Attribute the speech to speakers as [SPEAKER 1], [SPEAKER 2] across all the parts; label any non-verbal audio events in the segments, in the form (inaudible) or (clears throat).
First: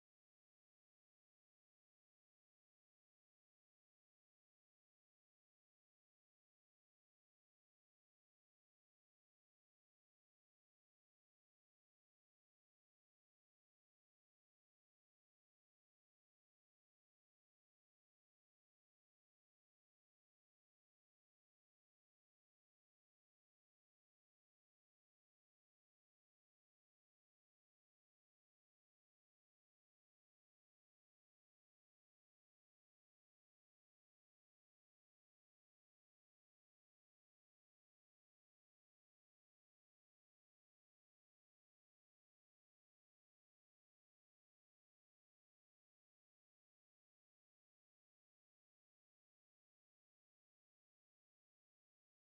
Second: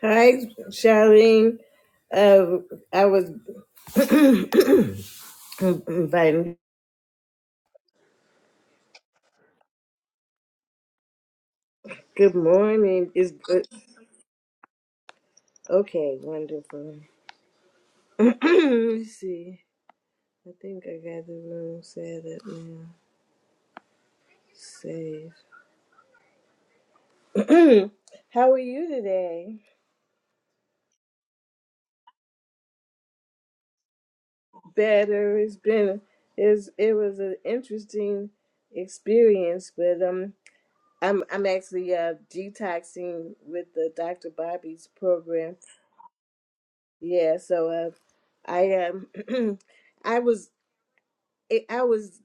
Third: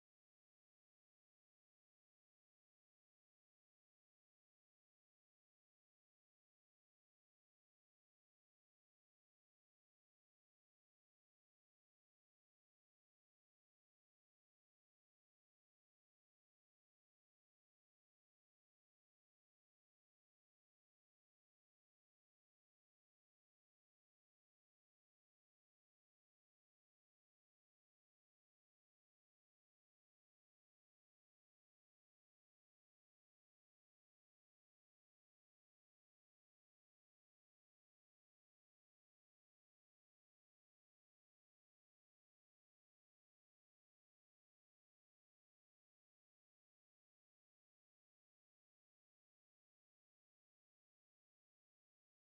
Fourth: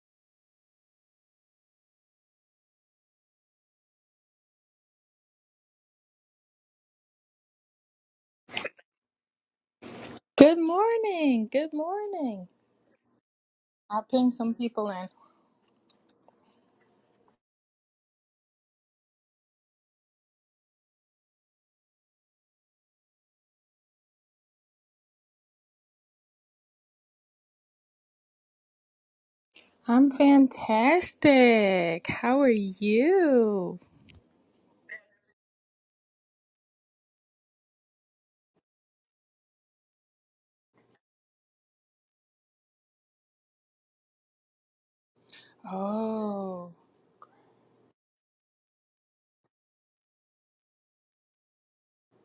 [SPEAKER 1] Hi, Charlene. Uh, I was (coughs) inviting.
[SPEAKER 2] Good morning. Good
[SPEAKER 1] Good
[SPEAKER 2] morning.
[SPEAKER 1] morning. Is good.
[SPEAKER 2] I'll ping some people in.
[SPEAKER 1] Okay, wonderful. (coughs) Let me see. I think I got the room set up now. Save. (coughs) How are you today?
[SPEAKER 2] I'm fantastic. How are you?
[SPEAKER 1] Better. It's been. It's, it was an interesting experience, but um, I'm I'm actually uh, detoxing with the Dr. Bobby's program
[SPEAKER 2] Oh.
[SPEAKER 1] Yeah, so uh, I um, (clears throat) I was eh, I was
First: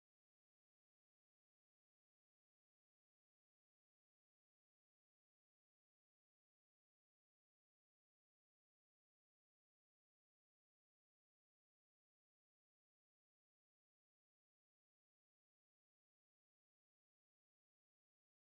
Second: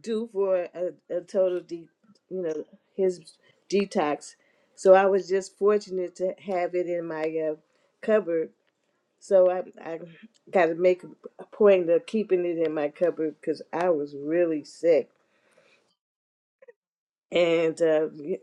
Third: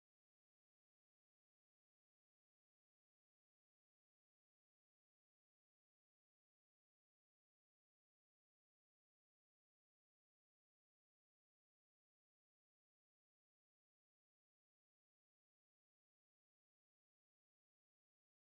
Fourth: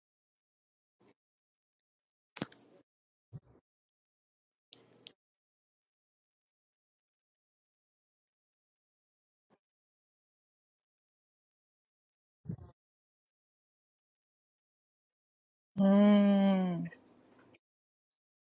[SPEAKER 1] due for a, a total de you know his detox, so I was just fortunate to have it in my uh, cupboard. So I I got to make a point of keeping it in my cupboard because I was really sick,
[SPEAKER 2] Mm.
[SPEAKER 1] and uh, y-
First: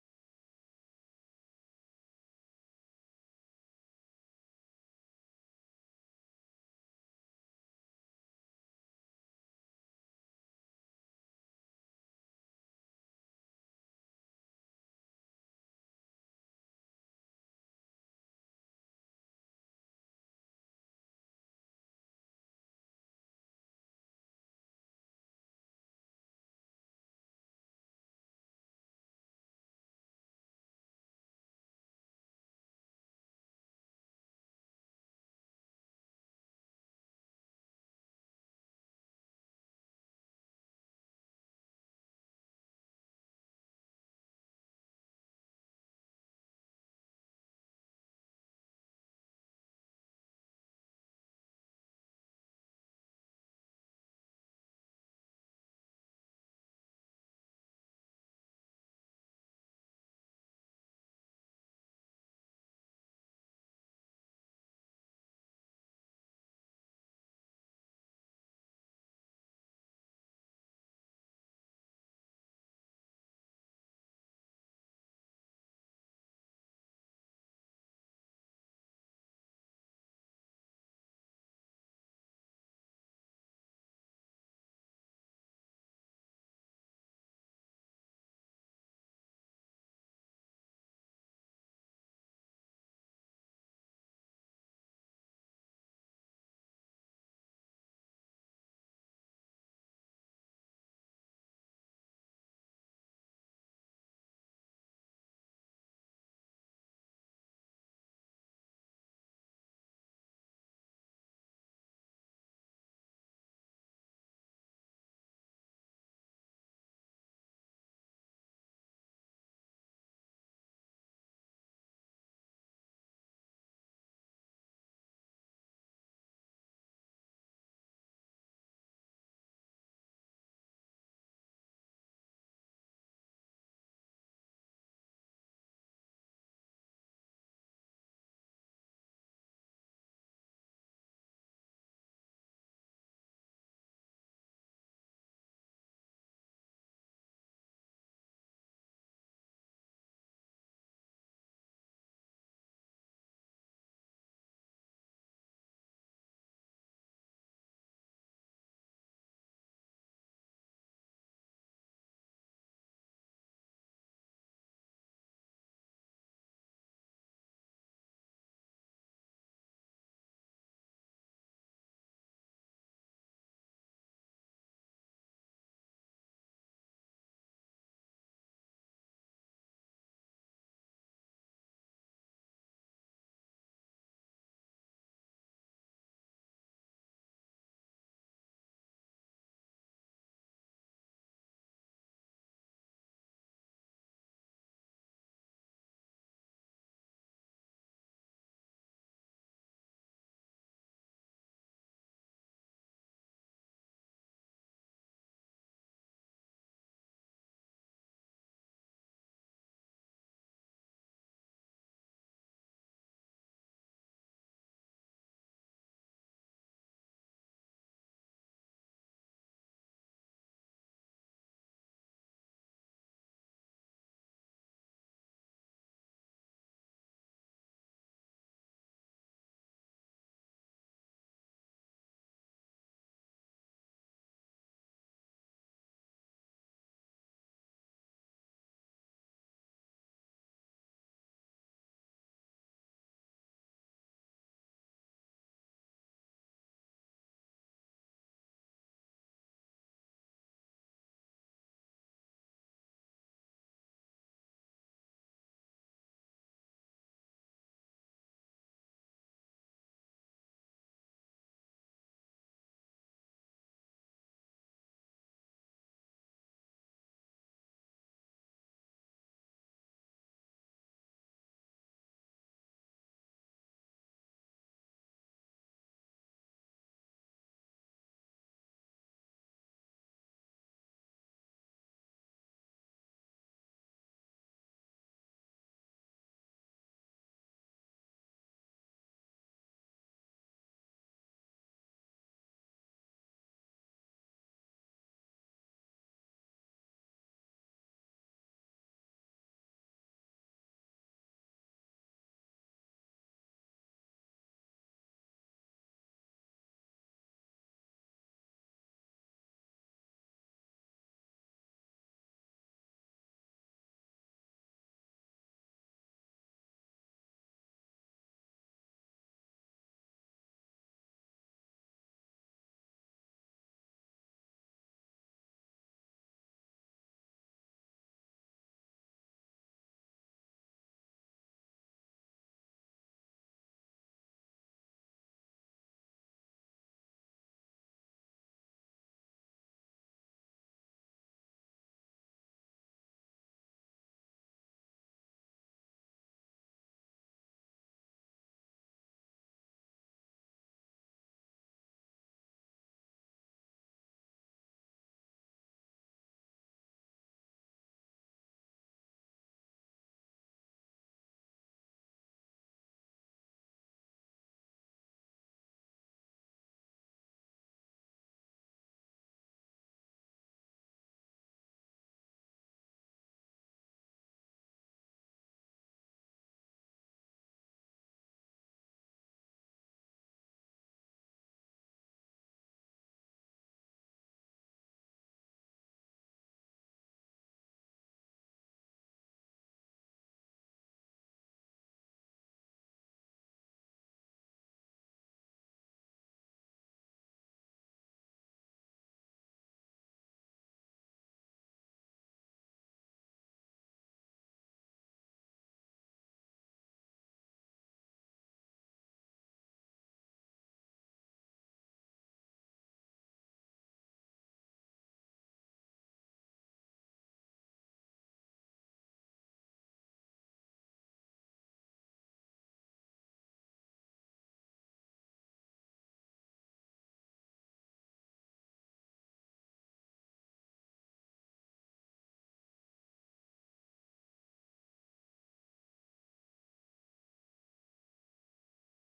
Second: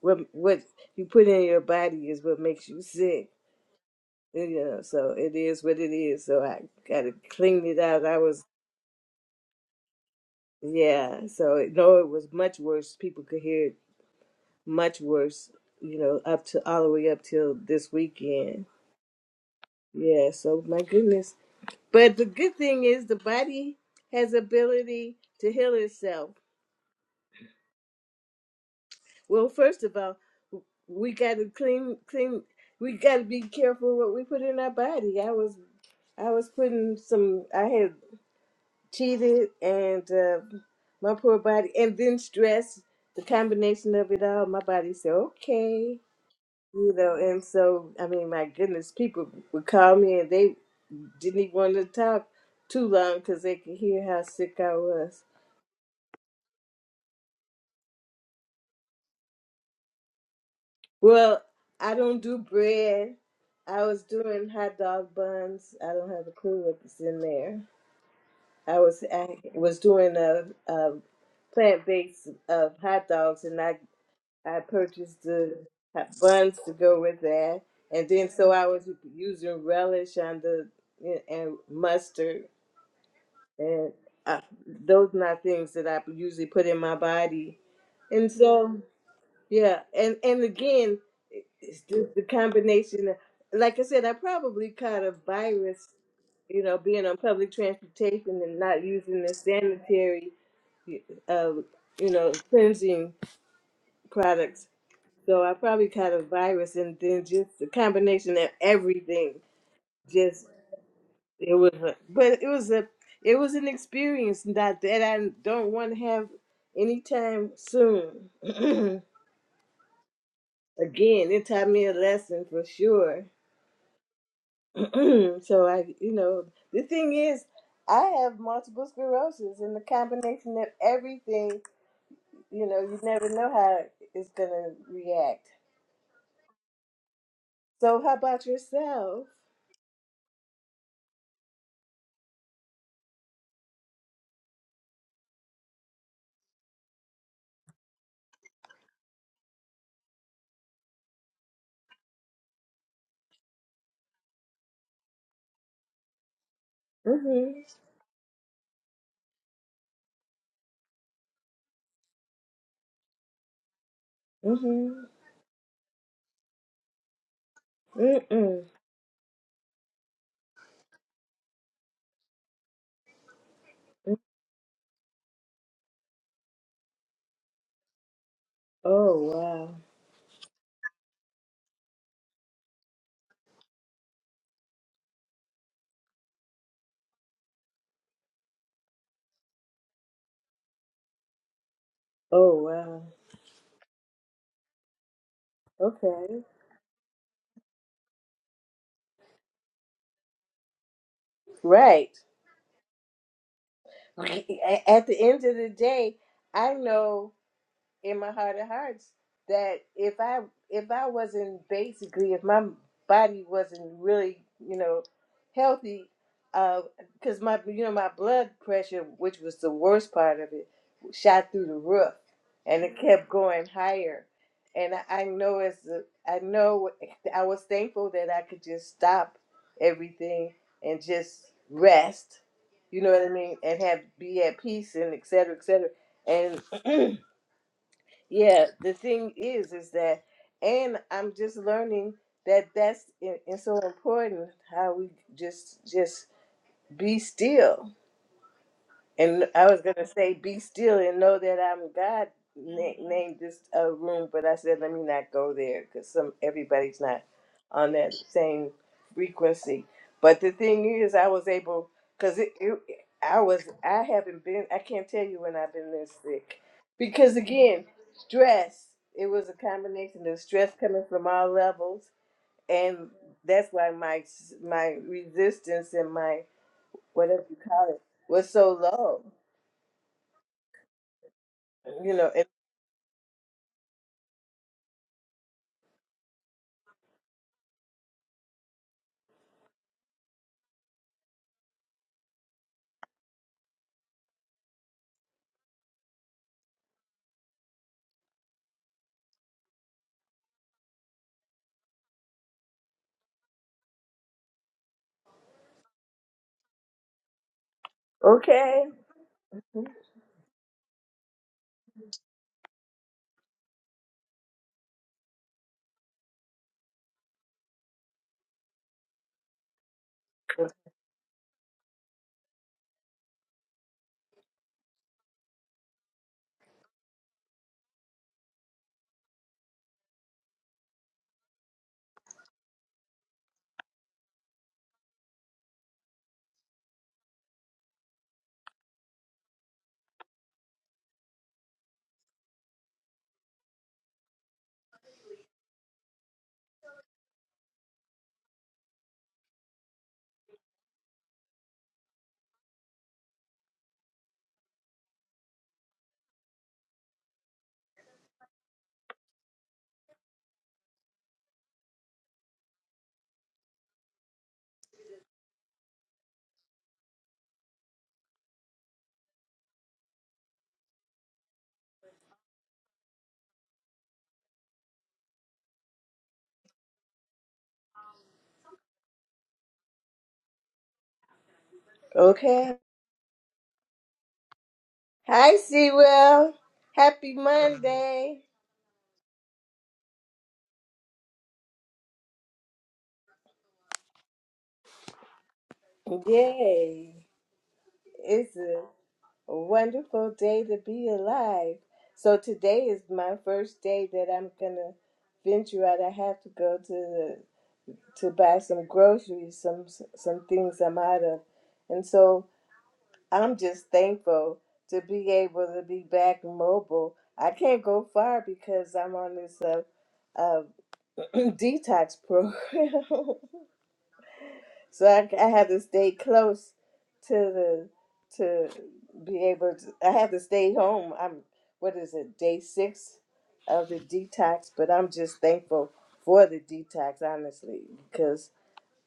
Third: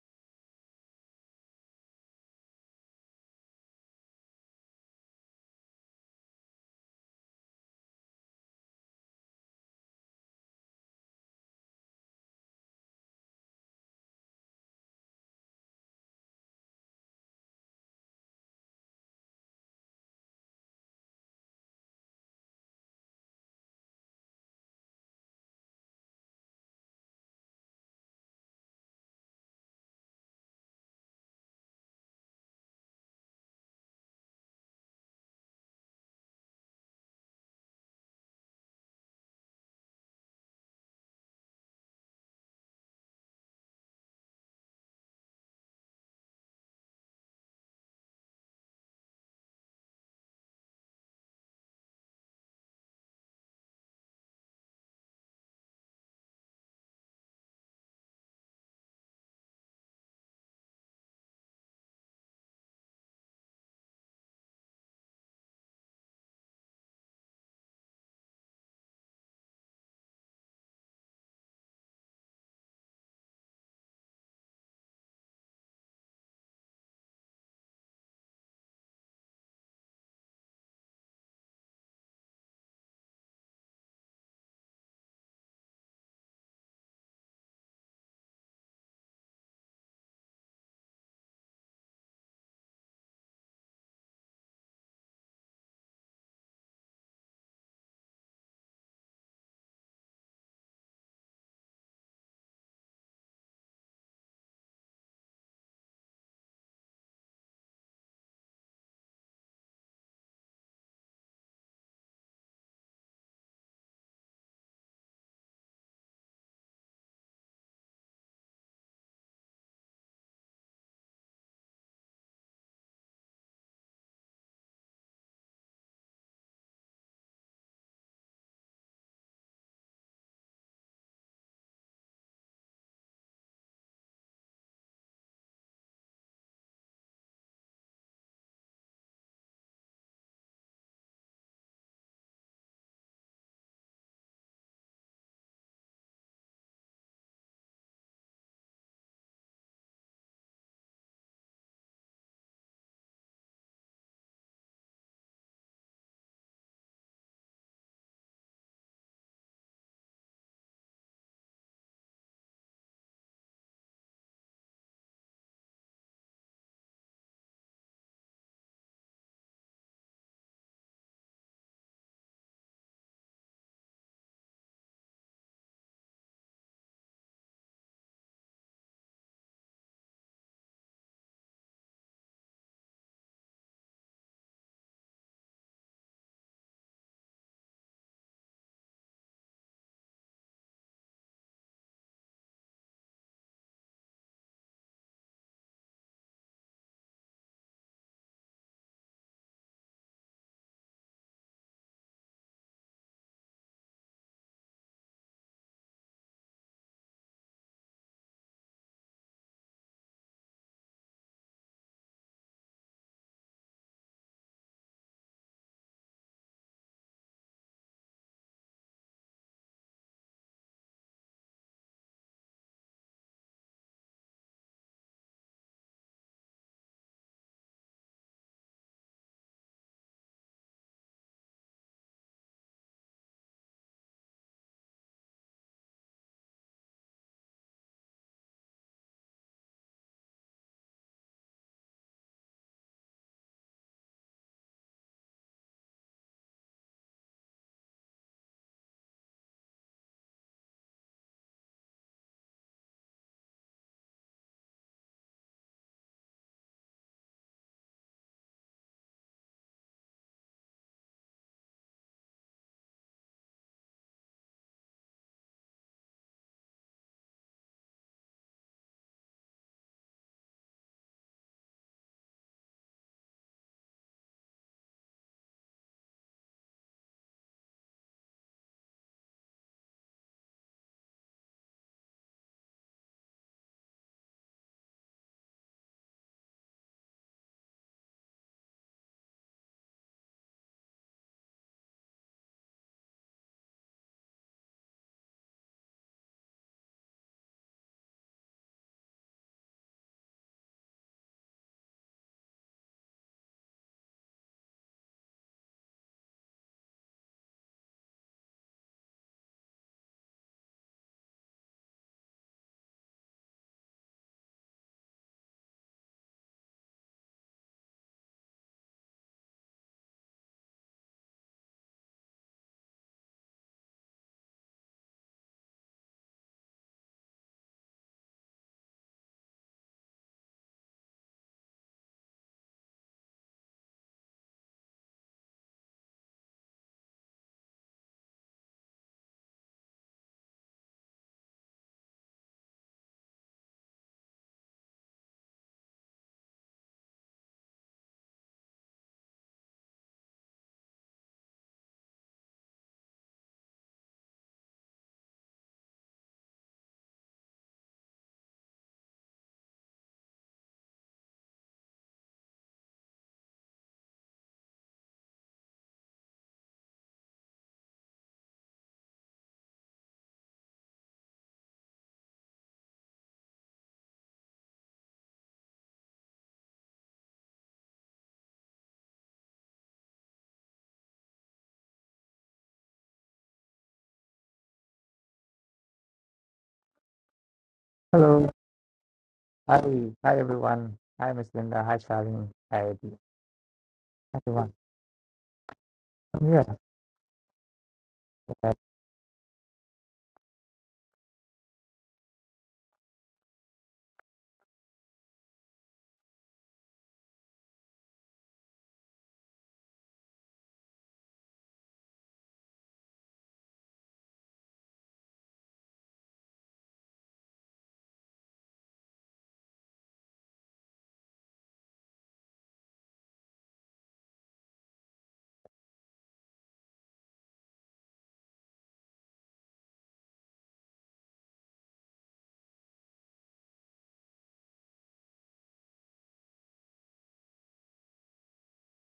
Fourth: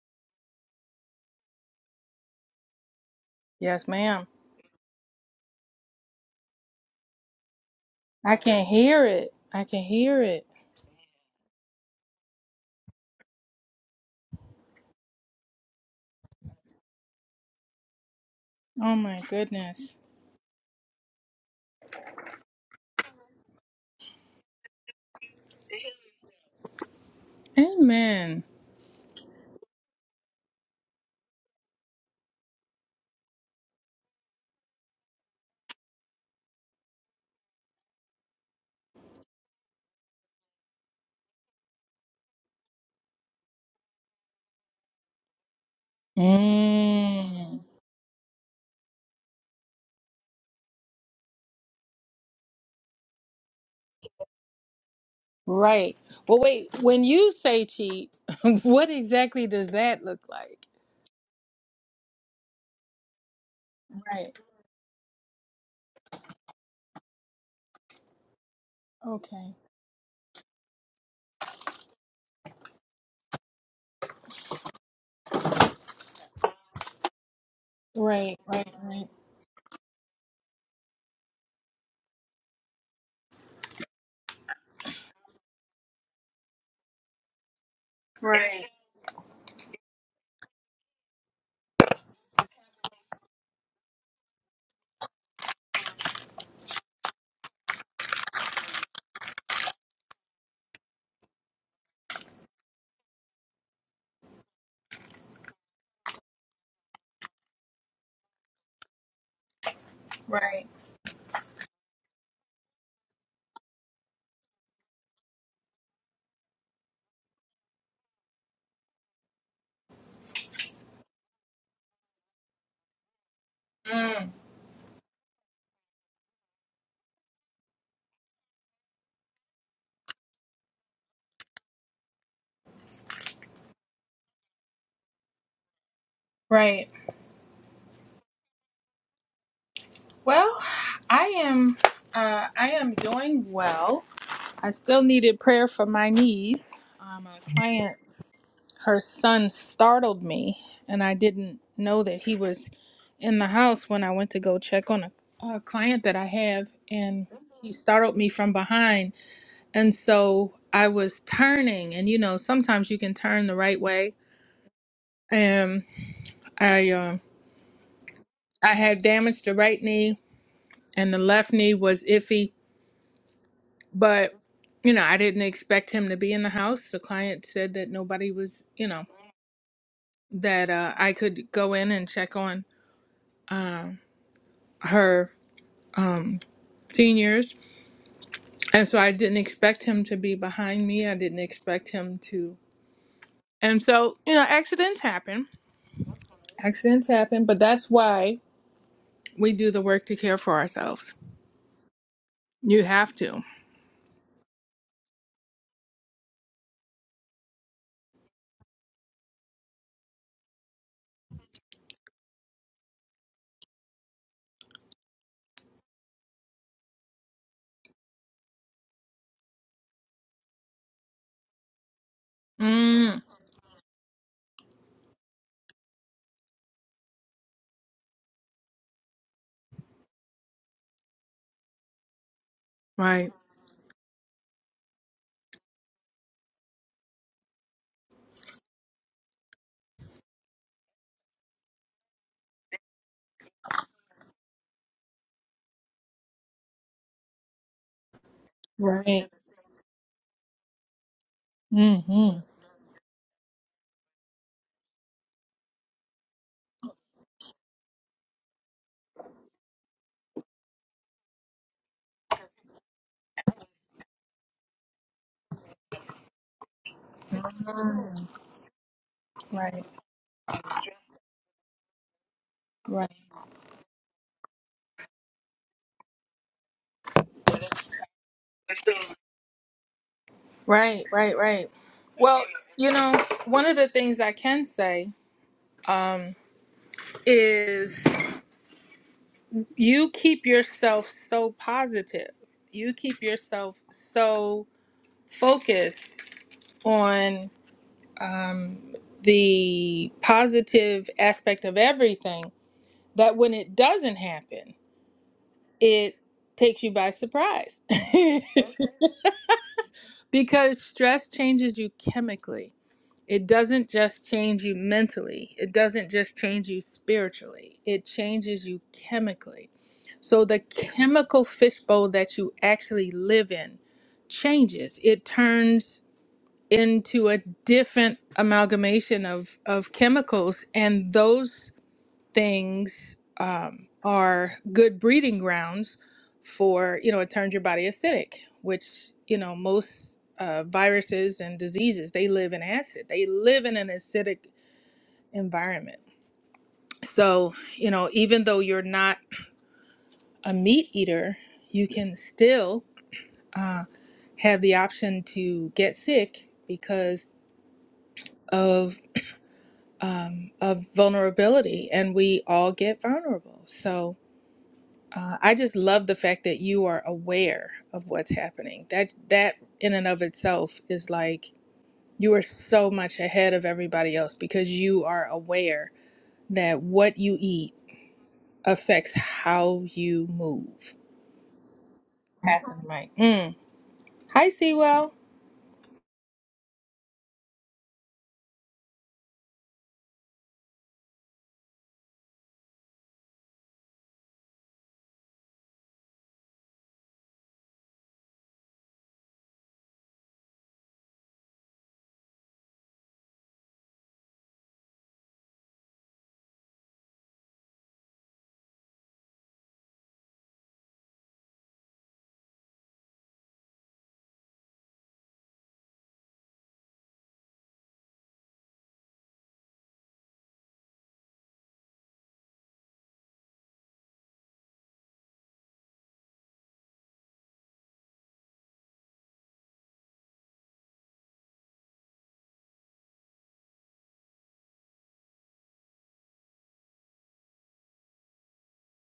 [SPEAKER 1] what what you put in your body is what makes you sick.
[SPEAKER 2] Yes, ma'am.
[SPEAKER 1] You know, so it is what it is. So I got to clean it out. I
[SPEAKER 2] I
[SPEAKER 1] was
[SPEAKER 2] can hear it. I can hear it.
[SPEAKER 1] Yeah, so though it was much worse, people could hear it much worse, you know, up to all the way up till this weekend.
[SPEAKER 2] Oh my goodness.
[SPEAKER 1] Yeah, so my goodness. But the good thing is the body has ability to heal itself.
[SPEAKER 2] Amen.
[SPEAKER 1] Well, first of all, we got to clean clean we got to be careful what we put in our body. I was I was putting some I had cheated and uh, my poor body and then stress, the combination of it all, my body said, "Okay." You know, and
[SPEAKER 2] Mm.
[SPEAKER 1] so I mean, my goodness, people would call me and they didn't even want to talk too long because they could hear how sick I was.
[SPEAKER 2] Right. Well, wait. When you say cheat, (laughs) what exactly does that look like?
[SPEAKER 1] Well, I don't do bread. I was
[SPEAKER 2] Right.
[SPEAKER 1] doing hot dog buns. I don't have a clue what is in there. I was I
[SPEAKER 2] Okay.
[SPEAKER 1] was doing a, a plant based of hot dogs, and I I purchased the hot buns to go with that, and then
[SPEAKER 2] Right.
[SPEAKER 1] so I
[SPEAKER 2] Right.
[SPEAKER 1] was
[SPEAKER 2] Right.
[SPEAKER 1] using relish on the and mustard and I, those are not things that I usually put in my body. And
[SPEAKER 2] Right.
[SPEAKER 1] so, yeah, and and again, it- it's just the combination. Of, like I said, I probably caught a virus, you know, being on public transportation and not using the sanitary, uh, you know, cleansing products. So I probably caught a virus, and then just the combination of everything
[SPEAKER 2] Right.
[SPEAKER 1] It was, a, but it was a, it was an experience that that I don't want to have anytime soon. (clears throat) Again, it taught me a lesson for sure.
[SPEAKER 2] Mm.
[SPEAKER 1] (clears throat) so I, you know, the thing is, I have multiple sclerosis, and the combination of everything, you know, you never know how it's gonna react.
[SPEAKER 2] Right.
[SPEAKER 1] So how about yourself?
[SPEAKER 2] Well, I am uh, I am doing well. I still needed prayer for my knees. Um, a client, her son startled me, and I didn't know that he was in the house when I went to go check on a, a client that I have, and
[SPEAKER 1] Mhm.
[SPEAKER 2] he startled me from behind, and so I was turning, and you know sometimes you can turn the right way,
[SPEAKER 1] Mhm.
[SPEAKER 2] and I um
[SPEAKER 1] Mm. Mm.
[SPEAKER 2] I had damaged the right knee, and the left knee was iffy But, you know, I didn't expect him to be in the house. The client said that nobody was, you know,
[SPEAKER 1] Oh wow.
[SPEAKER 2] that uh, I could go in and check on her um, seniors. And so I didn't expect him to be behind me. I didn't expect him to.
[SPEAKER 1] Oh wow.
[SPEAKER 2] And so, you know, accidents happen.
[SPEAKER 1] Okay.
[SPEAKER 2] Accidents happen, but that's why we do the work to care for ourselves.
[SPEAKER 1] Right.
[SPEAKER 2] You have to.
[SPEAKER 1] (laughs) at the end of the day, I know in my heart of hearts that if I if I wasn't basically if my body wasn't really you know healthy, because my you know my blood pressure, which was the worst part of it, shot through the roof, and it
[SPEAKER 2] Mm,
[SPEAKER 1] kept going higher. And I, I know as a- I know I was thankful that I could just stop everything and just rest. You know what I
[SPEAKER 2] right.
[SPEAKER 1] mean, and have be at peace and et cetera, et cetera. And (clears throat) Yeah, the thing is, is that, and I'm just learning that that's and and so important how we just just be still
[SPEAKER 2] Right.
[SPEAKER 1] and I was gonna say, "Be still and know that I'm God."
[SPEAKER 2] Mm-hmm.
[SPEAKER 1] Na- named this uh, room, but I said, "Let me not go there because some everybody's not on that same frequency." But the thing is, I was able because it, it, I was, I haven't been, I can't tell you when I've been this sick because again, stress. It was a
[SPEAKER 2] Right.
[SPEAKER 1] combination of stress coming from all levels,
[SPEAKER 2] Right.
[SPEAKER 1] and that's why my my resistance and my whatever you call it was so low
[SPEAKER 2] Right, right, right.
[SPEAKER 1] You know,
[SPEAKER 2] Well,
[SPEAKER 1] and,
[SPEAKER 2] you know, one of the things I can say um, is you keep yourself so positive. You keep yourself so focused on um, the positive aspect of everything that when it doesn't happen, it takes you by surprise (laughs)
[SPEAKER 1] Okay.
[SPEAKER 2] because stress changes you chemically. It doesn't just change you mentally, it doesn't just change you spiritually, it changes you chemically. So, the chemical fishbowl that you actually live in changes, it turns into a different amalgamation of, of chemicals, and those things um, are good breeding grounds for you know it turns your body acidic which you know most uh, viruses and diseases they live in acid they live in an acidic environment so you know even though you're not a meat eater you can still uh, have the option to get sick because of um, of vulnerability and we all get vulnerable so Uh, I just love the fact that you are aware of what's happening. That that in and of itself is like you are so much ahead of everybody else because you are aware that what you eat affects how you move.
[SPEAKER 1] okay.
[SPEAKER 2] Passing the mic. Mm. Hi, Sewell.
[SPEAKER 1] Hi, Sewell. Happy Monday.
[SPEAKER 3] Hello. Hi. Hi, everyone. Hi, Miss Linda. Hi, Charlene. Hi, Eddie. Hi, everyone. Um, yeah.
[SPEAKER 1] Yay. It's
[SPEAKER 3] that's
[SPEAKER 1] a wonderful day to be alive. So today is my first day that I'm going to venture out. I have to go to the, to buy some groceries, some some things I'm out of. And so I'm just thankful to be able to be back mobile. I can't go far because I'm on this uh, uh, (laughs) detox program. (laughs) so I, I had to stay close to the to be able to. I had to stay home. I'm what is it day six of the detox, but I'm just thankful for the detox honestly because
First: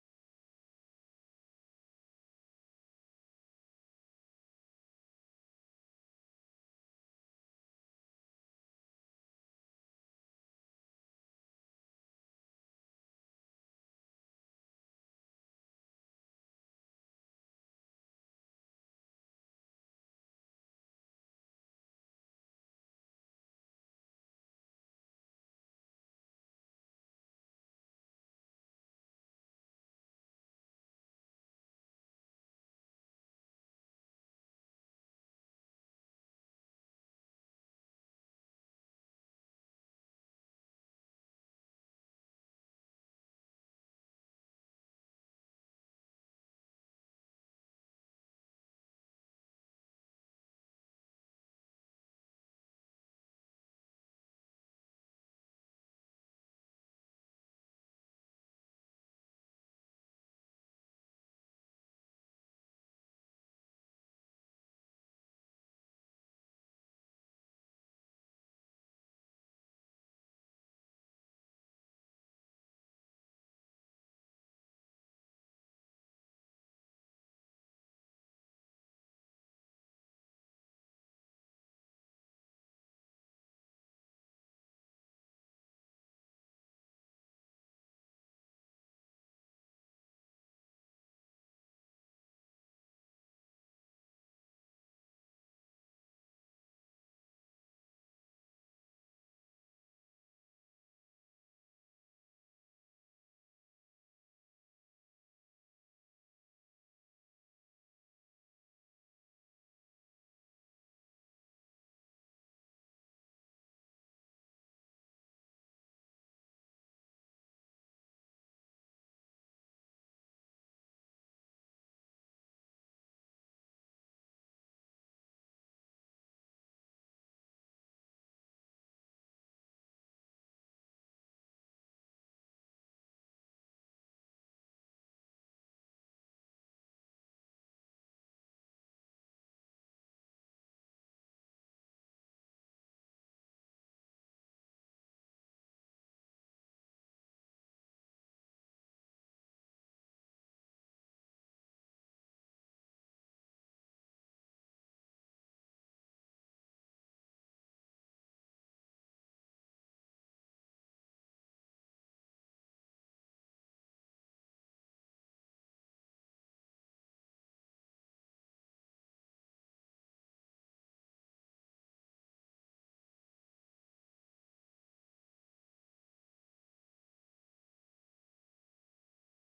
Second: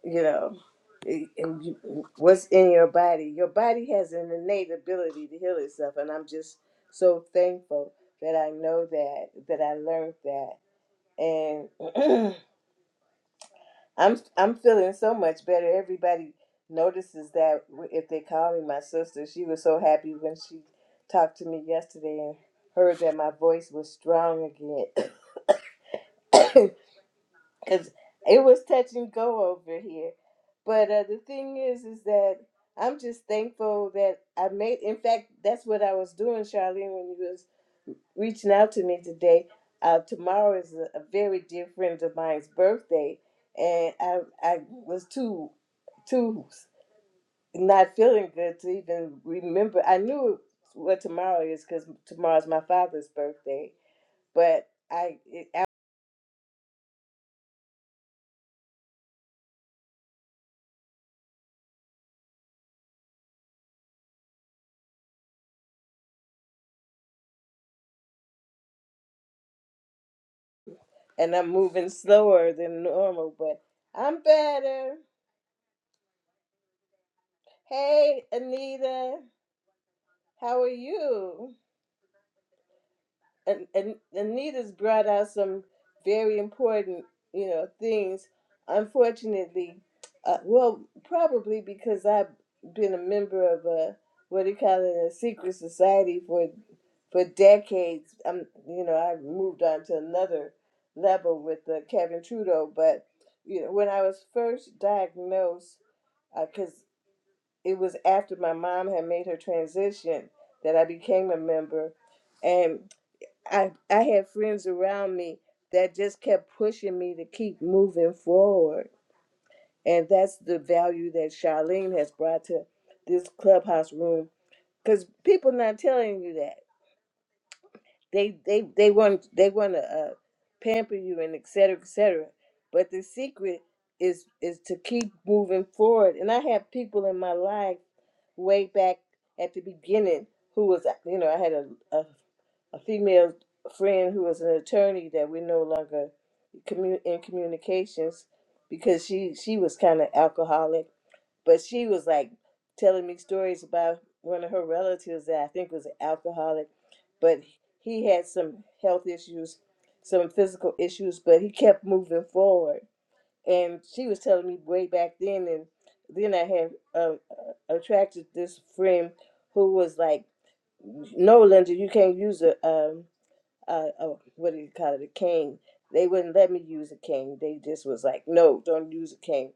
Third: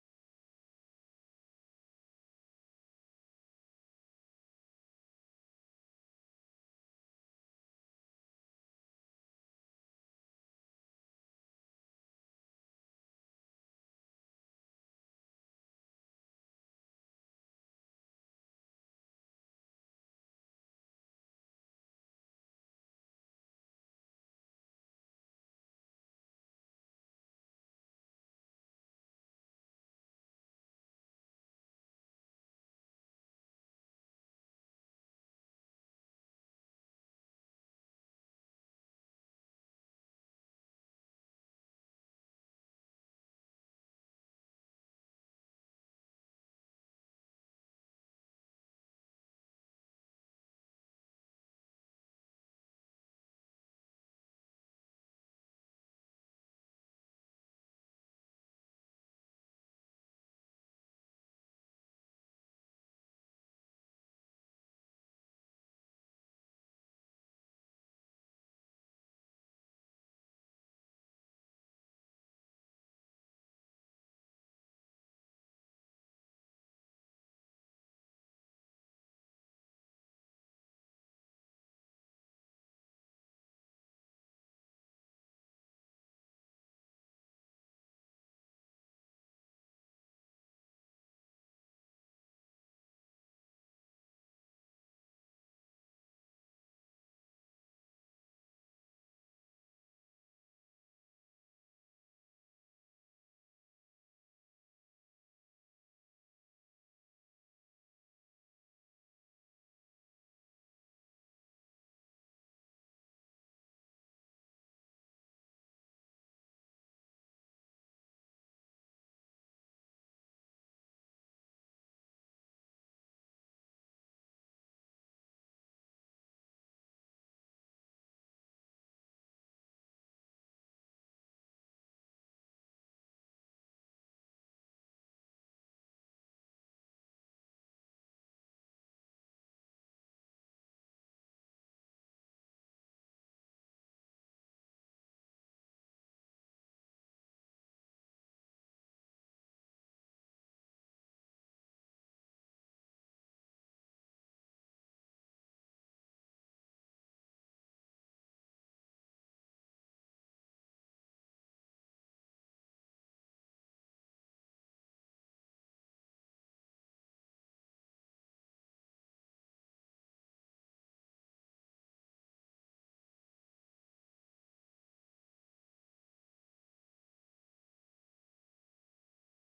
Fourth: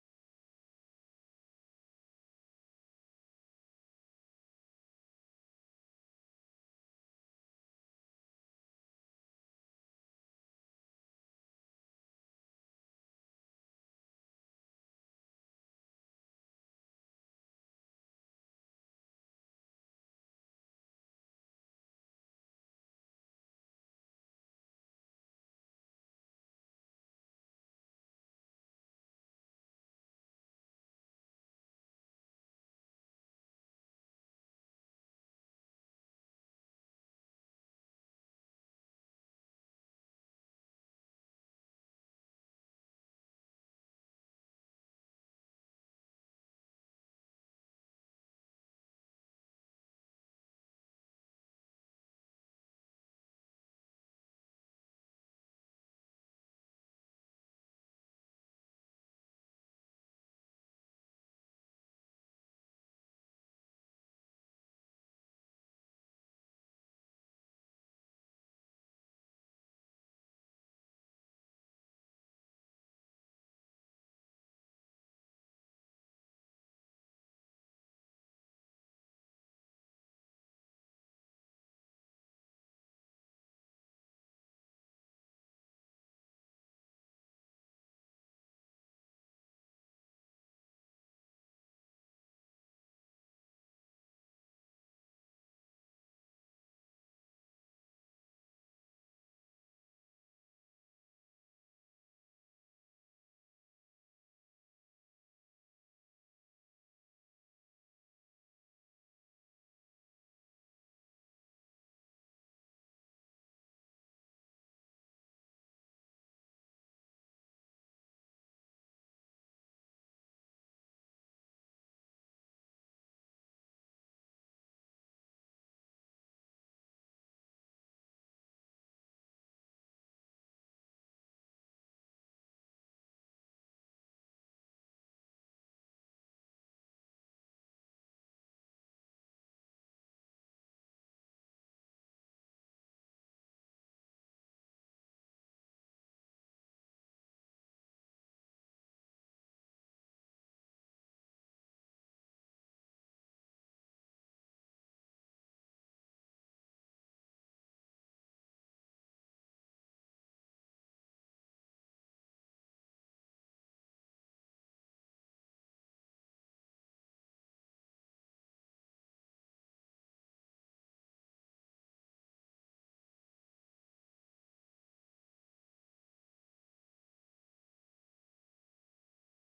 [SPEAKER 1] you know. it- and you- What's in your body? Your body has an innate ability to heal itself, and I'm just so thankful that I know that, that I learned that, and (clears throat) I'm I'm feeling so much better. Everybody notices that w- if they call me my sister, she was so happy when she talked to me yesterday and heard that my voice was strong again, (coughs) because it was touch and go over here. But uh, the thing is, is that I'm just thankful that I made. In fact, that's what I was doing, Charlene, when you was reaching out to me today. Uh, tomorrow is a, a very dear friend of mine's birthday, and I I was too too not feeling good to even remember. I knew what tomorrow is because tomorrow's my father's birthday, but I, it, I and I'm moving slower than normal, but I'm better. Hey, Anita, how are you? and, and Anita's brought out some very important, you know, things. Unfortunately, uh, well, probably because I've been a member of a what do you call it, a secret society for for decades. I'm, you know, I moved on to another level with uh, Kevin Trudeau, but you know, when I was first diagnosed, because it was after my mom had made her transition that I became a member, and I I had friends around me that just kept pushing me to keep moving forward, and that's the value that Charlene has brought to this clubhouse room. Because people not telling you that they they they want they want to uh, pamper you and et cetera et cetera, but the secret is is to keep moving forward. And I have people in my life way back at the beginning who was you know i had a, a, a female friend who was an attorney that we're no longer commu- in communications because she she was kind of alcoholic but she was like telling me stories about one of her relatives that i think was an alcoholic but he had some health issues some physical issues but he kept moving forward and she was telling me way back then and then i had uh, uh, attracted this friend who was like no linda you can't use a um a uh what do you call it a cane they wouldn't let me use a cane they just was like no don't use a cane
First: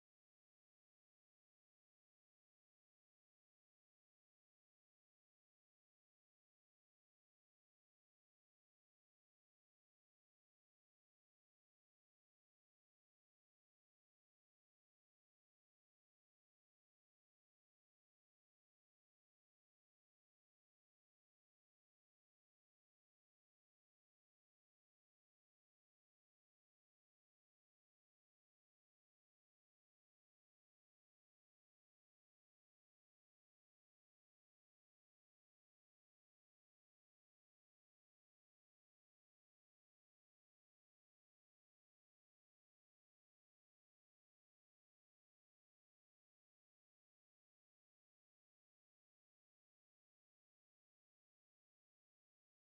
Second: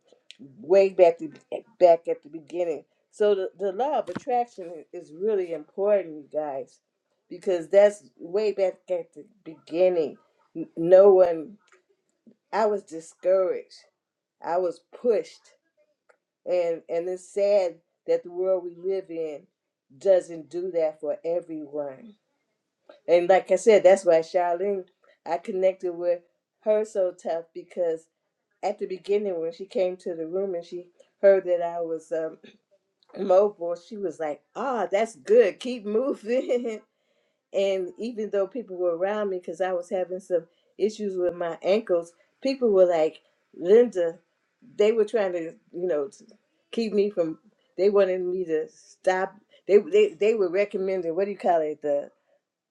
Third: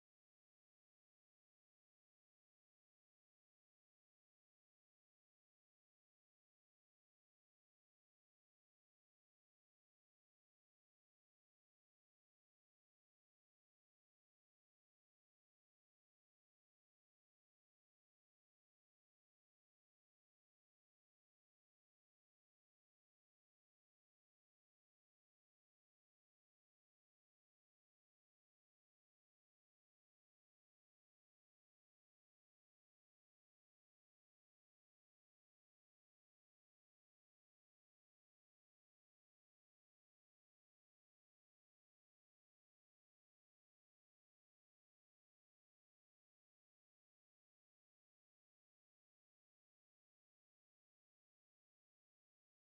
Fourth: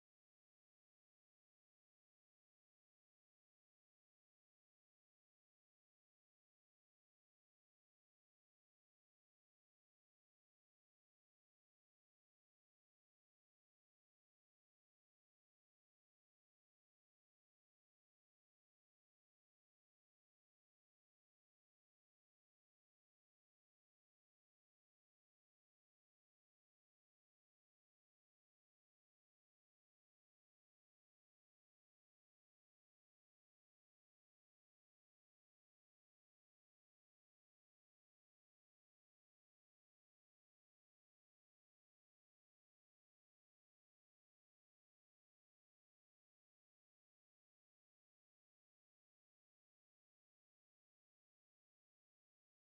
[SPEAKER 1] way back to, back at the beginning so the, the law of attraction is really important you guys because that's way back at the beginning N- no one i was discouraged I was pushed, and and it's sad that the world we live in doesn't do that for everyone. And like I said, that's why Charlene, I connected with her so tough because at the beginning when she came to the room and she heard that I was um, (clears throat) mobile, she was like, "Ah, oh, that's good. Keep moving." (laughs) And even though people were around me, because I was having some issues with my ankles, people were like, Linda, they were trying to, you know, t- keep me from, they wanted me to stop. They, they, they were recommending, what do you call it, the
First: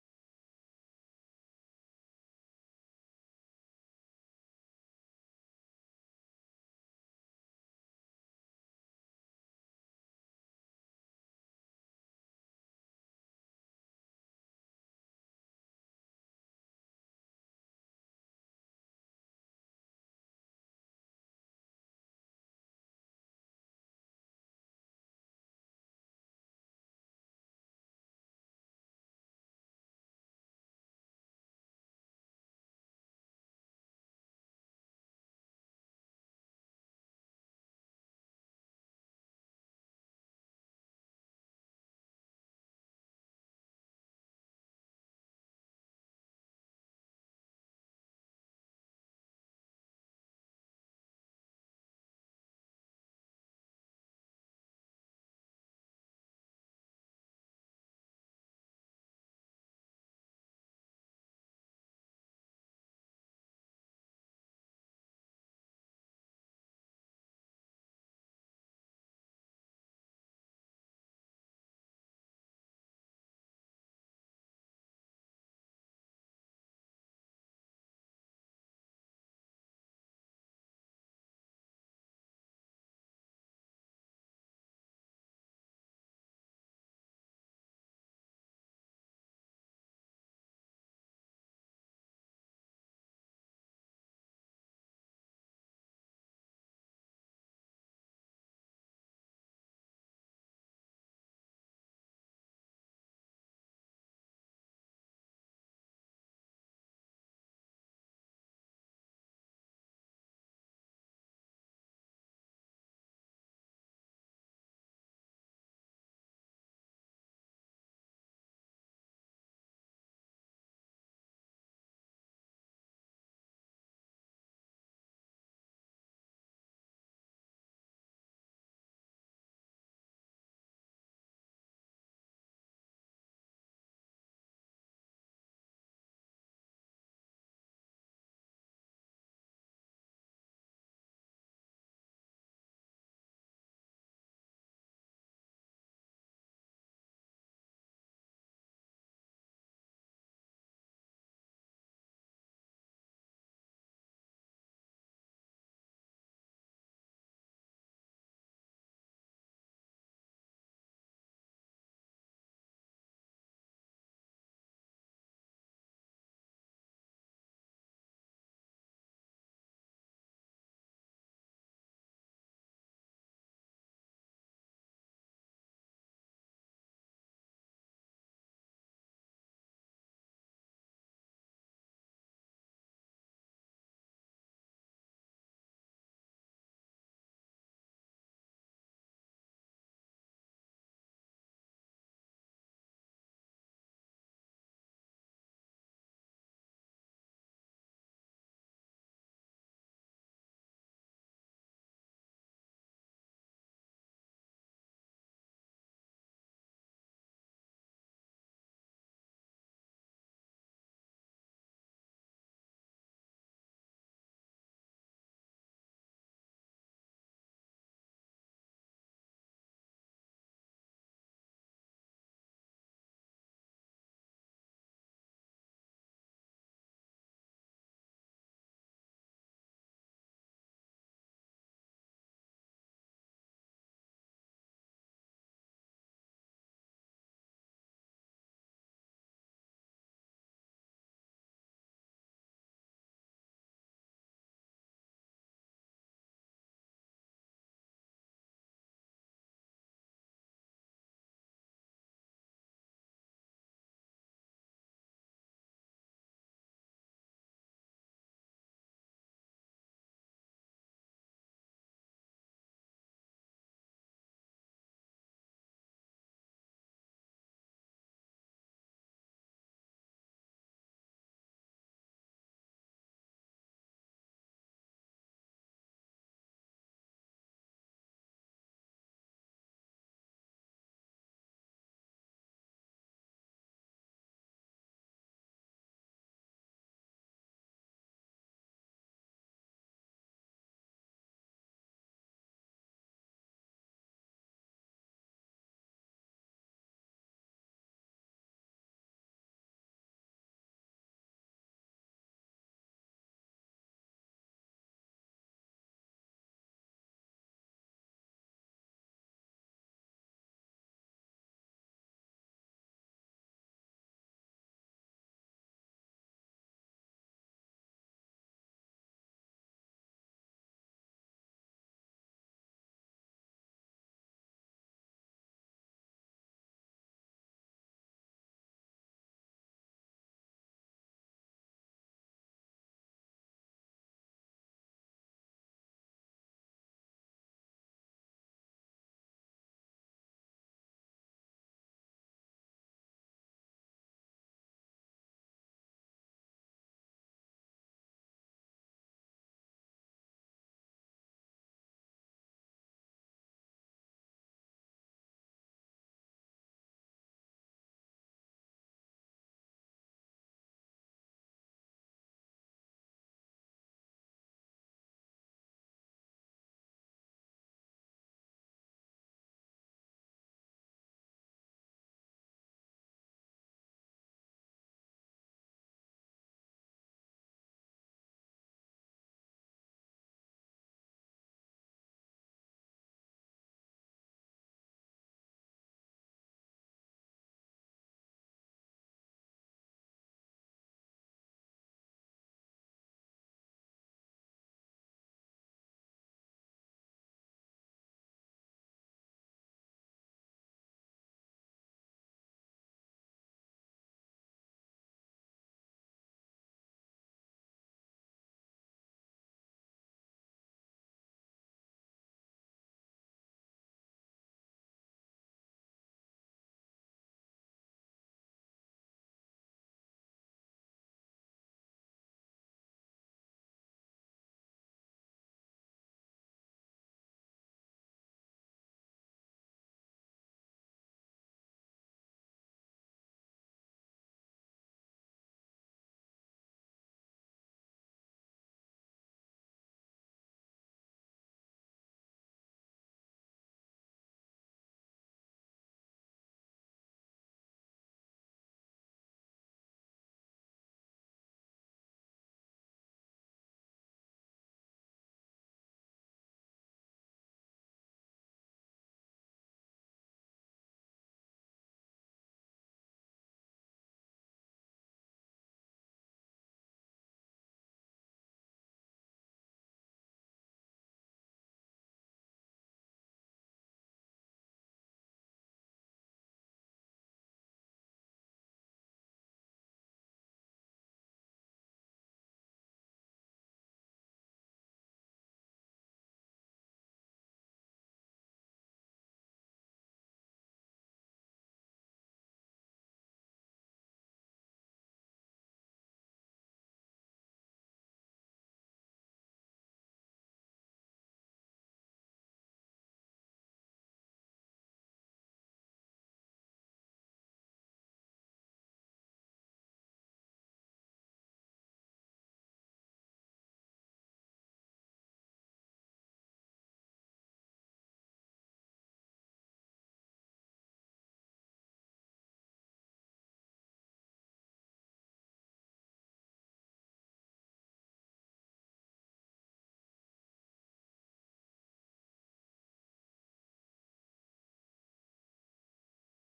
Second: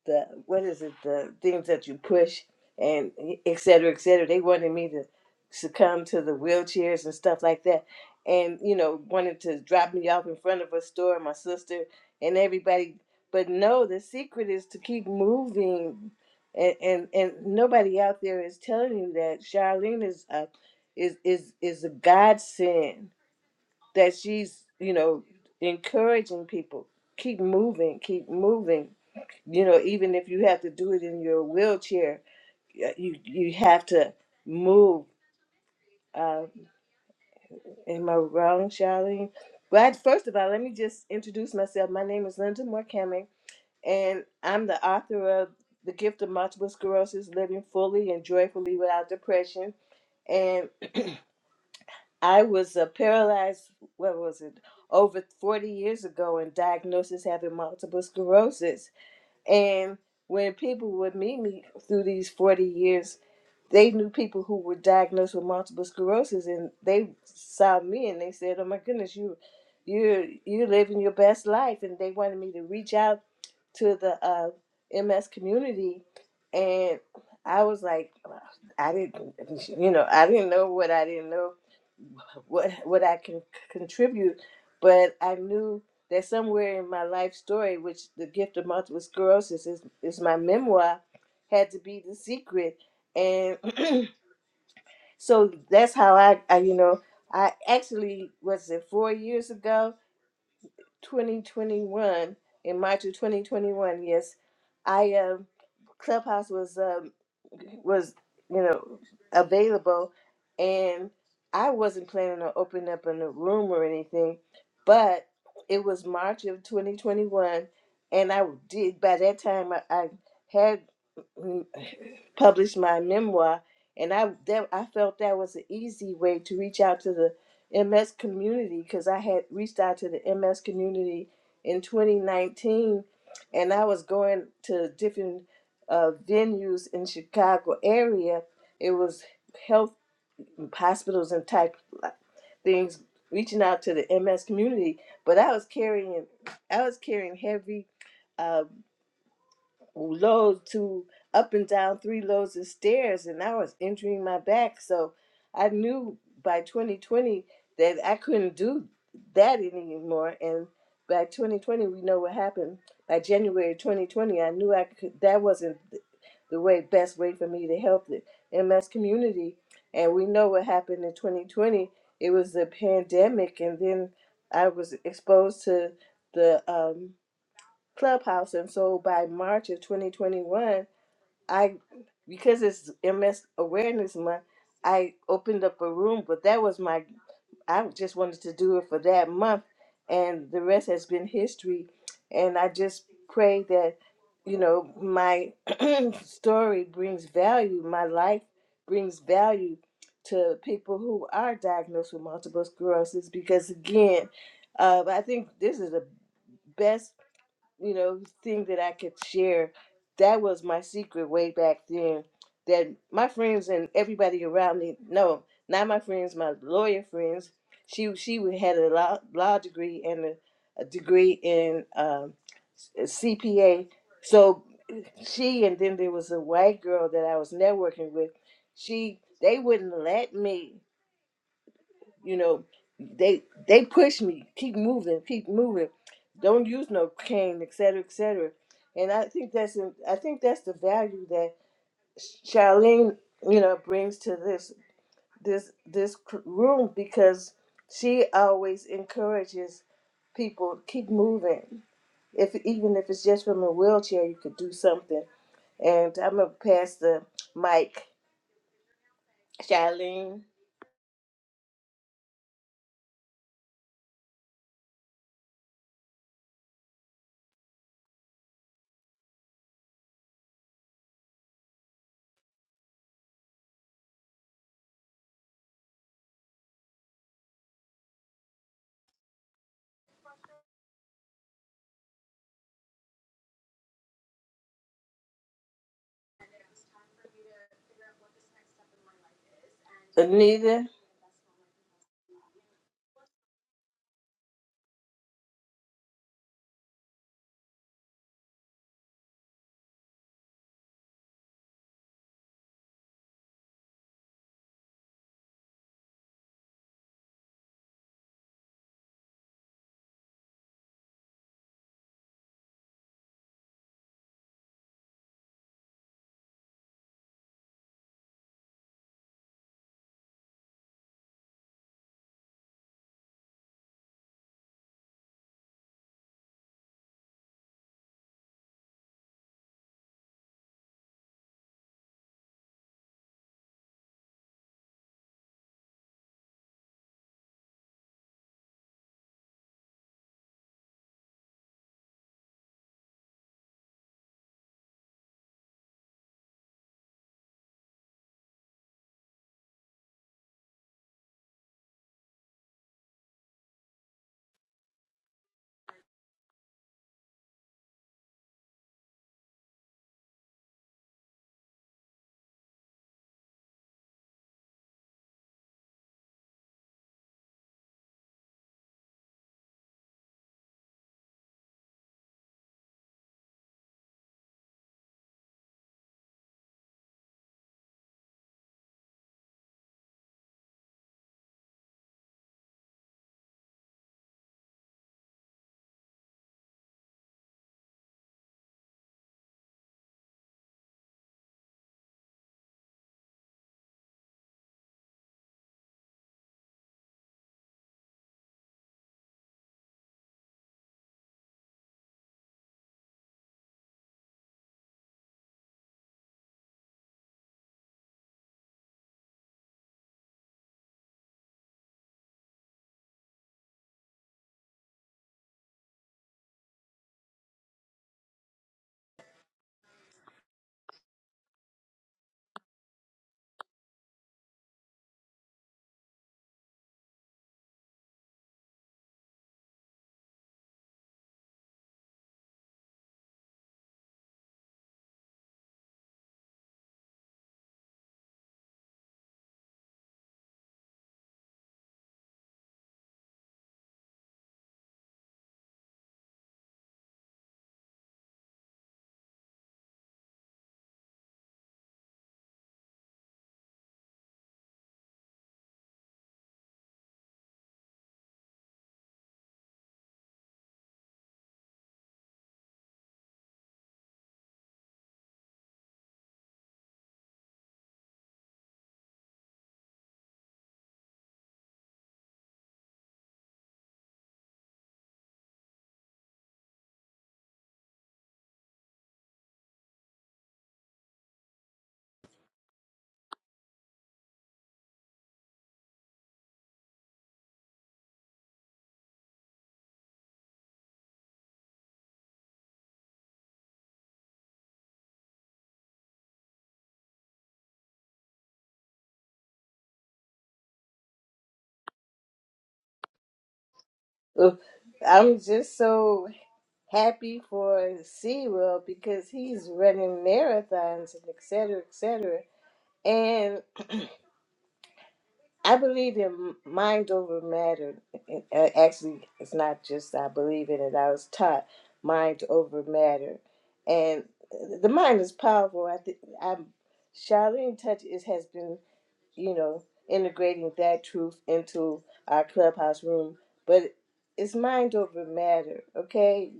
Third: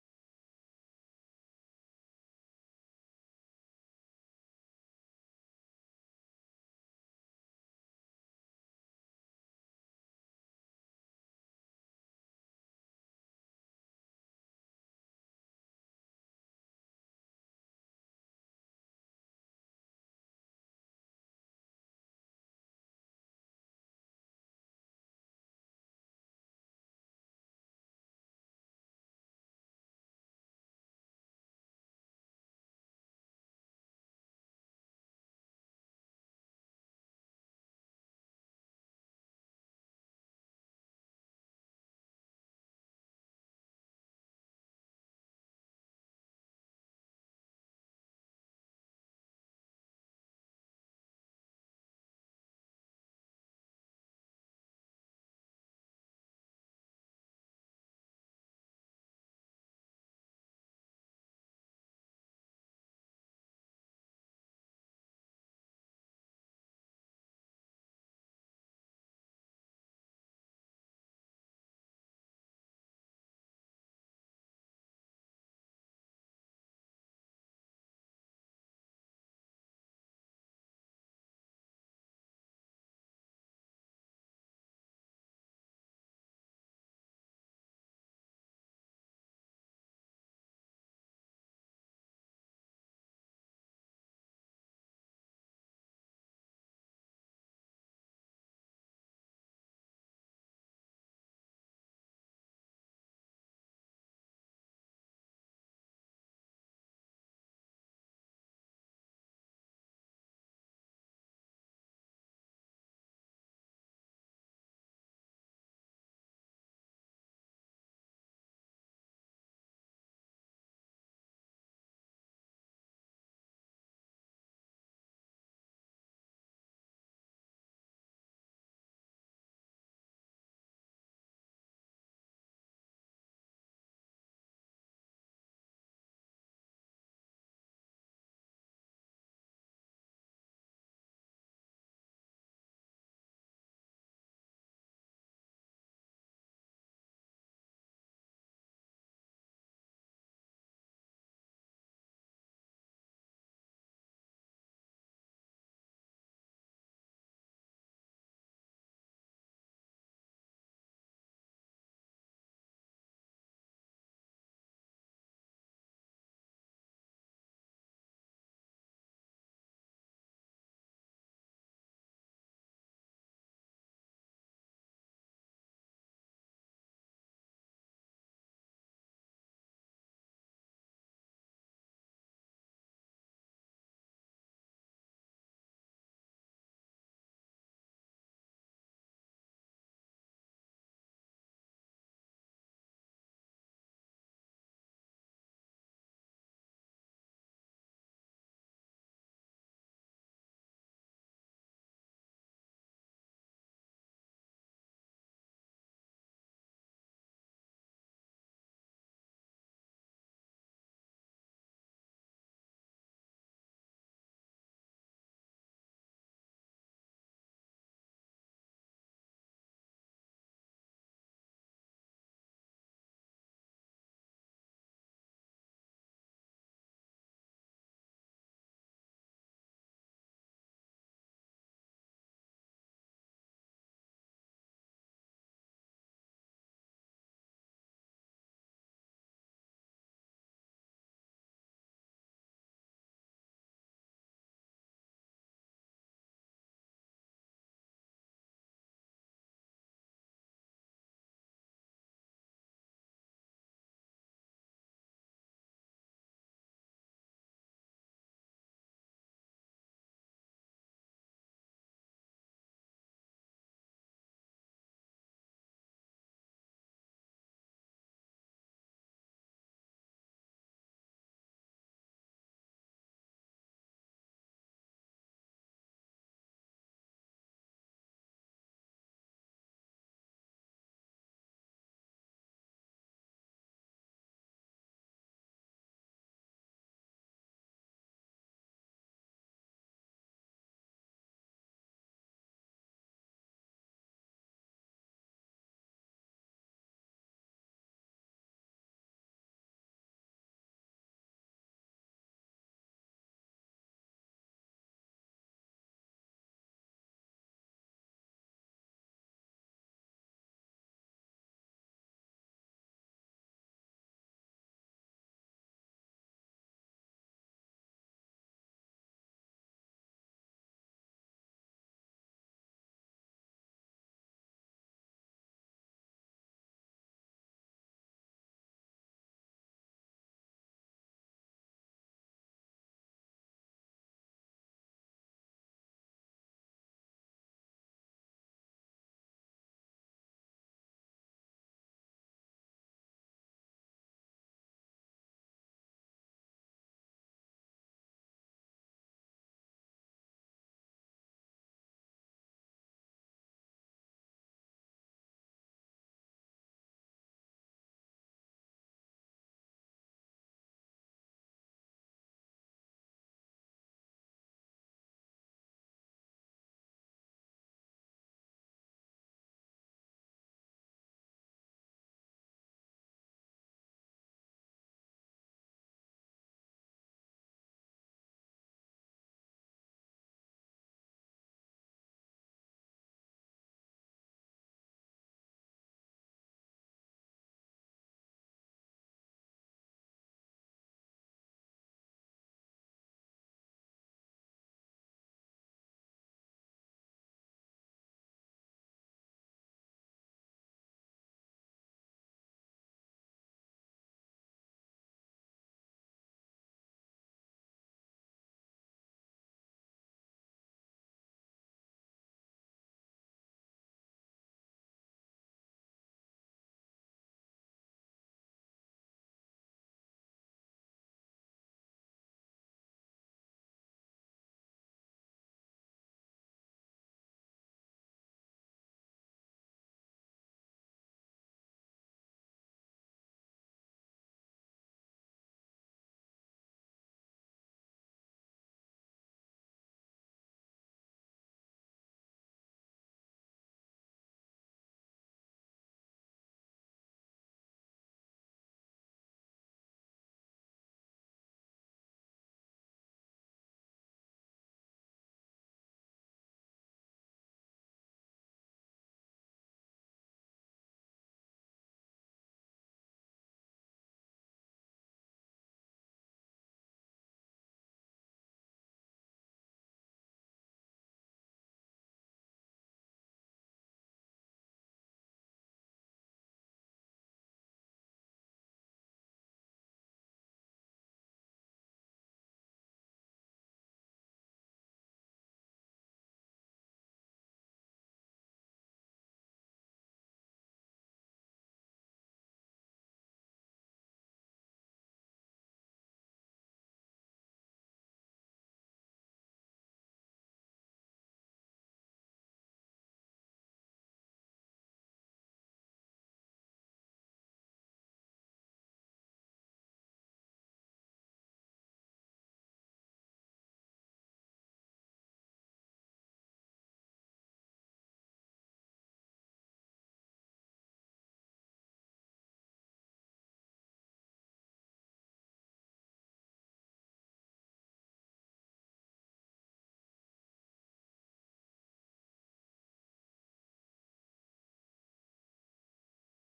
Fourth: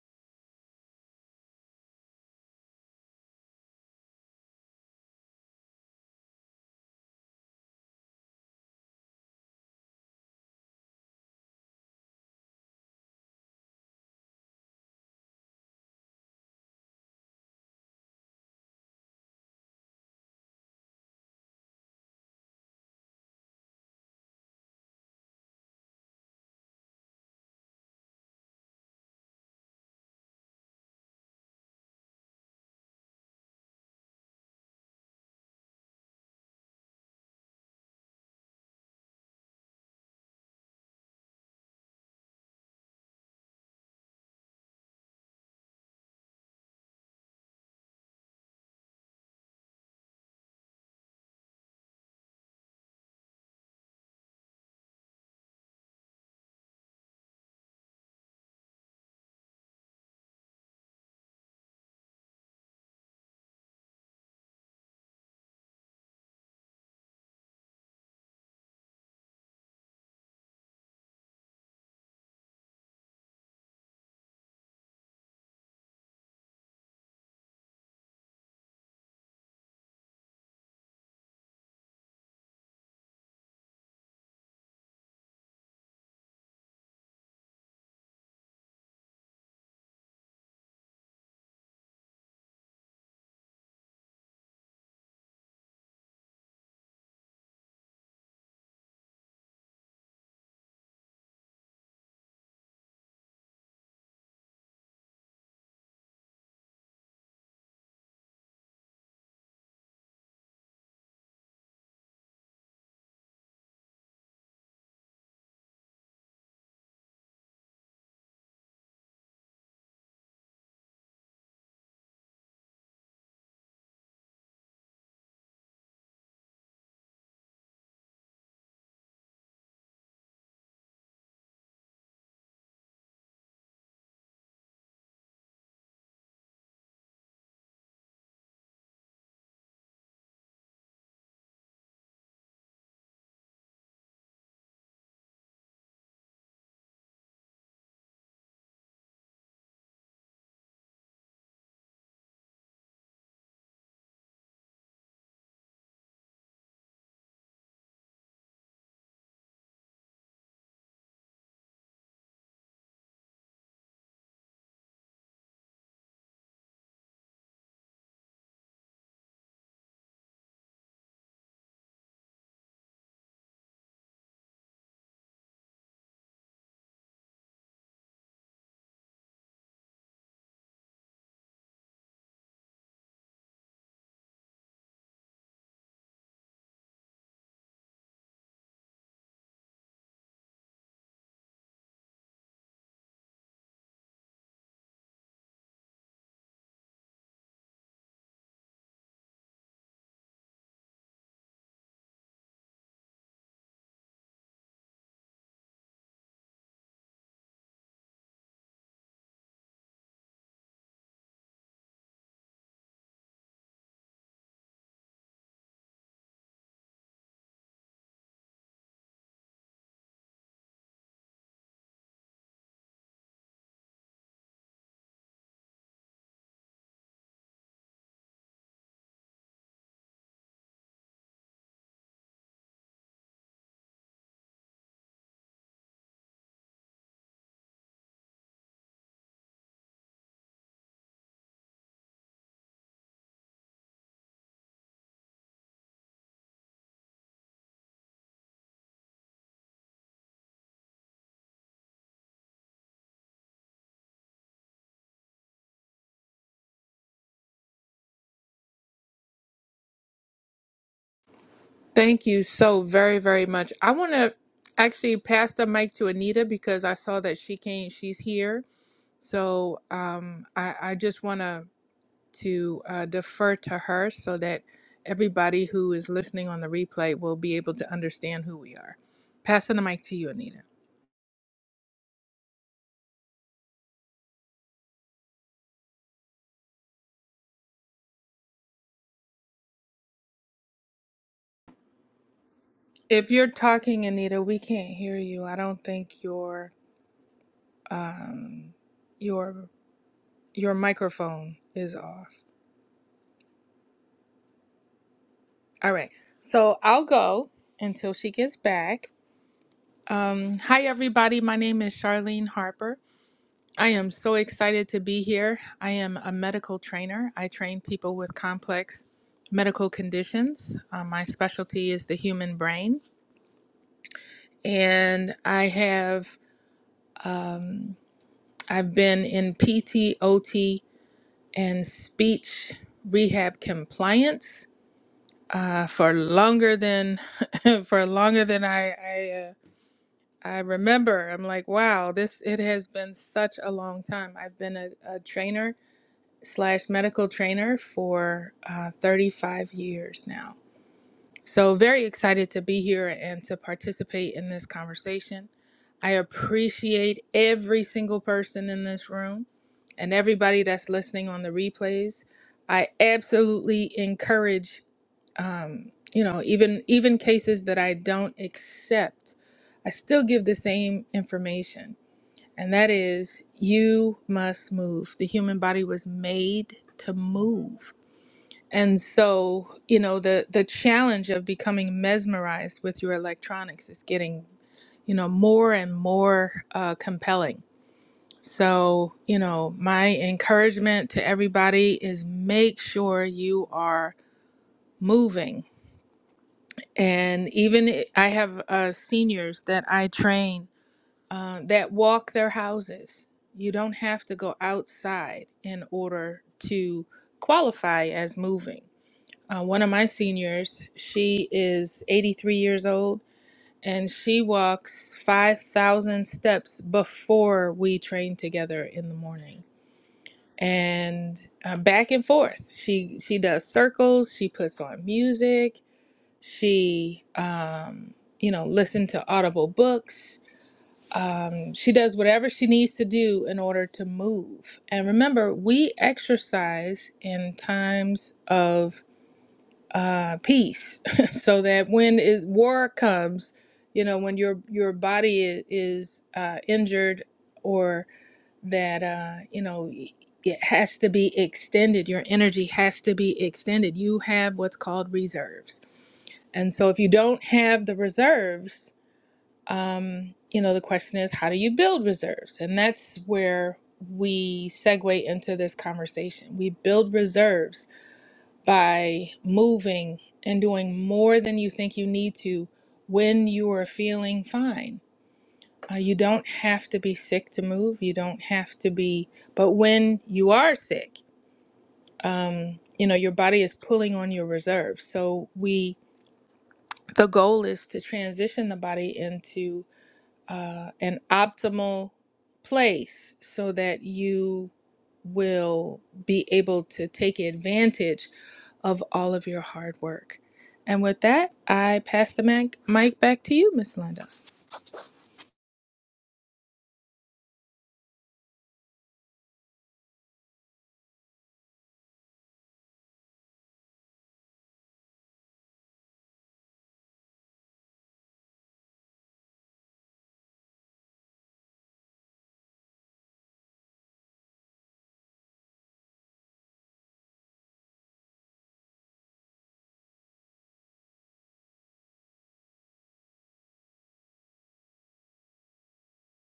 [SPEAKER 1] the what is it the things that you push and e, et cetera, et cetera. They wanted me to succumb to the wheelchairs and stuff like that, and you know wanted to drop me off in front of a store. My sister and everybody, but no, the secret is to keep moving, and and, and nobody out there is telling you that Charlene is a is is is a godsend that she's you know encouraging people keep moving keep moving you know even if you have to do it in your wheelchair y- you you have to move uh am i wrong charlene but first of all let me just introduce myself my name is linda Morecambe, and i'm the author of the gift of multiple sclerosis living fully and joyfully without depression I was uh, paralyzed, what was it, over 40 years ago and diagnosed as having multiple sclerosis. And when people would meet me through these 40 years, they knew people who were diagnosed with multiple sclerosis and they saw me and they said, Oh my goodness, you you're you're living your best life and they wanted me to reach out to the uh, MS community and I was like I didn't you know, I didn't know what I didn't know what what I can c- contribute, but I knew that somewhere in my life story, which the gift of multiple sclerosis is, is my memoir, had to be the secret, and (clears throat) so that's how I, I you know I actually was it four years ago, twenty twenty one in March of twenty twenty one. Yes, I um, Clubhouse was. um was you know available and i wasn't planning on opening up in a new room or anything but it was march of 2021 and i did by that time i, I had mm, (sighs) published my memoir and i that, i felt that was an easy way to reach out to the ms community because i had reached out to the ms community in 2019 and i was going to different uh, venues in Chicago area. It was health hospitals and type like, things reaching out to the MS community. But I was carrying I was carrying heavy uh, loads to up and down three loads of stairs and I was injuring my back. So I knew by 2020 that I couldn't do that anymore. And by 2020, we know what happened. By January 2020, I knew I could, that wasn't the way best way for me to help the MS community. And we know what happened in 2020. It was the pandemic, and then I was exposed to the um, Clubhouse. And so by March of 2021, I, because it's MS Awareness Month, I opened up a room, but that was my, I just wanted to do it for that month. And the rest has been history. And I just pray that, you know, my (clears throat) story brings value, my life brings value to people who are diagnosed with multiple sclerosis because, again, uh, I think this is the best you know, thing that I could share. That was my secret way back then. That my friends and everybody around me, no, not my friends, my lawyer friends. She she w- had a law, law degree and a, a degree in um, s- CPA. So she and then there was a white girl that I was networking with. She they wouldn't let me you know, they they push me, keep moving, keep moving. Don't use no cane, et cetera, et cetera. And I think that's a- I think that's the value that Charlene, you know, brings to this this this cr- room because she always encourages people to keep moving. If even if it's just from a wheelchair, you could do something. And I'm gonna pass the mic, Charlene,
[SPEAKER 2] Thank you so very very much. I want to actually pass the mic to Anita because I saw that she came. She's here. So um, I I just want to to uh, defer to her so that everybody who is listening on the replay will be able to understand who we are. Passing the mic to you, Anita.
[SPEAKER 1] Anita.
[SPEAKER 2] If you're talking, Anita, we can't hear you. I don't think your um, your your microphone is off. All right, so I'll go until she gets back. Um, hi, everybody. My name is Charlene Harper. I am so excited to be here. I am a medical trainer. I train people with complex medical conditions. Uh, my specialty is the human brain, and I have um, I've been in P T O T and speech rehab compliance uh, for longer than (laughs) for longer than I I, uh, I remember. I'm like, wow, this it has been such a long time. I've been a, a trainer slash medical trainer for uh, 35 years now. So, very excited to be here and to participate in this conversation. I appreciate every single person in this room and everybody that's listening on the replays. I absolutely encourage, um, you know, even even cases that I don't accept, I still give the same information and that is you must move. The human body was made to move. And so, you know, the the challenge of becoming mesmerized with your electronics is getting, you know, more and more uh, compelling. So, you know, my encouragement to everybody is make sure you are moving. And even I I have uh, seniors that I train uh, that walk their houses. You don't have to go outside in order to qualify as moving. Uh, one of my seniors, she is 83 years old and she walks 5,000 steps before we train together in the morning. And uh, back and forth, she she does circles. She puts on music. She um, you know listen to audible books um, she does whatever she needs to do in order to move. And remember, we exercise in times of uh, peace, (laughs) so that when it, war comes, you know, when your your body is, is uh, injured, or that uh, you know it has to be extended, your energy has to be extended. You have what's called reserves, and so if you don't have the reserves um, you know, the question is how do you build reserves? And that's where we segue into this conversation. We build reserves by moving and doing more than you think you need to when you are feeling fine. Uh, you don't have to be sick to move. You don't have to be, but when you are sick, um, you know, your body is pulling on your reserves. So we, the goal is to transition the body into uh, an optimal place so that you will be able to take advantage of all of your hard work. And with that, I pass the mic, mic back to you, Miss Linda.
[SPEAKER 1] Ugh, I'm just so happy for SeaWorld because he's running marathons and et cetera, et cetera. And I believe in mind over matter. And, uh, Actually, it's not just I believe in it, I was taught mind over matter. And the mind is powerful. I think I'm, Charlene Touch is, has been you know, integrating that truth into our clubhouse room. But it's mind over matter, okay?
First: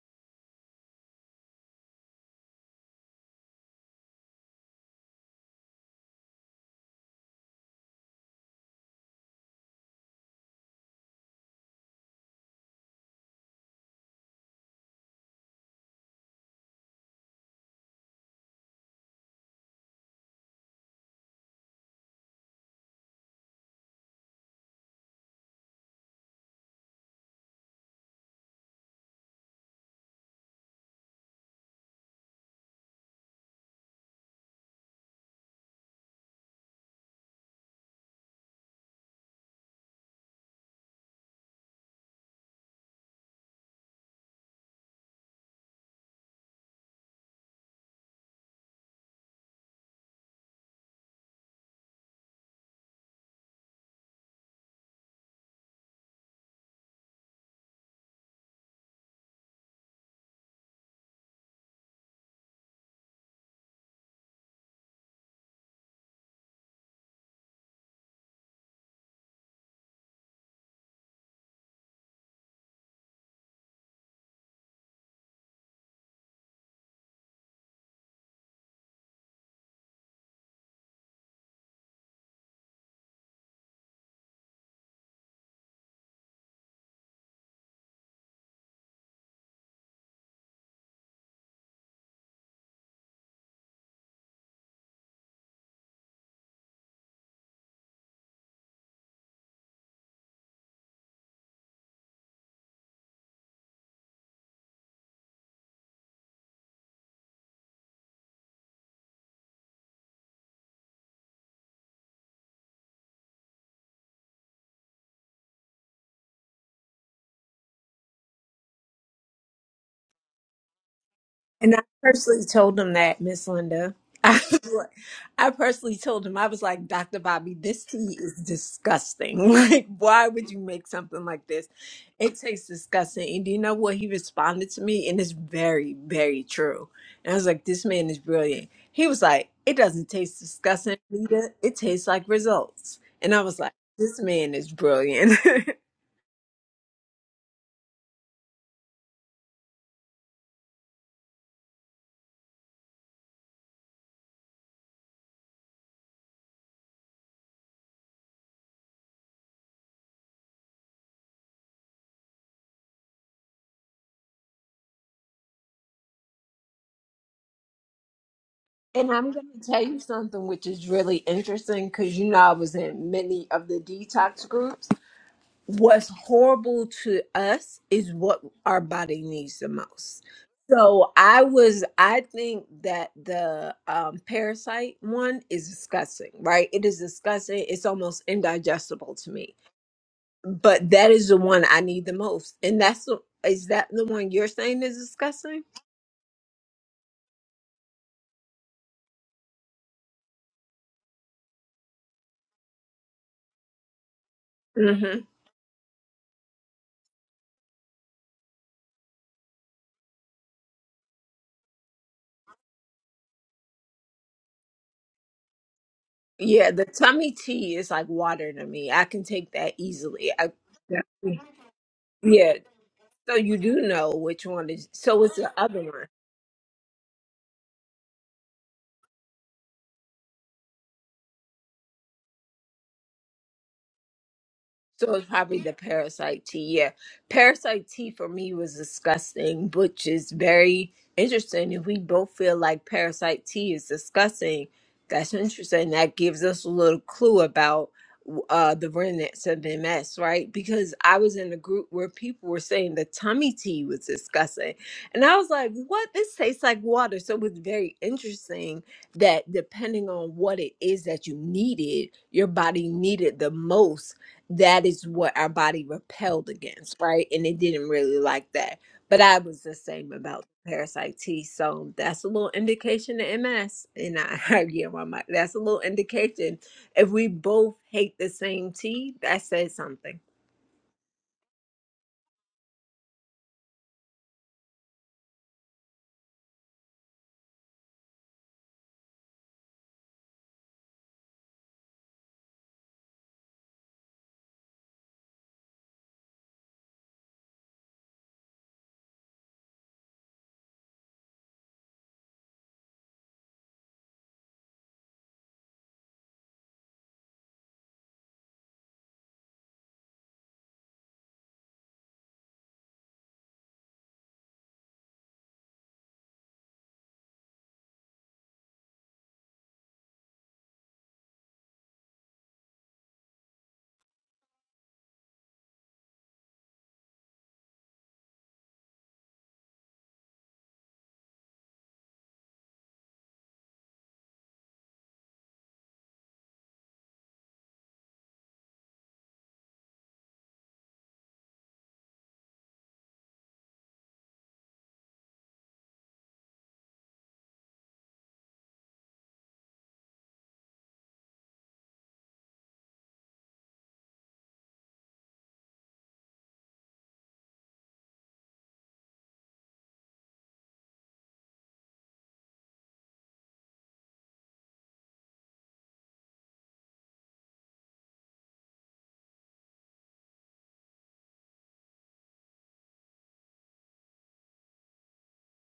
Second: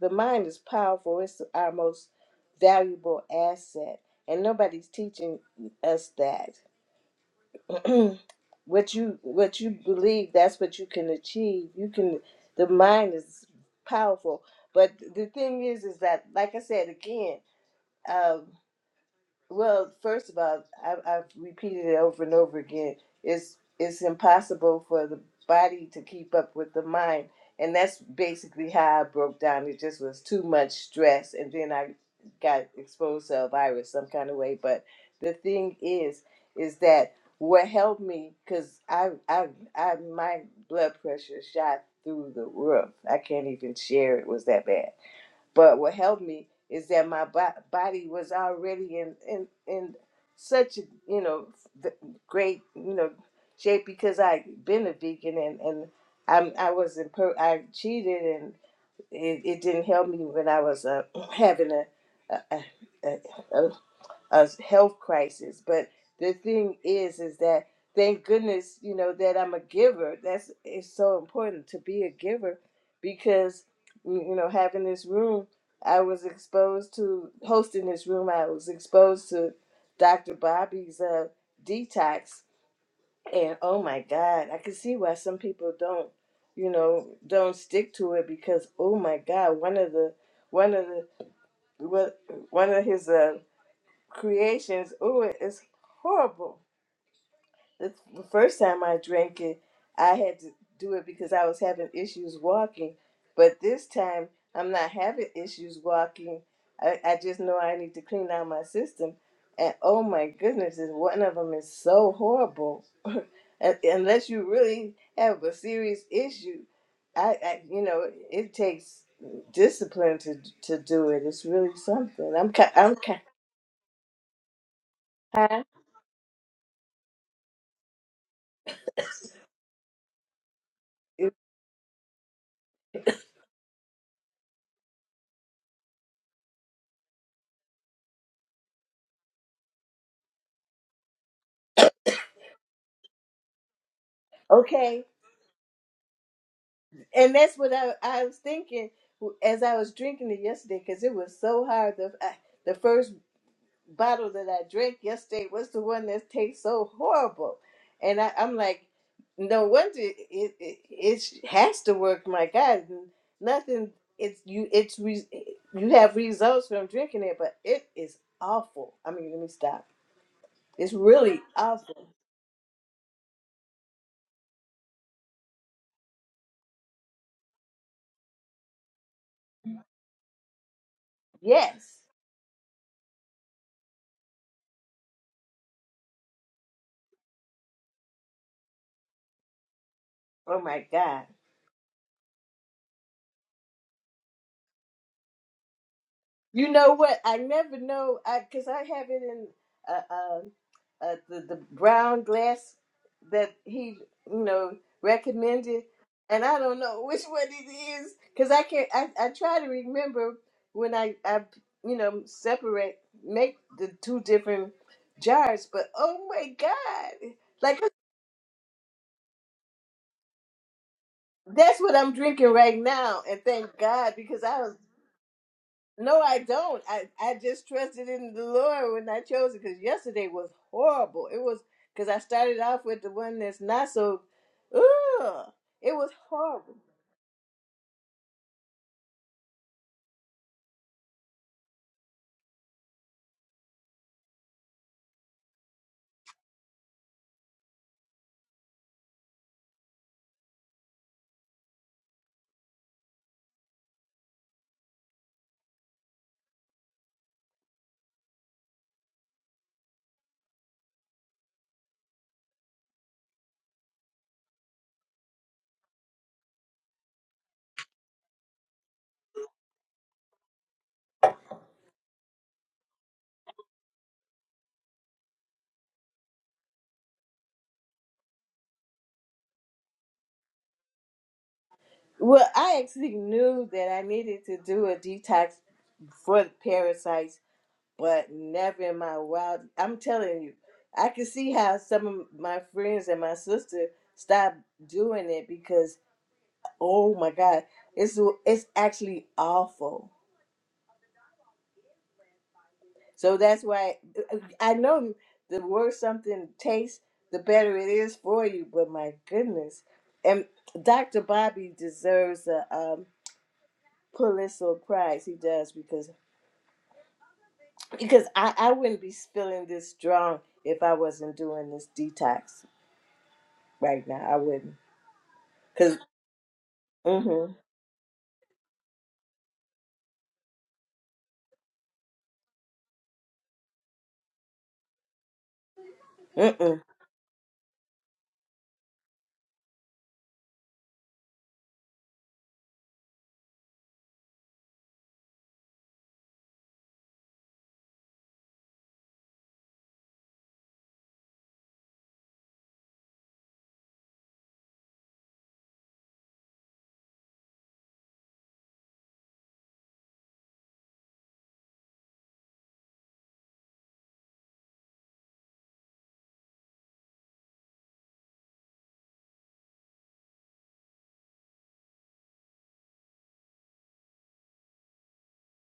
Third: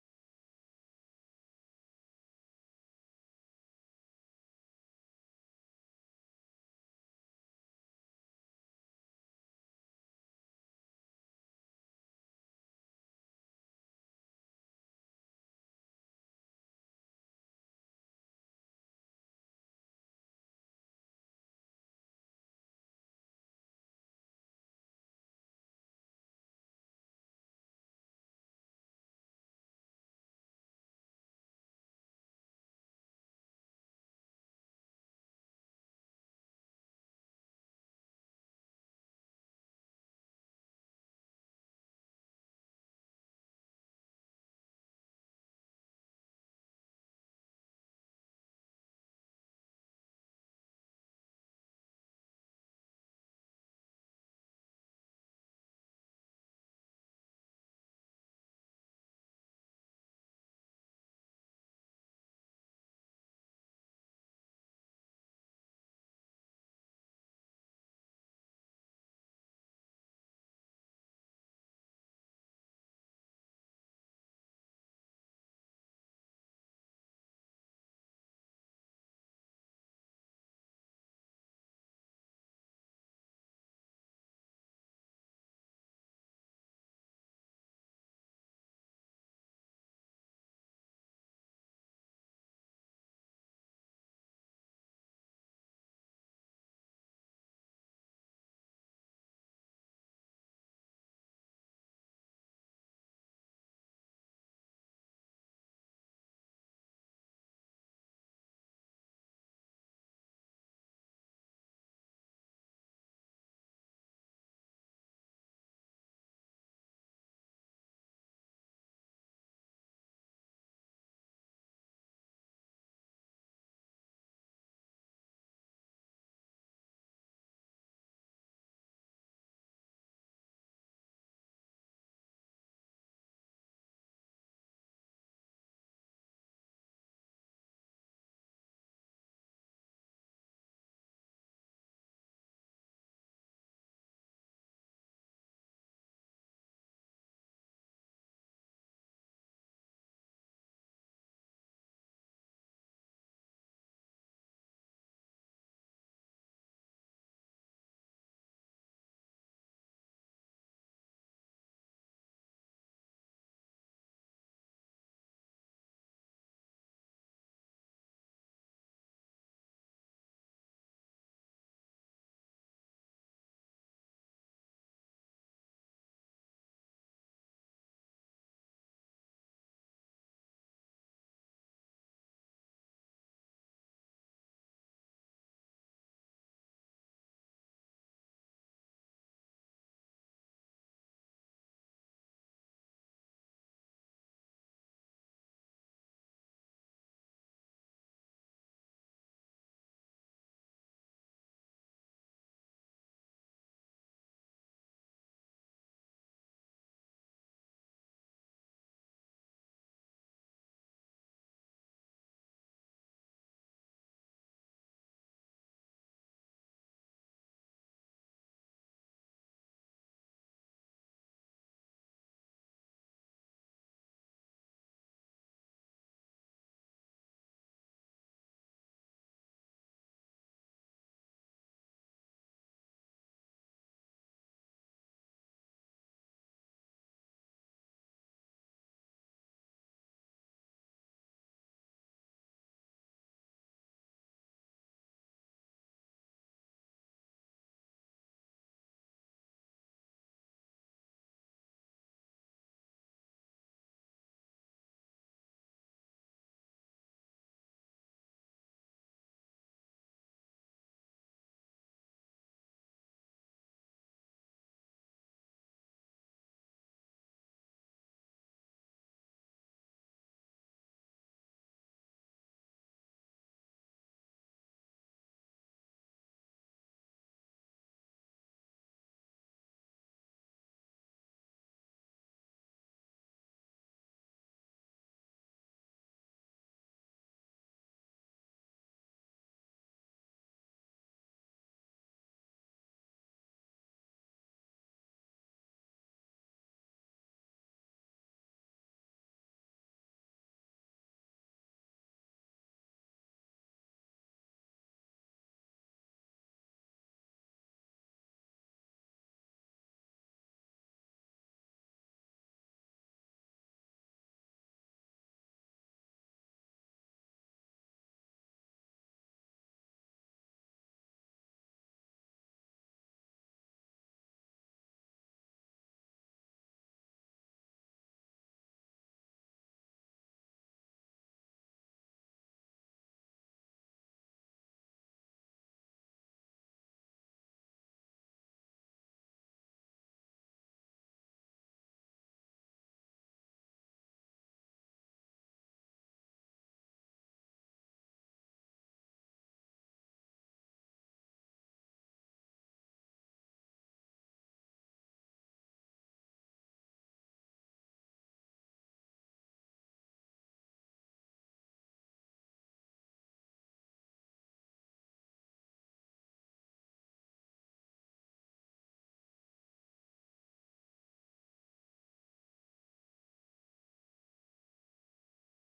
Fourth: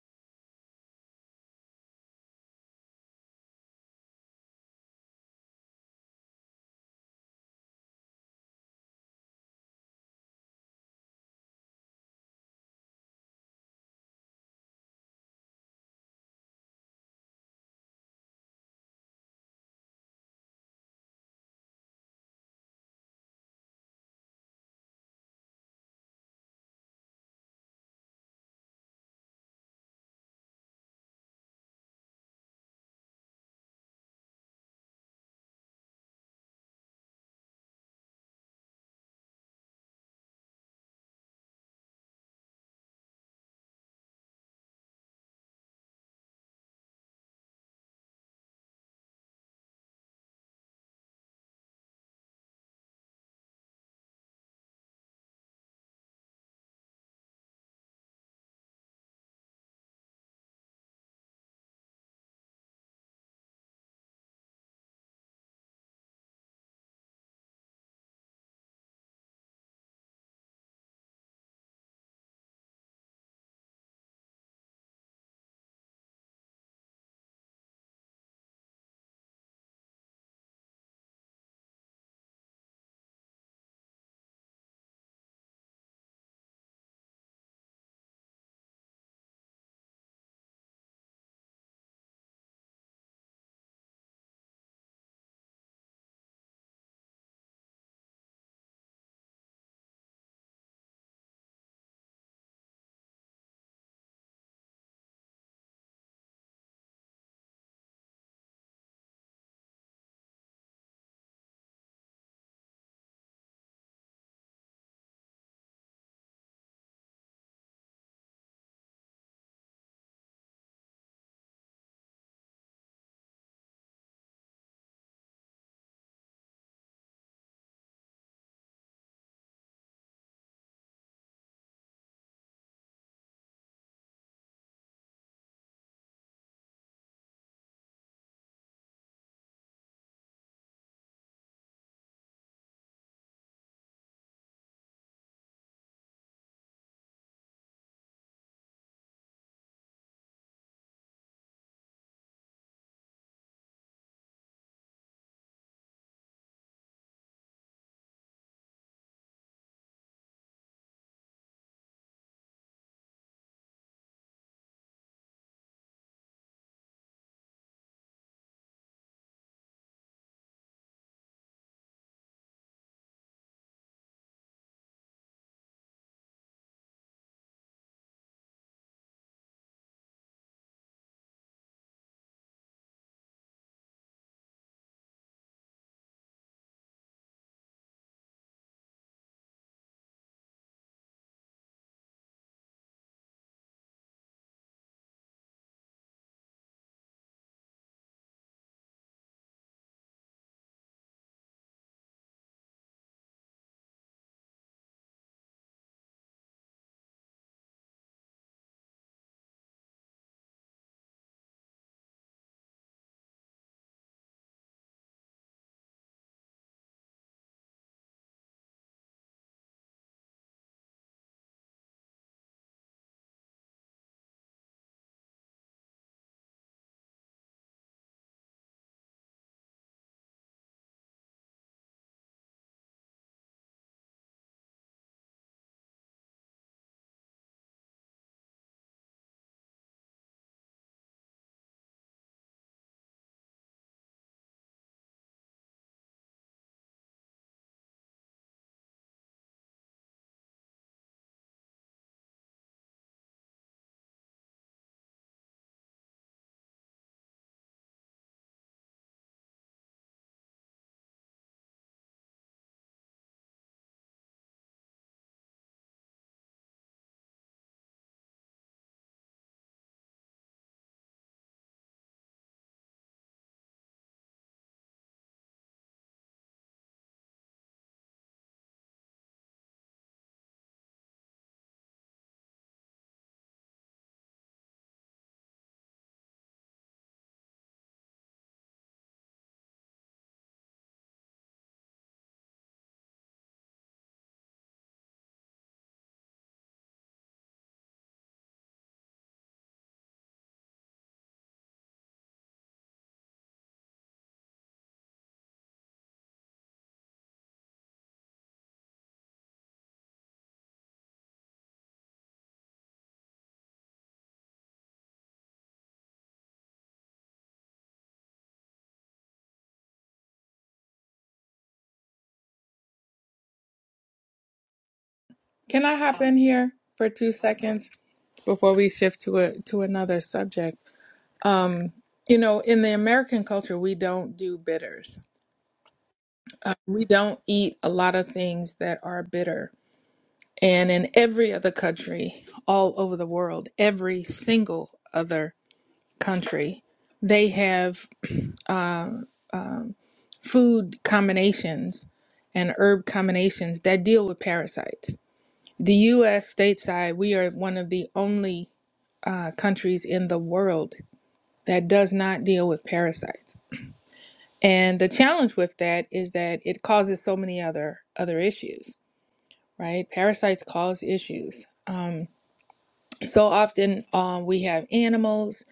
[SPEAKER 1] The mind is powerful, it's our most valuable asset. And nobody's teaching us that. (clears throat) what you what you believe, that's what you can achieve. You can the mind is powerful. But the thing is is that like I said again, uh, well, first of all, I, I've repeated it over and over again. It's it's impossible for the body to keep up with the mind, and that's basically how I broke down. It just was too much stress, and then I got exposed to a virus some kind of way. But the thing is, is that what helped me because I, I I my blood pressure shot through the roof. I can't even share it was that bad but what helped me is that my bo- body was already in in in such a you know th- great you know shape because I'd been a vegan and and I'm, I wasn't per- I cheated and it, it didn't help me when I was uh, (clears throat) having a a, a, a health crisis. But the thing is, is that thank goodness, you know, that I'm a giver. That's it's so important to be a giver because you you know, having this room, I was exposed to hosting this room. I was exposed to Dr. Bobby's uh, detox, and oh my God, I can see why some people don't, you know, don't stick to it because oh my God, one of the one of the one one of his uh, creations. oh, it's horrible. It's the first time I drank it, I had to do it because I was having issues walking. But this time, I'm not having issues walking. I, I just know I need to clean out my system. And oh my goodness, is one of them is so horrible. (laughs) Un- Unless you really have a serious issue, I, I you know it takes discipline to to do it. It's
[SPEAKER 4] And
[SPEAKER 1] really
[SPEAKER 4] I
[SPEAKER 1] something.
[SPEAKER 4] personally
[SPEAKER 1] I'm ki-
[SPEAKER 4] told him
[SPEAKER 1] I'm
[SPEAKER 4] that,
[SPEAKER 1] ki-
[SPEAKER 4] Miss Linda. (laughs) I, was like- I personally told him, I was like, Dr. Bobby, this tea is disgusting. (laughs) Like, why would you make something like this? It tastes disgusting. And do you know what? He responded to me, and it's very, very true. And I was like, this man is brilliant. He was like, it doesn't taste disgusting, Lita. It tastes like results. And I was like, this man is
[SPEAKER 1] okay.
[SPEAKER 4] brilliant. (laughs)
[SPEAKER 1] and that's what I, I was thinking as I was drinking it yesterday because it was so hard. The I, the first bottle that I drank yesterday was the one that tastes so horrible, and I, I'm like, no wonder it it, it it has to work. My God, nothing. It's you. It's re, you have results from drinking it, but it is awful. I
[SPEAKER 4] And
[SPEAKER 1] mean,
[SPEAKER 4] I'm
[SPEAKER 1] let me
[SPEAKER 4] going to tell
[SPEAKER 1] stop.
[SPEAKER 4] you something which is
[SPEAKER 1] It's
[SPEAKER 4] really
[SPEAKER 1] really
[SPEAKER 4] interesting
[SPEAKER 1] awful.
[SPEAKER 4] because you know I was in many of the detox groups. What's horrible to us is what our body needs the most. So I was,
[SPEAKER 1] Yes.
[SPEAKER 4] I think that the um, parasite one is disgusting, right? It is disgusting. It's almost indigestible to me.
[SPEAKER 1] Oh my
[SPEAKER 4] But that
[SPEAKER 1] God.
[SPEAKER 4] is the one I need the most, and that's the, is that the one you're saying is disgusting?
[SPEAKER 1] You know what? I never know I because I have it in uh, uh, uh, the the brown glass that he you know
[SPEAKER 4] Mm-hmm.
[SPEAKER 1] recommended, and I don't know (laughs) which one it is because I can't. I, I try to remember when I I you know separate make the two different jars, but oh my
[SPEAKER 4] Yeah, the tummy
[SPEAKER 1] god,
[SPEAKER 4] tea
[SPEAKER 1] like
[SPEAKER 4] is like water to me. I can take that easily. I, yeah.
[SPEAKER 1] that's what I'm drinking
[SPEAKER 4] Yeah.
[SPEAKER 1] right now,
[SPEAKER 4] So
[SPEAKER 1] and
[SPEAKER 4] you
[SPEAKER 1] thank
[SPEAKER 4] do
[SPEAKER 1] God
[SPEAKER 4] know
[SPEAKER 1] because
[SPEAKER 4] which
[SPEAKER 1] I
[SPEAKER 4] one
[SPEAKER 1] was
[SPEAKER 4] is. So it's the other one.
[SPEAKER 1] No, I don't. I, I just trusted in the Lord when I chose it because yesterday was horrible. It was because I started off with the one that's not so.
[SPEAKER 4] So it's
[SPEAKER 1] Ugh,
[SPEAKER 4] probably the
[SPEAKER 1] it was
[SPEAKER 4] parasite
[SPEAKER 1] horrible.
[SPEAKER 4] tea. Yeah. Parasite tea for me was disgusting, which is very interesting. If we both feel like parasite tea is disgusting, that's interesting. That gives us a little clue about uh, the remnants of MS, right? Because I was in a group where people were saying the tummy tea was disgusting. And I was like, what? This tastes like water. So it was very interesting that depending on what it is that you needed, your body needed the most that is what our body repelled against, right? And it didn't really like that. But I was the same about parasite T. So that's a little indication to MS. And I, (laughs) I yeah, my mic. That's a little indication. If we both hate the same tea, that says something.
[SPEAKER 1] Well, I actually knew that I needed to do a detox for the parasites, but never in my wild. I'm telling you, I can see how some of my friends and my sister stopped doing it because, oh my God, it's it's actually awful. So that's why uh, I know the worse something tastes, the better it is for you. But my goodness, and Dr. Bobby deserves a um, Pulitzer Prize. He does because because I, I wouldn't be spilling this strong if I wasn't doing this detox right now. I wouldn't
[SPEAKER 2] Can I
[SPEAKER 1] because
[SPEAKER 2] hop in here for two
[SPEAKER 1] mm-hmm,
[SPEAKER 2] seconds before we shift to a to another subject? Um, you know, in the American culture, we don't do bitters.
[SPEAKER 1] mm-mm.
[SPEAKER 2] We don't eat a lot of things that are bitter And in every other country all over the world, every single other country, they have (clears throat) uh, um, food combinations and herb combinations that deal with parasites. The US stateside, we are one of the only uh, countries in the world that does not deal with parasites. And the challenge with that is that it causes so many other other issues, right? Parasites cause issues. Um, So often um, we have animals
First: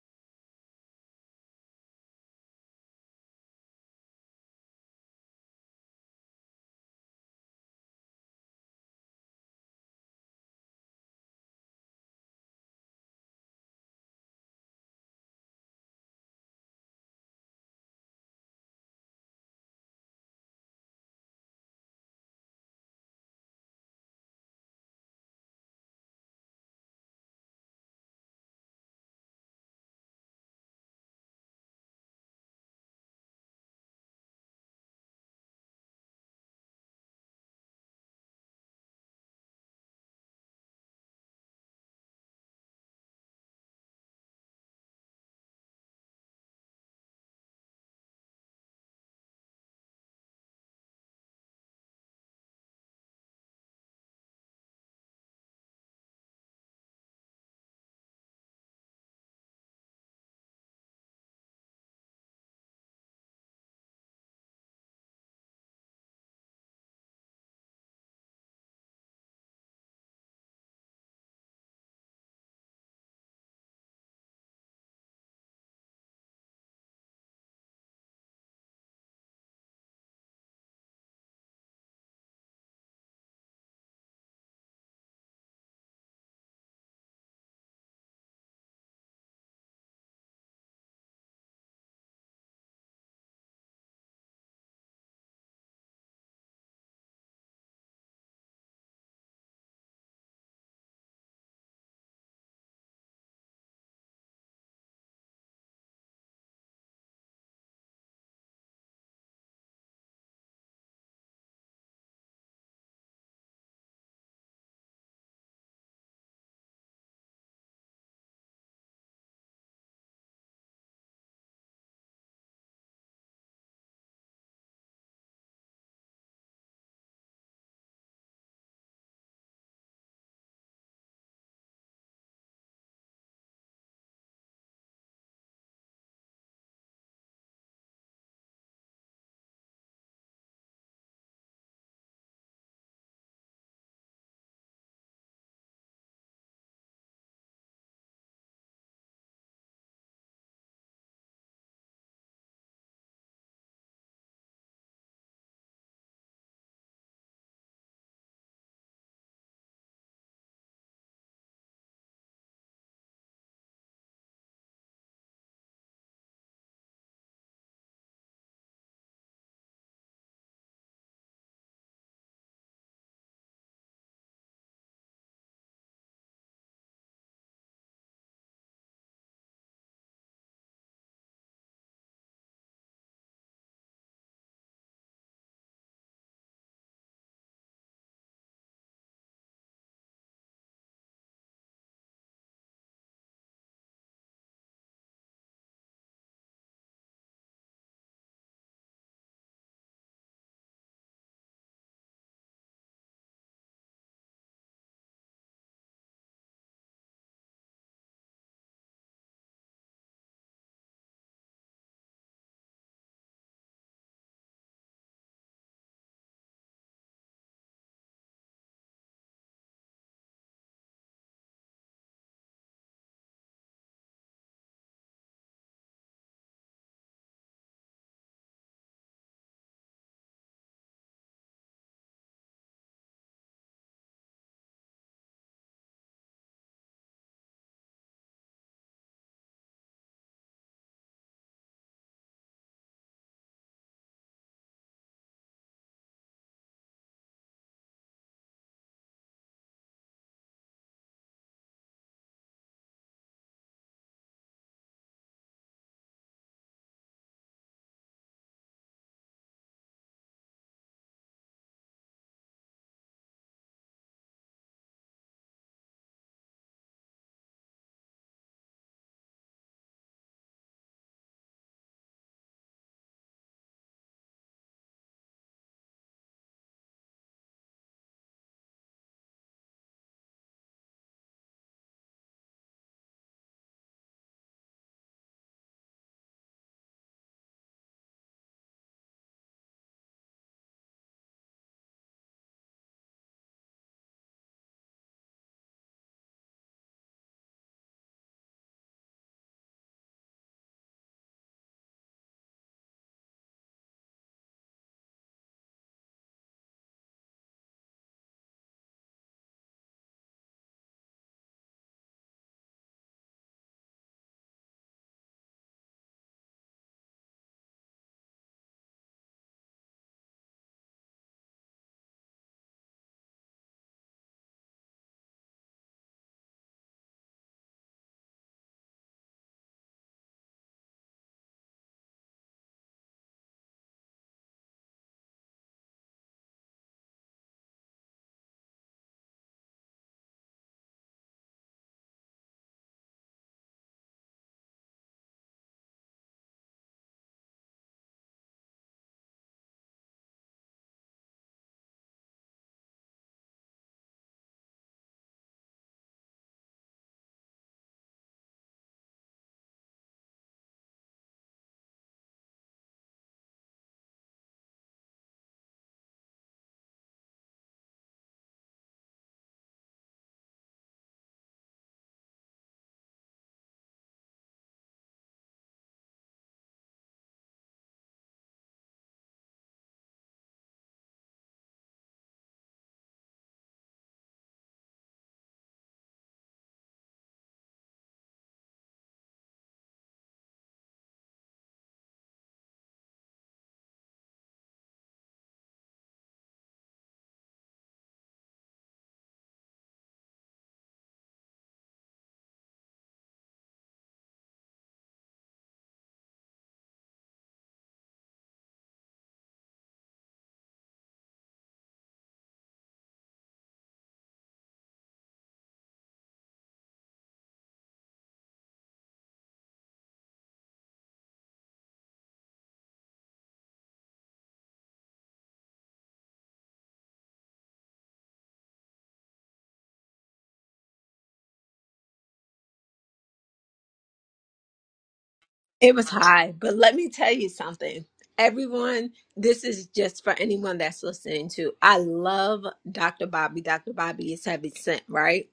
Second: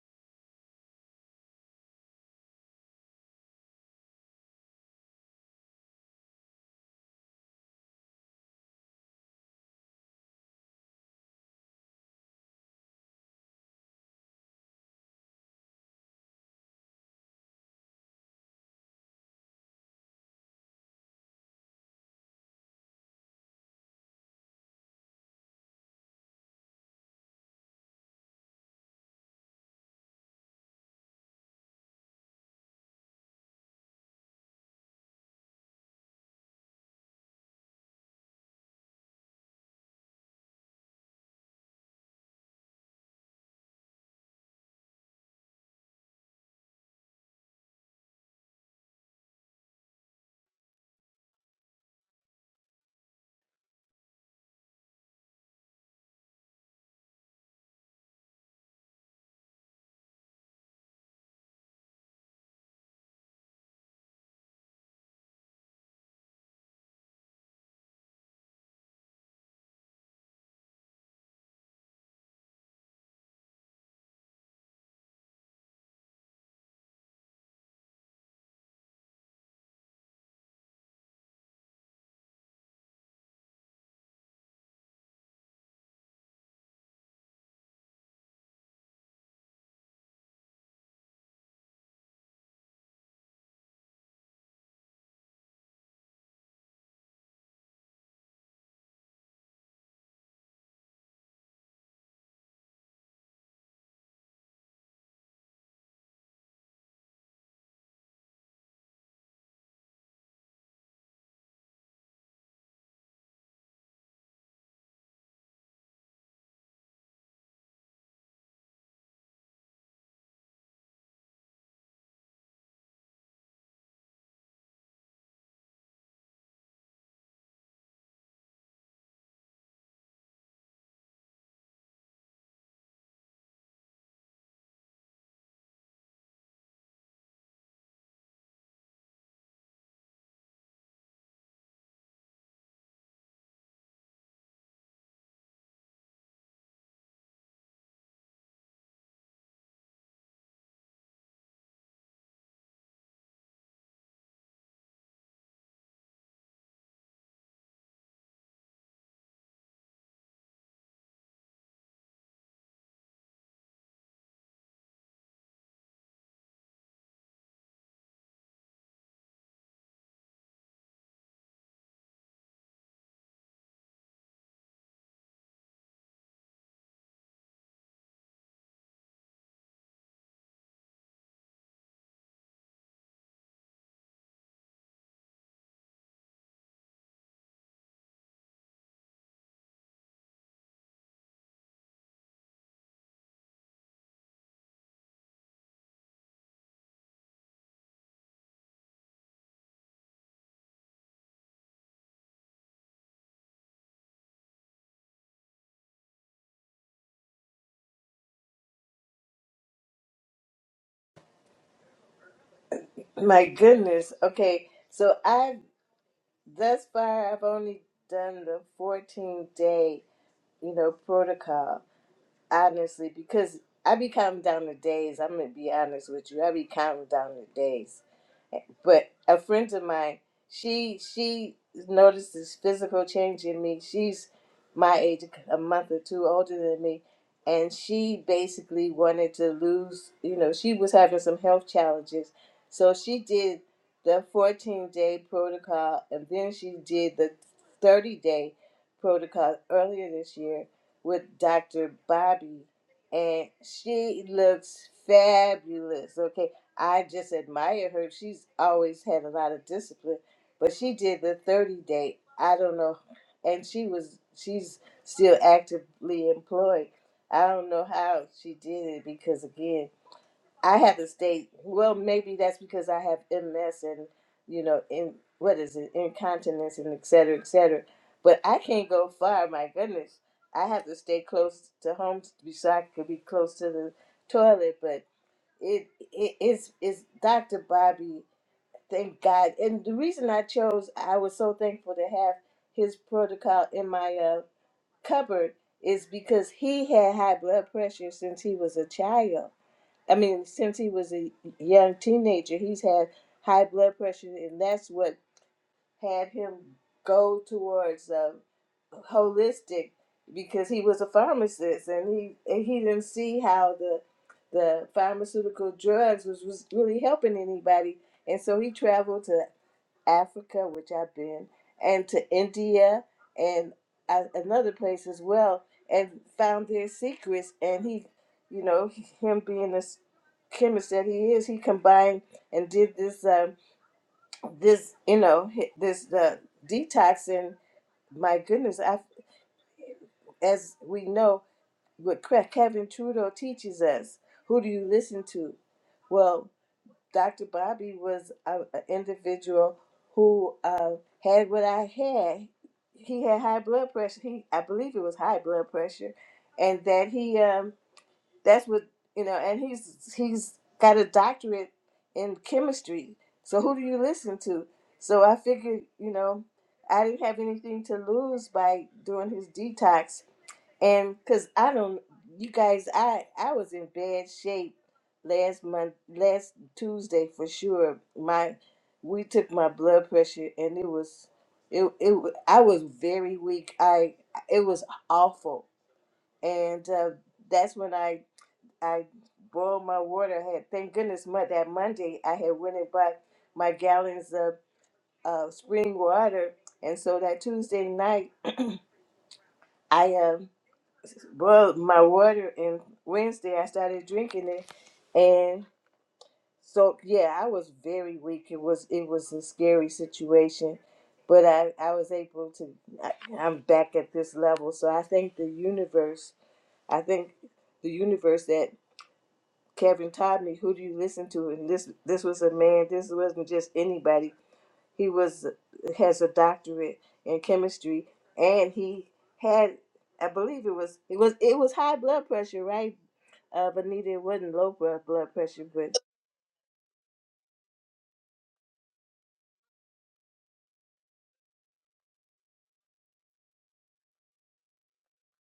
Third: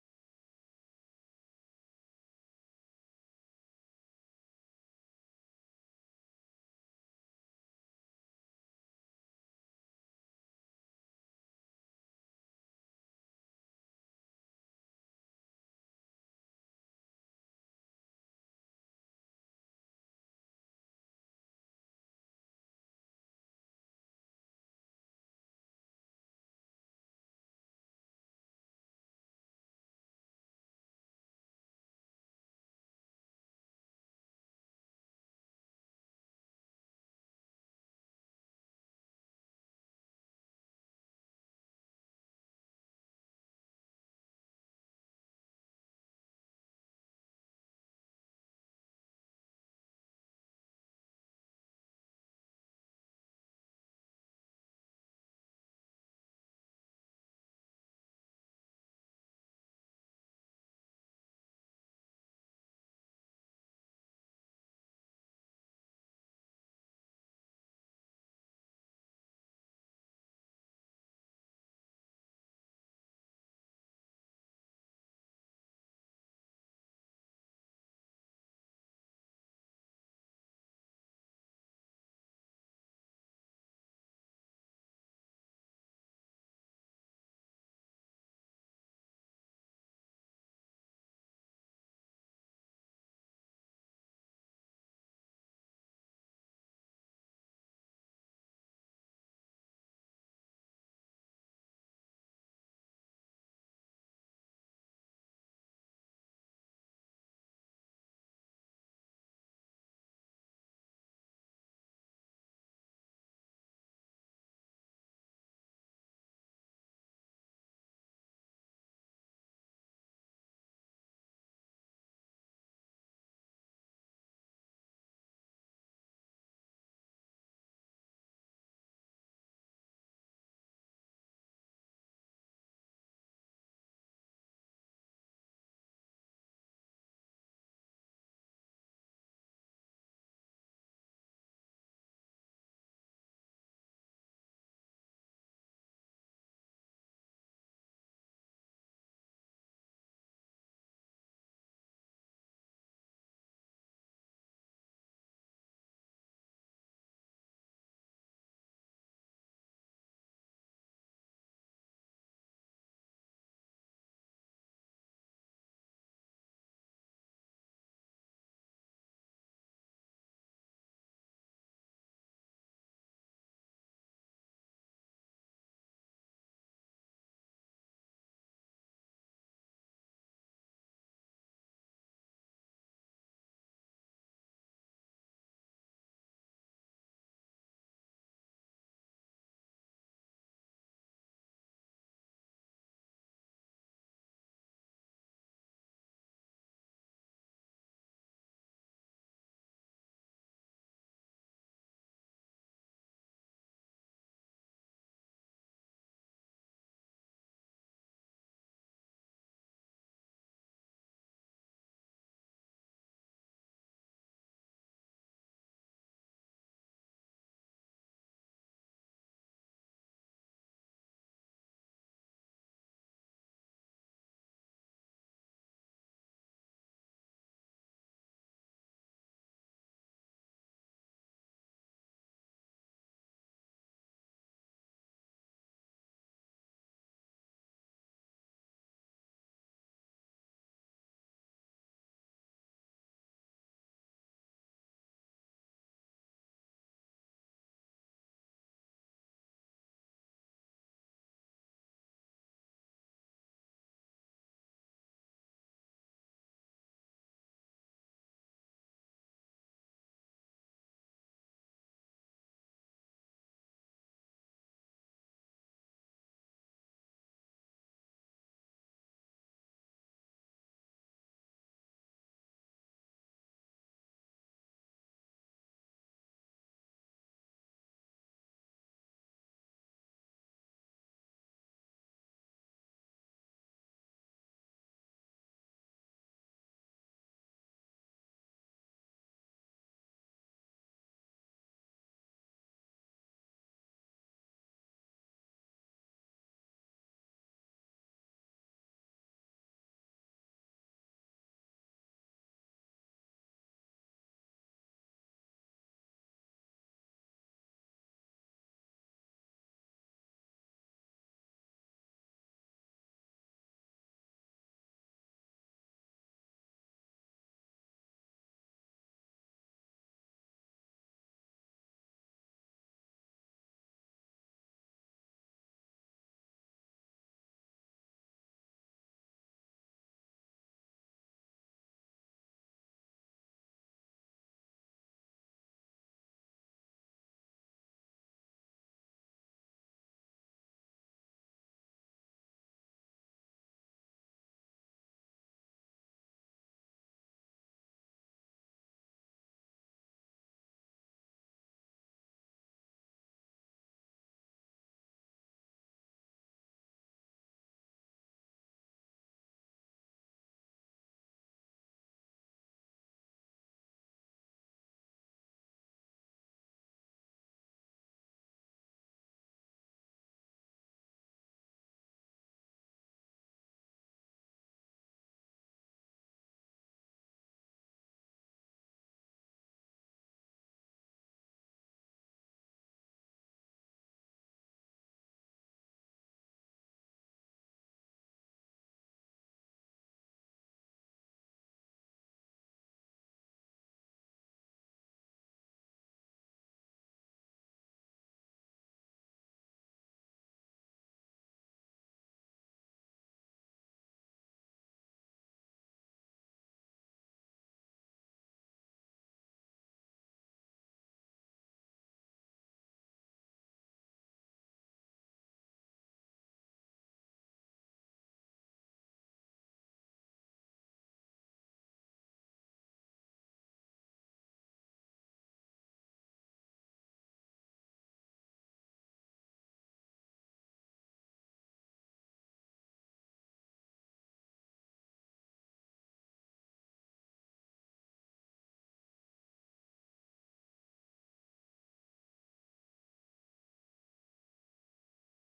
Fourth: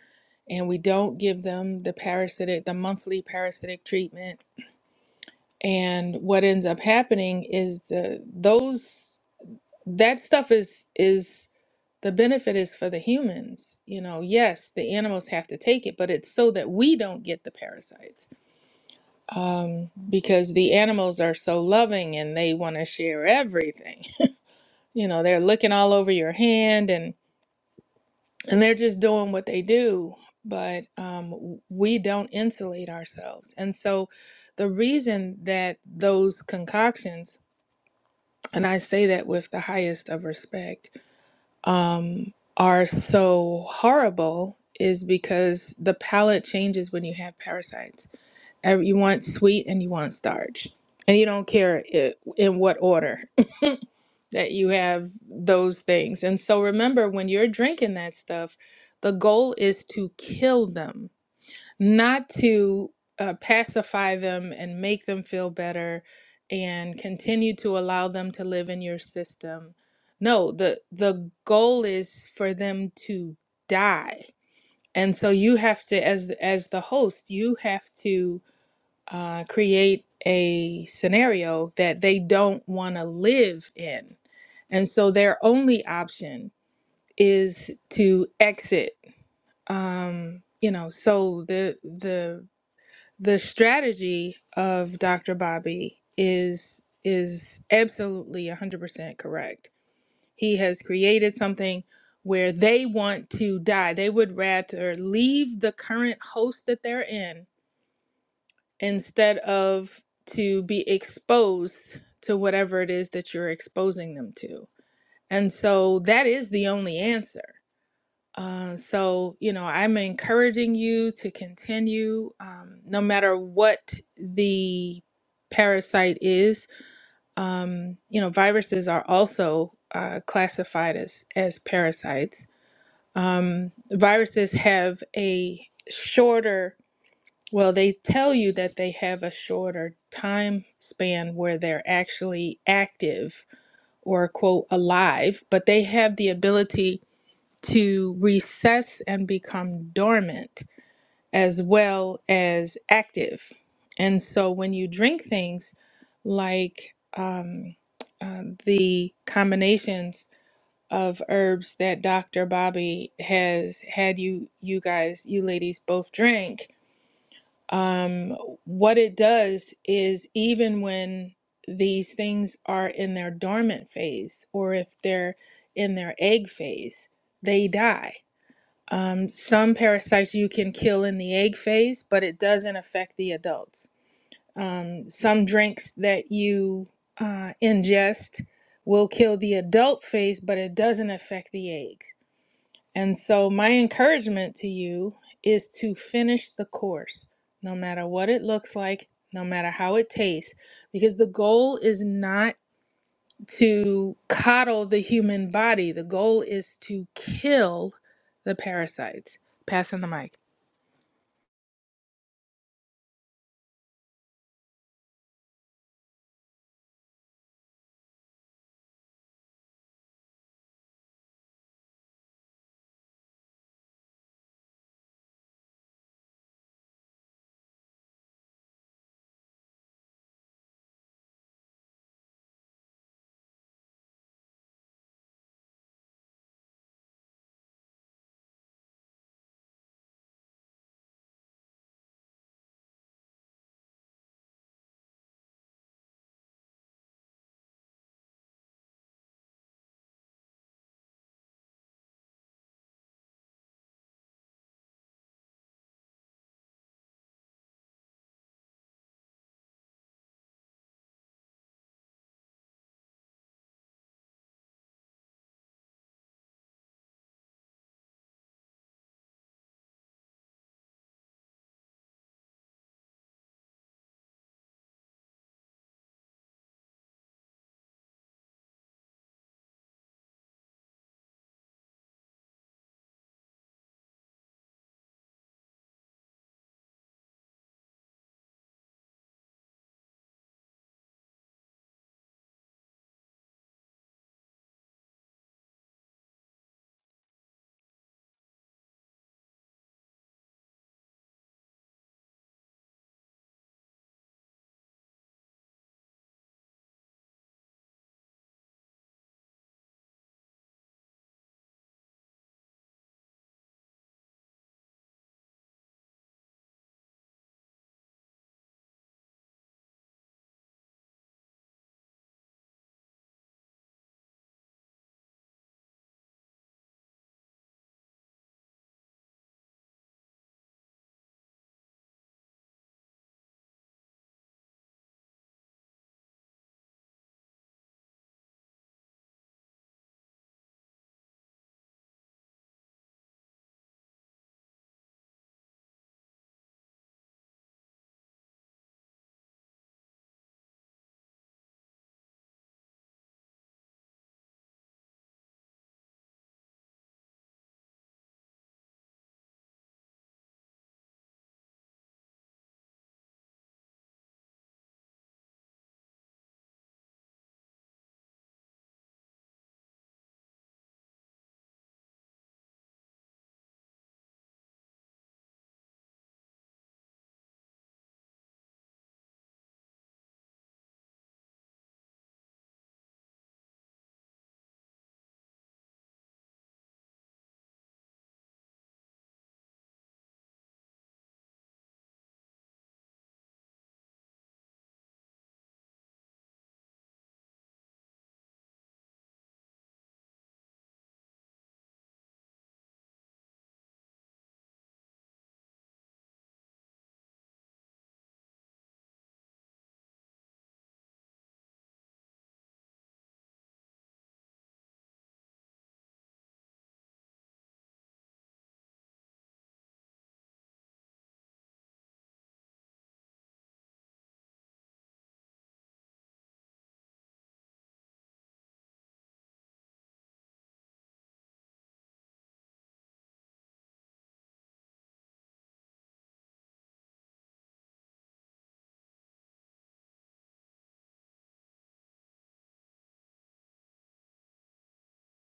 [SPEAKER 2] and we don't give them the parasitic, the monthly parasitic treatment. And what ends up happening is the those that stuff is is the benefit is for the humans. You know, yes, the animals have to take it, but it's so that we don't get the parasites. Um, because the animals are so loving and they want to share everything. (laughs) You know, they're looking all over your hand and. and they're just doing what they do but um, w- we don't insulate ourselves and so the reason that those concoctions and i say that with the highest of respect um, are so horrible is because the palate changes when you have parasites Ev- you want sweet and you want starch and you don't care i in what order that you have those things. And so remember, when you're drinking that stuff, the goal is to kill them, not to uh, pacify them and make them feel better and continue to allow them to live in your system. No, the the goal is for them to die. And so you have to, as as the host, you have to uh, create a scenario that they don't want to live in and so their only option is to exit. Um, you know, so the the the strategy of Dr. Bobby is is absolutely 100% correct. He has created something where they want to die. They would rather leave the current host that they're in instead of to be exposed to whatever it is that you're exposing them to. And so that is the only answer. Uh, so, you know, I'm encouraging you to continue um, no matter what the parasite is. Um, you know, viruses are also uh, classified as, as parasites. Um, viruses have a shorter, well, they tell you that they have a shorter time span where they're actually active or, quote, alive, but they have the ability to recess and become dormant as well as active. And so when you drink things like um, uh, the combinations of herbs that Dr. Bobby has had you, you guys, you ladies both drink, um, what it does is even when these things are in their dormant phase or if they're in their egg phase, they die um, some parasites you can kill in the egg phase, but it doesn't affect the adults. Um, some drinks that you uh, ingest will kill the adult phase, but it doesn't affect the eggs. And so, my encouragement to you is to finish the course, no matter what it looks like, no matter how it tastes, because the goal is not to coddle the human body. The goal is to kill the parasites. Passing the mic.
[SPEAKER 1] my goodness. Okay, so I thus far I've only done the 14 day you know protocol honestly because I be counting down the days. I'm gonna be honest with you. I be counting down the days but a friend of mine she she noticed this physical change in me she's my age a month or two older than me and she basically wanted to lose you know she was having some health challenges so she did the 14 day protocol and then she did the 30 day protocol earlier this year with dr bobby and she looks fabulous okay I just admire her. She's always had a lot of discipline, but she did the 30 day. I don't know, and she was she's still actively employed. I don't know how she did it because again, I haven't stayed. Well, maybe that's because I have MS and you know, in what is it, incontinence and et cetera, et cetera. But I can't go far. My goodness, I have to stay close to home so I could be close to the toilet. But it, it's is Dr. Bobby. Thank God. And the reason I chose, I was so thankful to have his protocol in my uh, cupboard, is because he had high blood pressure since he was a child. I mean, since he was a young teenager, he's had high blood pressure, and that's what had him go towards uh, holistic because he was a pharmacist and he and he didn't see how the the pharmaceutical drugs was, was really helping anybody and so he traveled to Africa which I've been and to India and uh, another place as well and found their secrets and he you know him being a chemist that he is he combined and did this um, this you know hi- this uh, detoxing my goodness I as we know, what Cre- Kevin Trudeau teaches us. Who do you listen to? Well, Dr. Bobby was an individual who uh, had what I had. He had high blood pressure. He, I believe, it was high blood pressure, and that he, um, that's what you know. And he's he's got a doctorate in chemistry. So who do you listen to? So I figured, you know, I didn't have anything to lose by doing his detox and because I don't, you guys, I I was in bad shape last month, last Tuesday for sure. My we took my blood pressure and it was it it wa- I was very weak. I it was awful, and uh, that's when I I boiled my water. I had thank goodness my, that Monday I had went and bought my gallons of uh, spring water, and so that Tuesday night. I am. Well, my water and Wednesday I started drinking it, and so yeah, I was very weak. It was it was a scary situation, but I I was able to. I, I'm back at this level, so I thank the universe. I thank the universe that Kevin taught me. Who do you listen to? And this this was a man. This wasn't just anybody. He was has a doctorate in chemistry, and he had I believe it was it was it was high blood pressure, right? Uh, Bonita, it wasn't low blood blood pressure,
[SPEAKER 4] It was high, but let me tell you something. Everyone, this is just for anyone that's listening to. I love Dr. Bobby. Dr. Bobby is heaven sent, right?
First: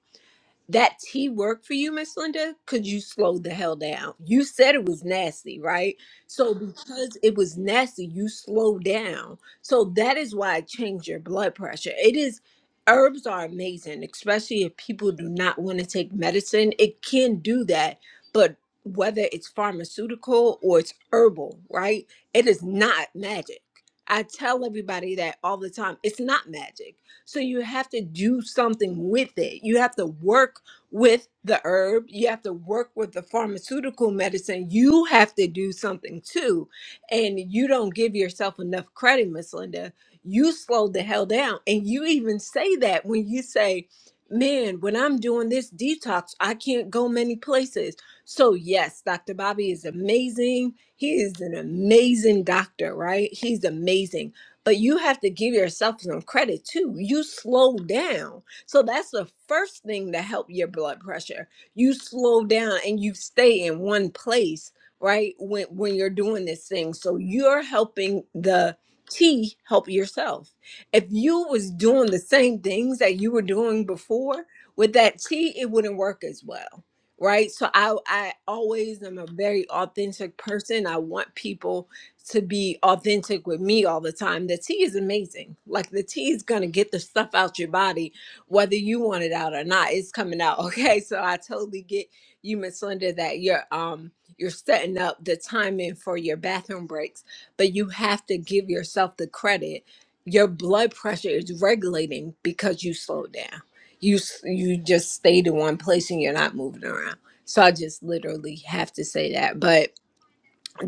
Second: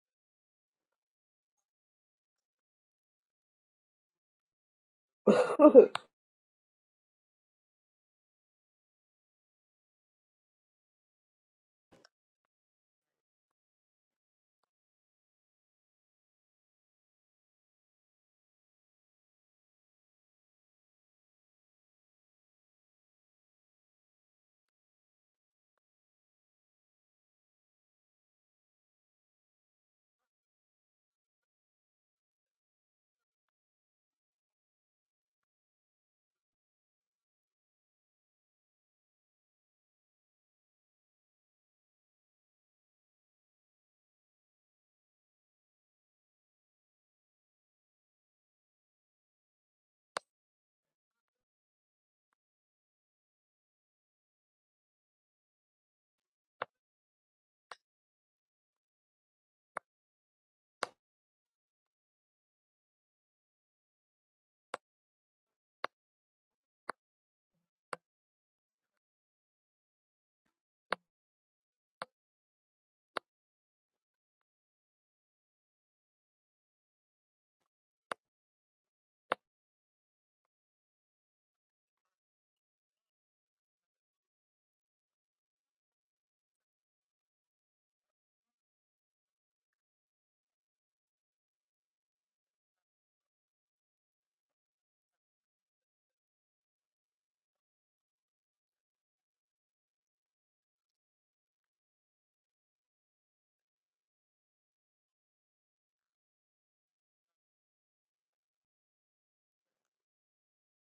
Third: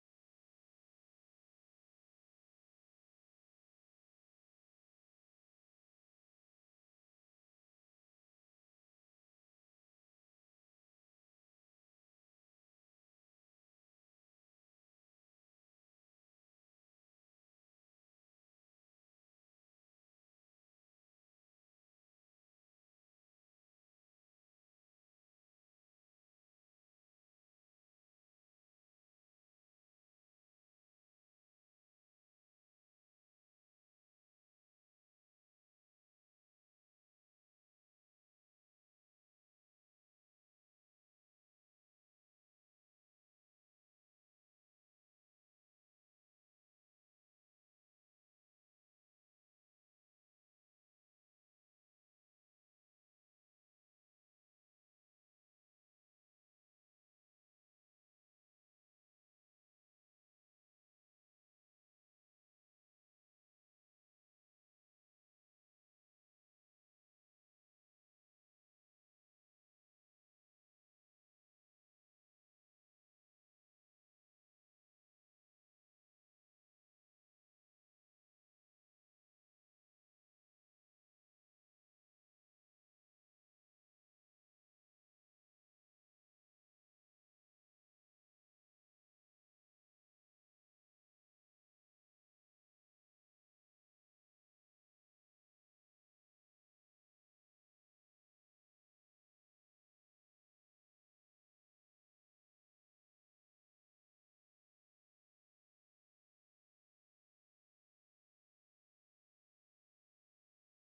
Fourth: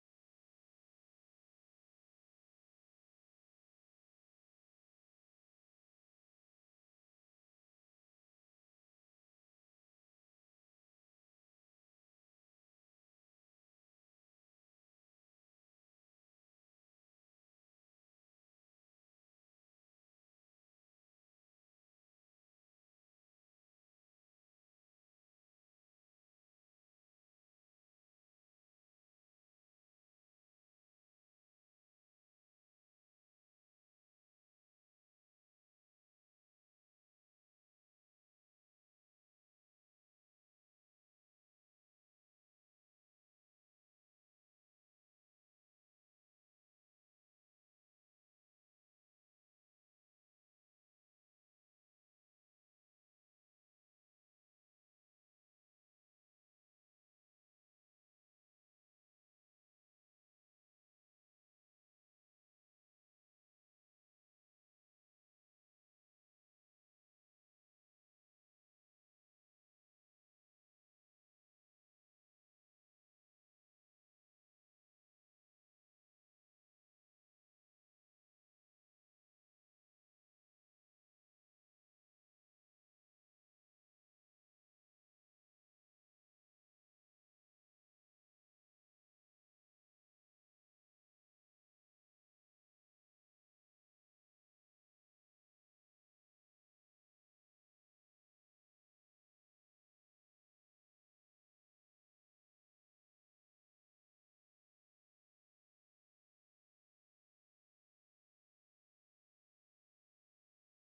[SPEAKER 4] that tea worked for you, Miss Linda? Could you slow the hell down? You said it was nasty,
[SPEAKER 1] but
[SPEAKER 4] right? So because it was nasty, you slowed down. So that is why it changed your blood pressure. It is herbs are amazing, especially if people do not want to take medicine. It can do that, but whether it's pharmaceutical or it's herbal, right? It is not magic. I tell everybody that all the time. It's not magic. So you have to do something with it. You have to work with the herb, you have to work with the pharmaceutical medicine. You have to do something too. And you don't give yourself enough credit, Miss Linda. You slowed the hell down. And you even say that when you say, Man, when I'm doing this detox, I can't go many places. So, yes, Dr. Bobby is amazing. He is an amazing doctor, right? He's amazing. But you have to give yourself some credit too. You slowed down so that's the first thing to help your blood pressure. You slow down and you stay in one place, right? When when you're doing this thing. So you're helping the tea help yourself. If you was doing the same things that you were doing before with that tea, it wouldn't work as well. Right. So I I always am a very authentic person. I want people to be authentic with me all the time. The tea is amazing. Like the tea is gonna get the stuff out your body whether you want it out or not, it's coming out. (laughs) Okay. So I totally get you, Miss Linda, that you're um you're setting up the timing for your bathroom breaks, but you have to give yourself the credit. Your blood pressure is regulating because you slowed down. You s- you just stayed in one place and you're not moving around. So I just literally have to say that. But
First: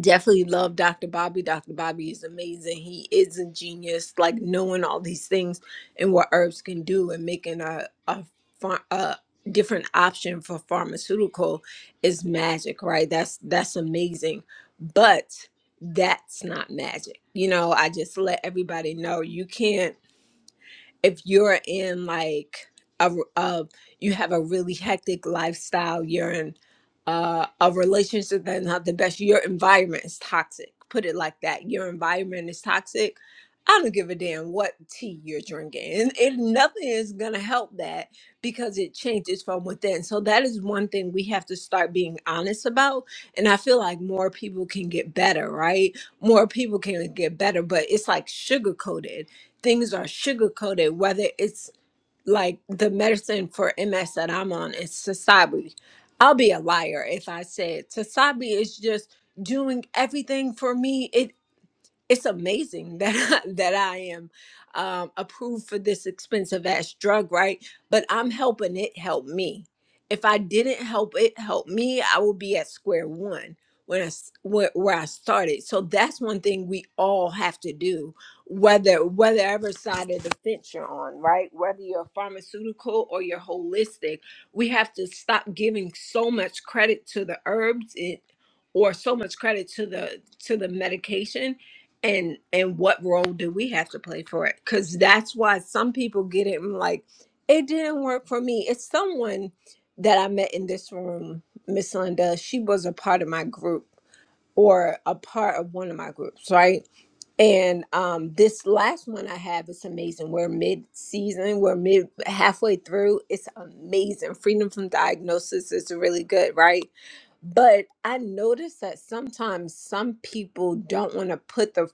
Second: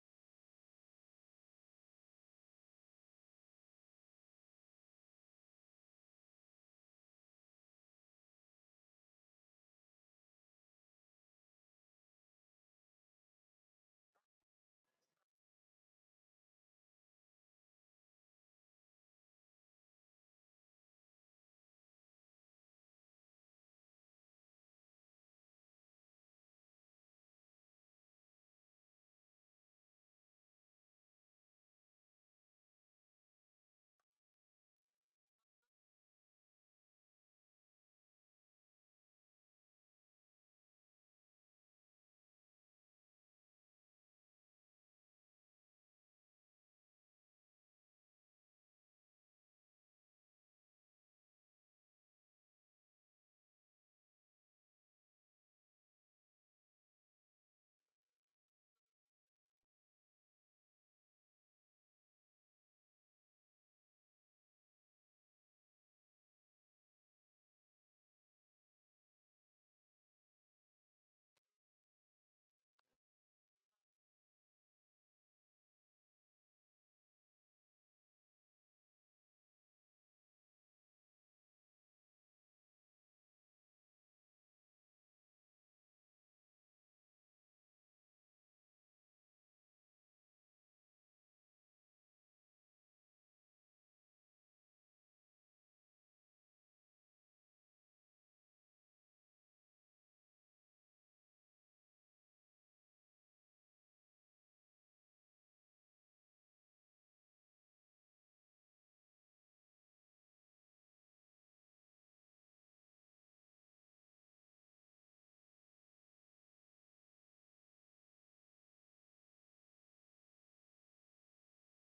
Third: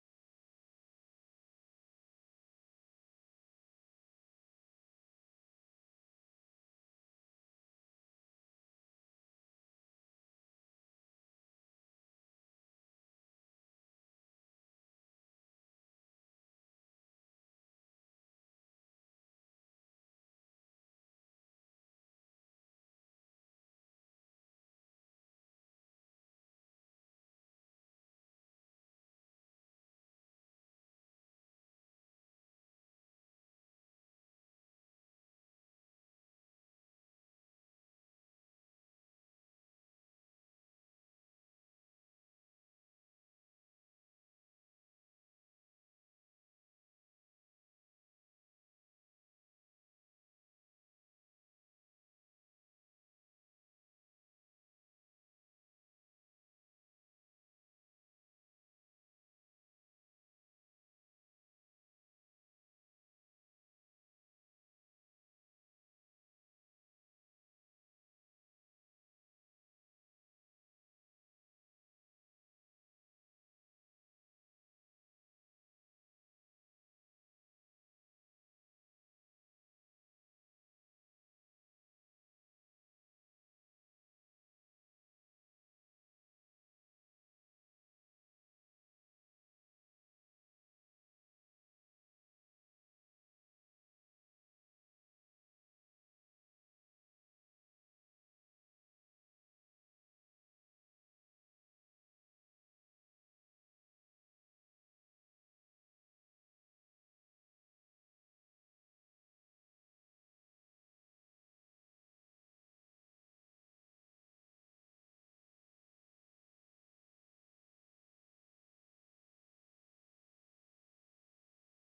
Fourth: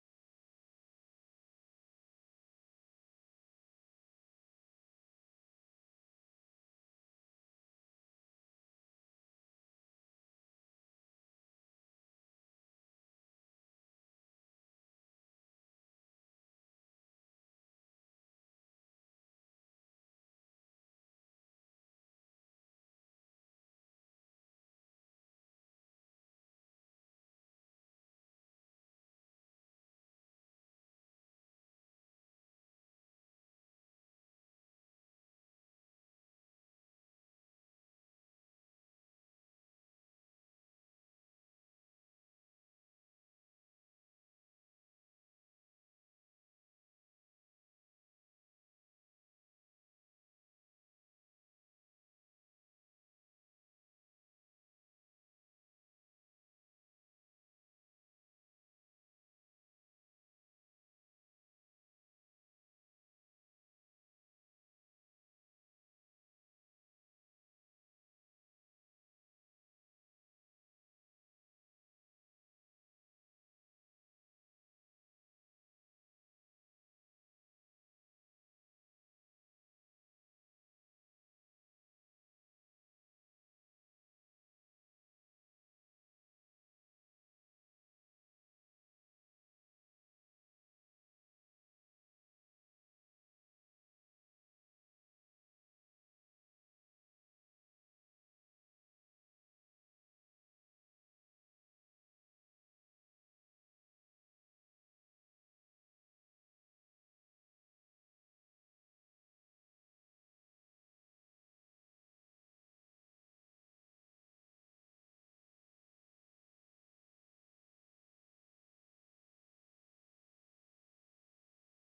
[SPEAKER 4] definitely love Dr. Bobby. Dr. Bobby is amazing. He is a genius, like knowing all these things and what herbs can do and making a a, phar- a different option for pharmaceutical is magic, right? That's that's amazing. But that's not magic. You know, I just let everybody know you can't if you're in like a, a you have a really hectic lifestyle, you're in uh, a relationship that's not the best, your environment is toxic. Put it like that. Your environment is toxic. I don't give a damn what tea you're drinking. And, and nothing is going to help that because it changes from within. So, that is one thing we have to start being honest about. And I feel like more people can get better, right? More people can get better, but it's like sugarcoated things are sugar coated, whether it's like the medicine for MS that I'm on is Sasabi. I'll be a liar if I said Sasabi is just doing everything for me. It it's amazing that (laughs) I, that I am um, approved for this expensive ass drug, right? But I'm helping it help me. If I didn't help it help me, I would be at square one when I s- where, where I started. So that's one thing we all have to do, whether whatever side of the fence you're on, right? Whether you're pharmaceutical or you're holistic, we have to stop giving so much credit to the herbs it, or so much credit to the to the medication and and what role do we have to play for it because that's why some people get it and like it didn't work for me it's someone that i met in this room miss linda she was a part of my group or a part of one of my groups right and um this last one i have is amazing we're mid season we're mid halfway through it's amazing freedom from diagnosis is really good right but i noticed that sometimes some people don't want to put the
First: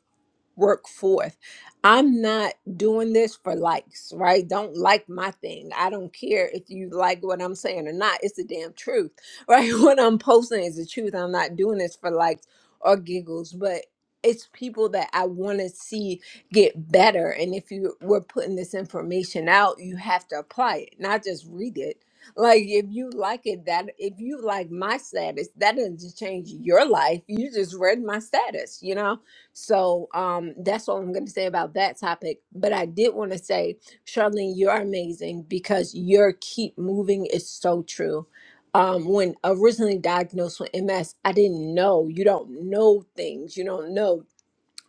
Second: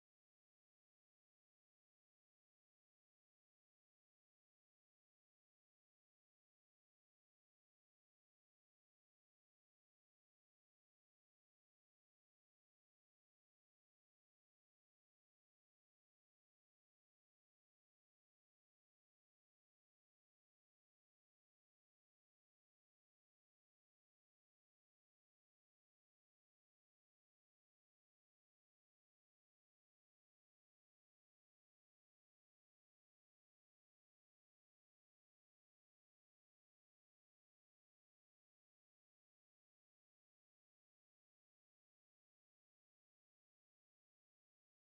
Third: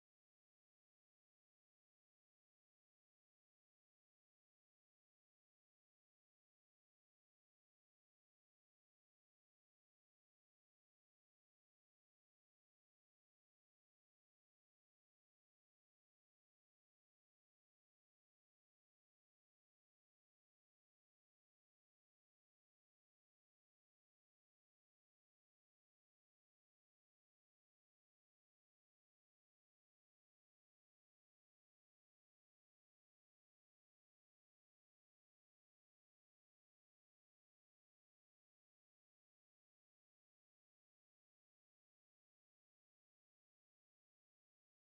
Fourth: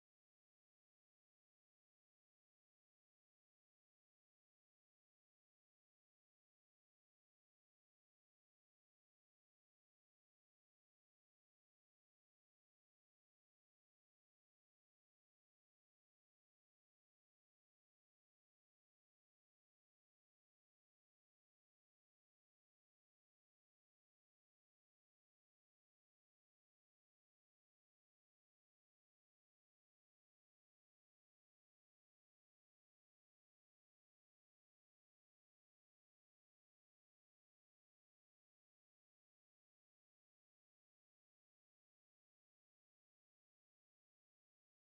[SPEAKER 4] work forth. I'm not doing this for likes, right? Don't like my thing. I don't care if you like what I'm saying or not. It's the damn truth, right? (laughs) What I'm posting is the truth. I'm not doing this for likes or giggles, but it's people that I want to see get better. And if you were putting this information out, you have to apply it, not just read it. Like if you like it, that if you like my status, that doesn't change your life. You just read my status, you know? So um, that's all I'm going to say about that topic. But I did want to say, Charlene, you're amazing because your keep moving is so true. Um, when originally diagnosed with MS, I didn't know. You don't know things. You don't know